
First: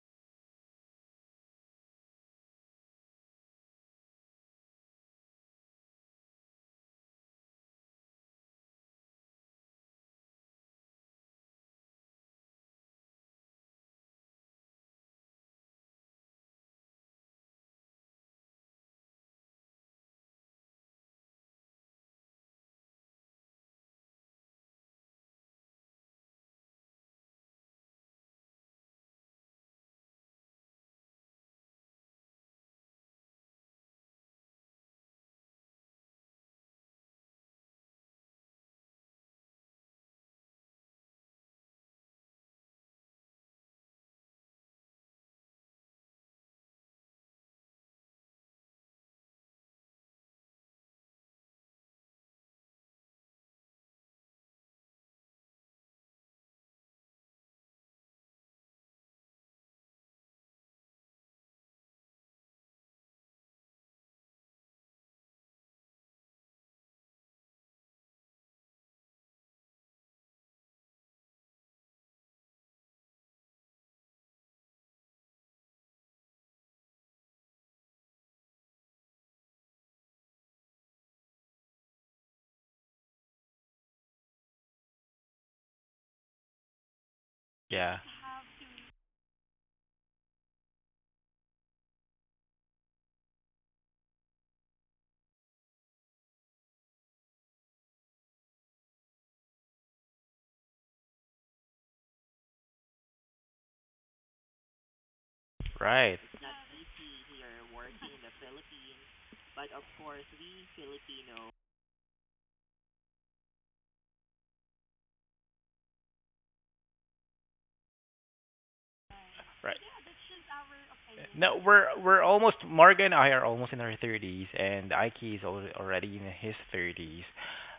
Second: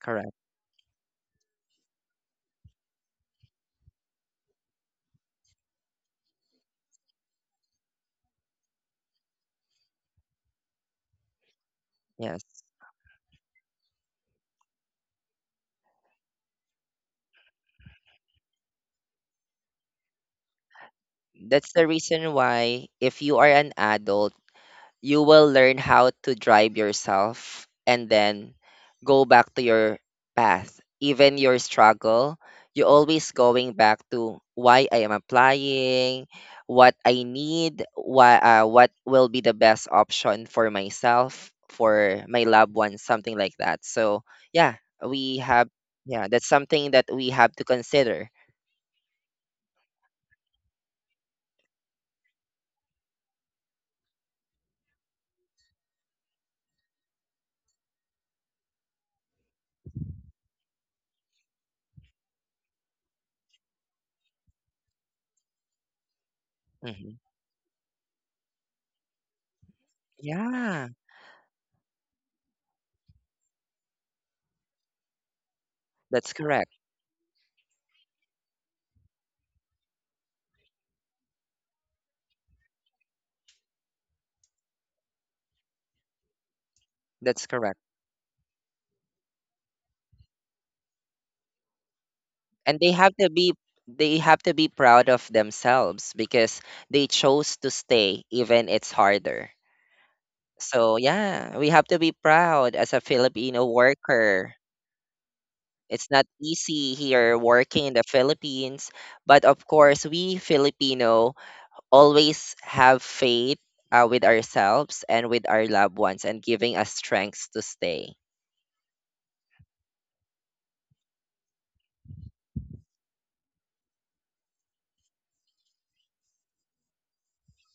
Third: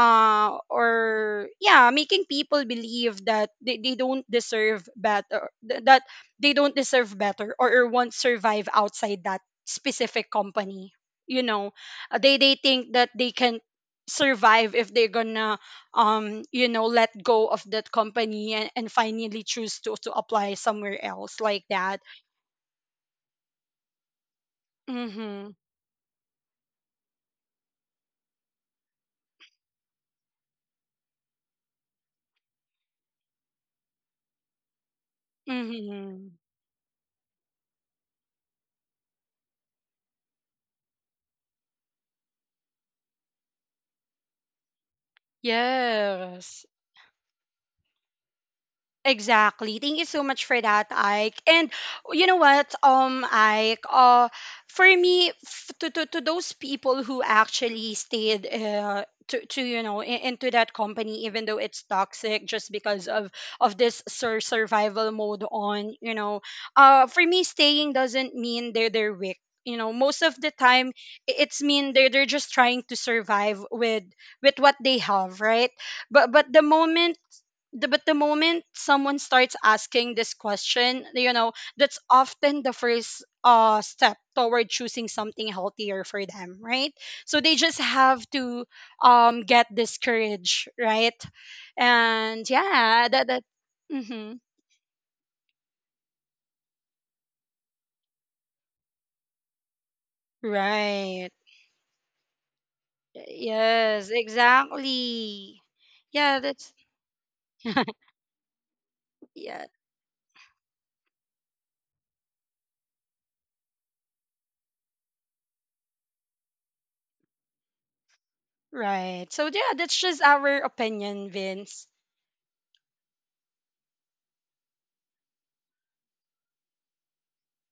Speaker 2: Correct.
Speaker 3: Or yeah, making people believe that they don't deserve better, or, won't survive outside that specific company, you know. They
Speaker 2: Yes.
Speaker 3: they think that they can survive if they're gonna, let go of that company, and finally choose to apply somewhere else, like
Speaker 2: That's the
Speaker 3: that.
Speaker 2: reason why if you are an adult, you will
Speaker 3: Mm-hmm.
Speaker 2: learn how to drive yourself and then go back to your path. Even your struggle, you're always going back to why I am applying,
Speaker 3: Mm-hmm.
Speaker 2: what I need, why, what will be the best option for myself, for my loved ones, something like that. So, yeah, we have, yeah, that's
Speaker 3: Yes.
Speaker 2: something that we have to consider.
Speaker 3: Exactly. Thank you so much for that, Ike. And, you know what, Ike, for me, to those people who actually stayed, to into that company, even though it's toxic, just because of this survival mode on, you know,
Speaker 2: Hmm.
Speaker 3: for me, staying doesn't mean they're weak. You know, most of the time,
Speaker 2: Yeah,
Speaker 3: it's mean they're just trying to survive with what they have, right?
Speaker 2: that's
Speaker 3: But the
Speaker 2: correct.
Speaker 3: moment the, but the moment someone starts asking this question, you know, that's often the first step toward choosing something healthier for them, right? So
Speaker 2: That's
Speaker 3: they just
Speaker 2: correct.
Speaker 1: Yeah,
Speaker 3: have to, get this courage, right? And
Speaker 2: And they
Speaker 3: yeah,
Speaker 2: have
Speaker 3: that,
Speaker 2: to
Speaker 3: that
Speaker 2: be
Speaker 3: mm-hmm.
Speaker 2: proud of themselves because they chose to stay even it's harder. So
Speaker 3: Right.
Speaker 2: yeah, we have to be proud as a Filipino
Speaker 3: Yes,
Speaker 2: worker.
Speaker 3: exactly.
Speaker 2: It's
Speaker 1: right,
Speaker 2: not
Speaker 3: Yeah,
Speaker 2: easy here working in the Philippines, but of
Speaker 3: yeah,
Speaker 2: course we Filipino always have faith with ourselves and with our loved ones and giving us strength to stay.
Speaker 3: right. So yeah,
Speaker 1: right.
Speaker 3: that's just our opinion,
Speaker 1: No,
Speaker 3: Vince.
Speaker 1: we're almost Marga and I are almost in our thirties, and Ike is already in his thirties.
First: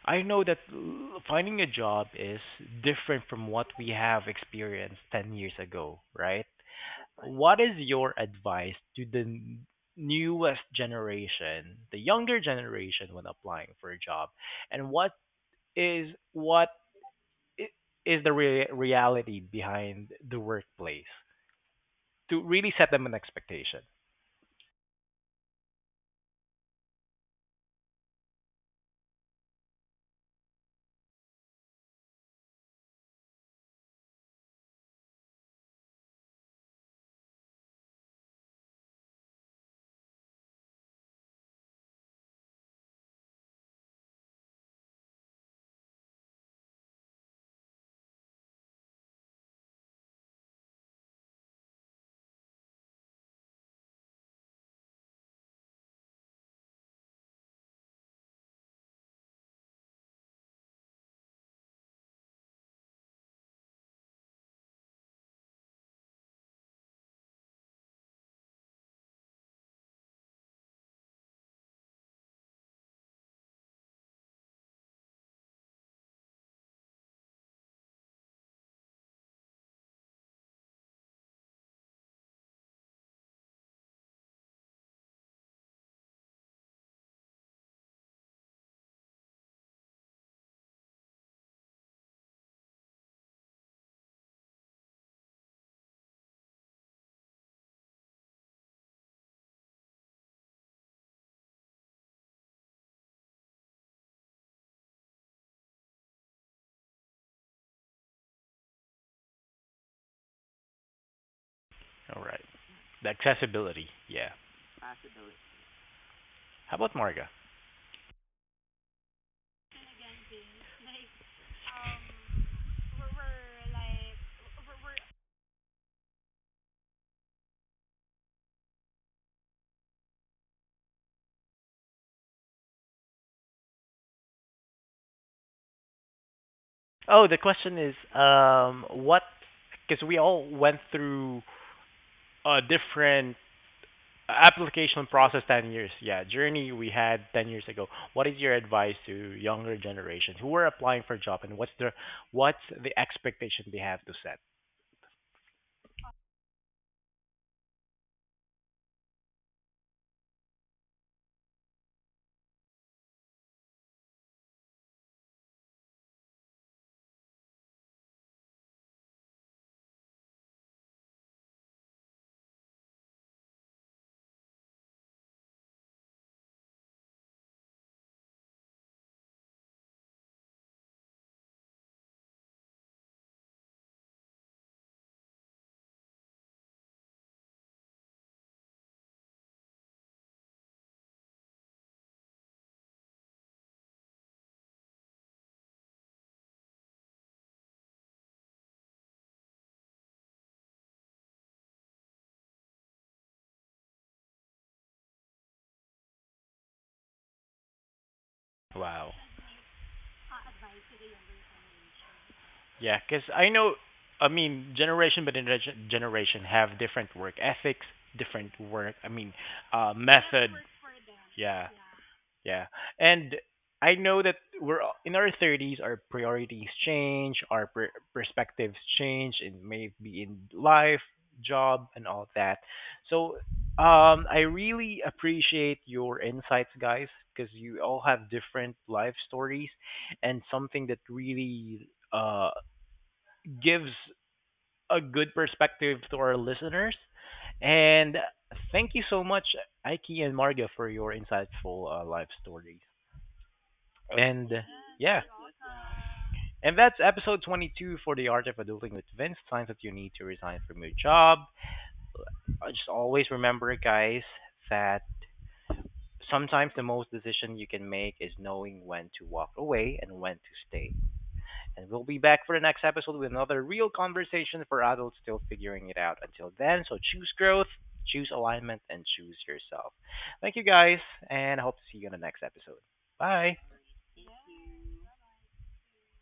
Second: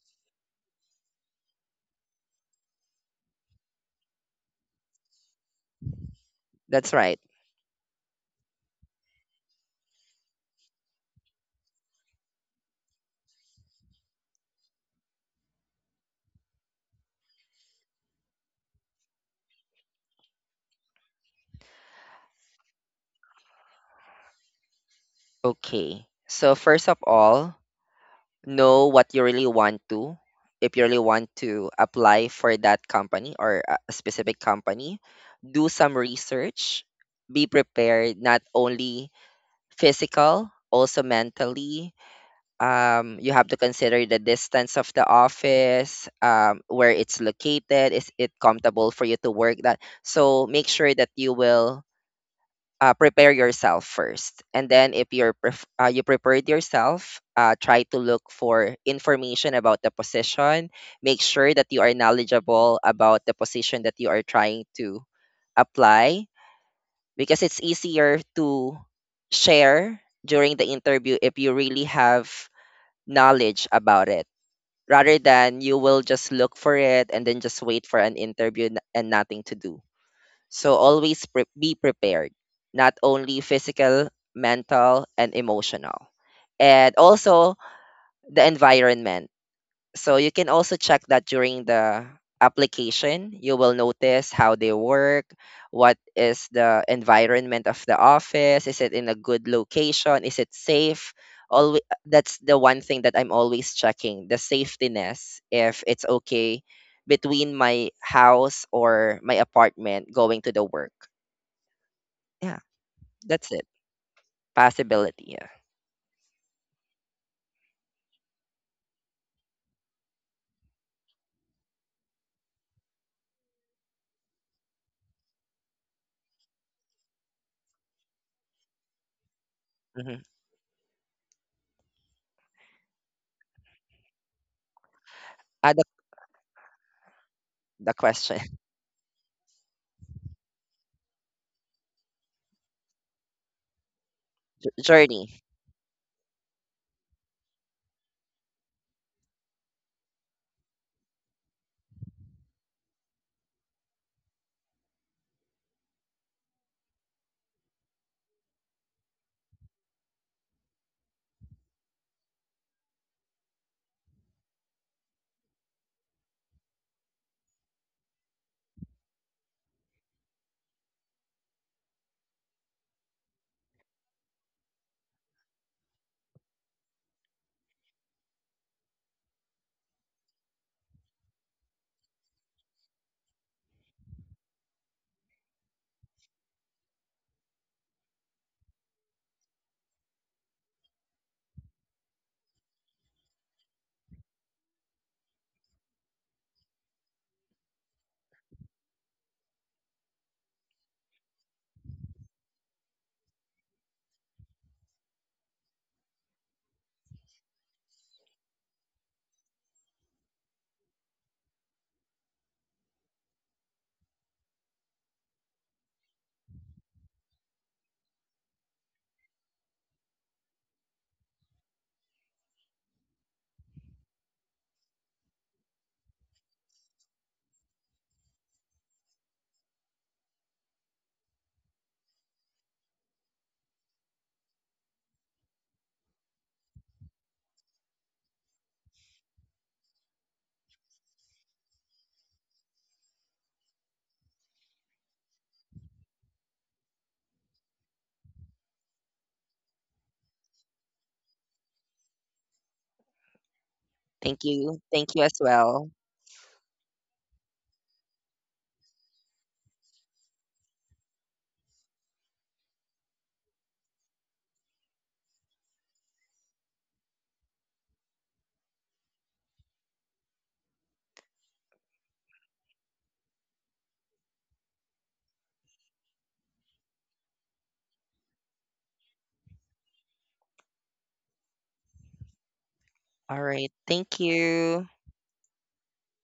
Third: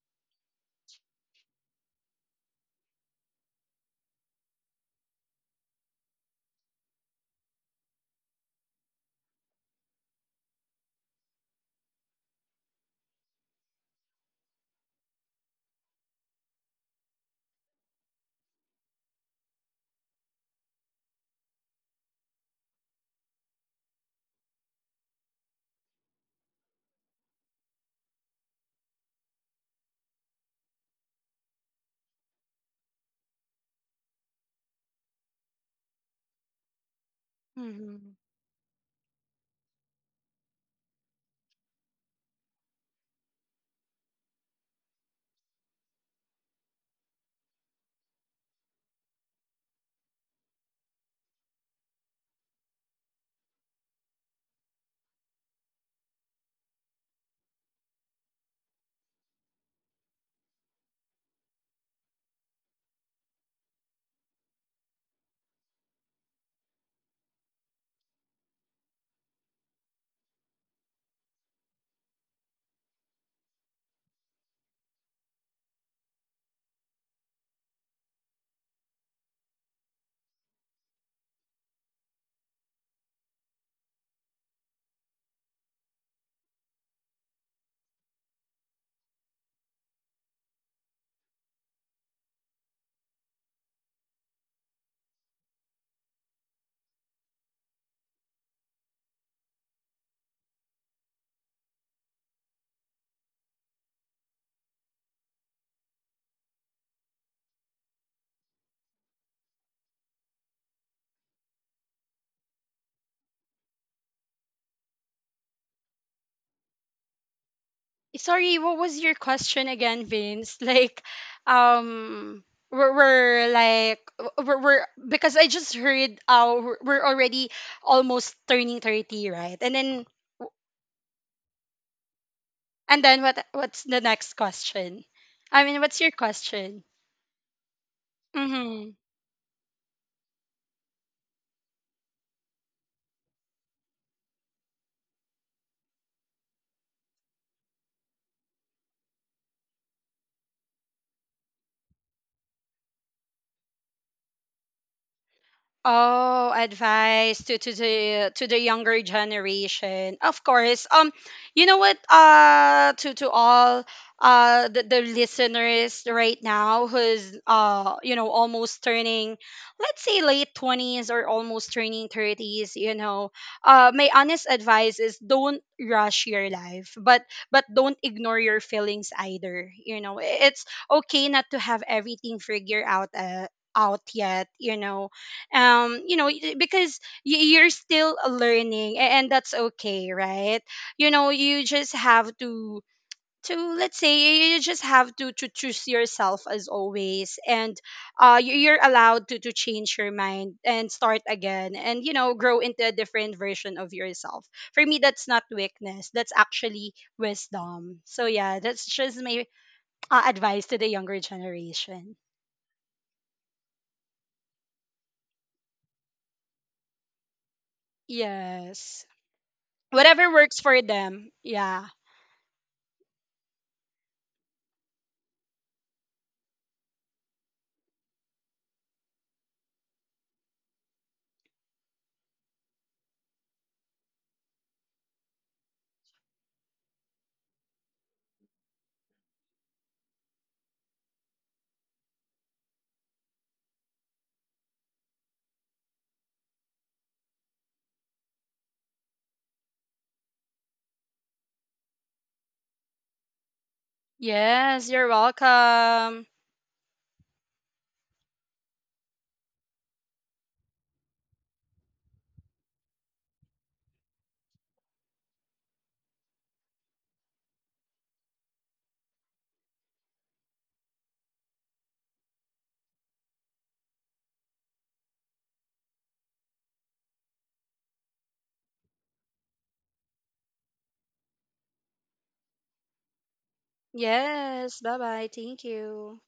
Speaker 1: I know that finding a job is different from what we have experienced 10 years ago, right?
Speaker 2: That's right.
Speaker 1: What is your advice to the newest generation, the younger generation when applying for a job? And what is what I- is the reality behind the workplace to really set them an expectation?
Speaker 2: Okay. So first of all, know what you really want to, if you really want to apply for that company or a specific company, do some research, be
Speaker 3: hmm
Speaker 2: prepared, not only physical, also mentally. You have to consider the distance of the office, where it's located, is it comfortable for you to work that? So make sure that you will prepare yourself first, and then if you're you prepared yourself, try to look for information about the position. Make sure that you are knowledgeable about the position that you are trying to apply, because it's easier to share during the interview if you really have knowledge about it, rather than you will just look for it and then just wait for an interview and nothing to do. So always be prepared, not only physical, mental, and emotional. And also the environment. So you can also check that during the application, you will notice how they work, what is the environment of the office, is it in a good location, is it safe? Always, that's the one thing that I'm always checking, the safetiness, if it's okay between my house or my apartment going to the work.
Speaker 1: All right.
Speaker 2: Yeah,
Speaker 1: The
Speaker 2: that's it.
Speaker 1: accessibility. Yeah.
Speaker 2: Possibility. Yeah.
Speaker 1: How about Marga?
Speaker 3: Sorry, what was your question again, Vince? Like, um, we're like, because I just heard, we're already almost turning 30, right? And then,
Speaker 2: Mm-hmm.
Speaker 3: what's the next question? I mean,
Speaker 2: Add up
Speaker 3: what's your question?
Speaker 1: Oh, the question
Speaker 2: the
Speaker 1: is
Speaker 2: question.
Speaker 3: Mm-hmm.
Speaker 1: what because we all went through a different application
Speaker 2: Journey.
Speaker 1: process 10 years. Yeah, journey we had 10 years ago. What is your advice to younger generations who are applying for a job and what's the expectation they have to set?
Speaker 3: Oh, advice to the younger generation. Of course. You know what? To all, the listeners right now, who's, almost turning, let's say, late twenties or almost turning thirties. You know, my honest advice is, don't rush your life, but don't ignore your feelings either. You know, it's okay not to have everything figured out yet, you know. Because you're still learning, and that's okay, right? You know you just have to to let's say, you just have to choose yourself as always. And you're allowed to change your mind and start again. And grow into a different version of yourself. For me, that's not weakness, that's actually wisdom. So yeah, that's
Speaker 1: Wow.
Speaker 3: just my advice to the younger generation.
Speaker 1: Yeah, cuz I know I mean generation by generation generation have different work ethics, different work,
Speaker 3: Yes,
Speaker 1: I mean
Speaker 3: whatever
Speaker 1: method.
Speaker 3: works for them.
Speaker 1: Yeah.
Speaker 3: Yeah.
Speaker 1: Yeah. And I know that in our 30s, our priorities change, our perspectives change, and maybe in life, job, and all that. So I really appreciate your insights, guys, because you all have different life stories and something that really gives a good perspective to our listeners. And thank you so much, Aiki and Marga, for your insightful life stories.
Speaker 2: Thank
Speaker 1: And
Speaker 2: you.
Speaker 3: Yes, you're
Speaker 2: Thank you
Speaker 1: yeah,
Speaker 2: as well.
Speaker 3: welcome.
Speaker 1: and that's episode 22 for the art of adulting with Vince. Signs that you need to resign from your job. Just always remember, guys, that sometimes the most decision you can make is knowing when to walk away and when to stay. And we'll be back for the next episode with another real conversation for adults still figuring it out. Until then, so choose growth, choose alignment, and choose yourself. Thank you guys, and I hope to see you in the next episode.
Speaker 2: All
Speaker 1: Bye.
Speaker 2: right. Thank
Speaker 3: Yes,
Speaker 2: you.
Speaker 3: bye bye. Thank you.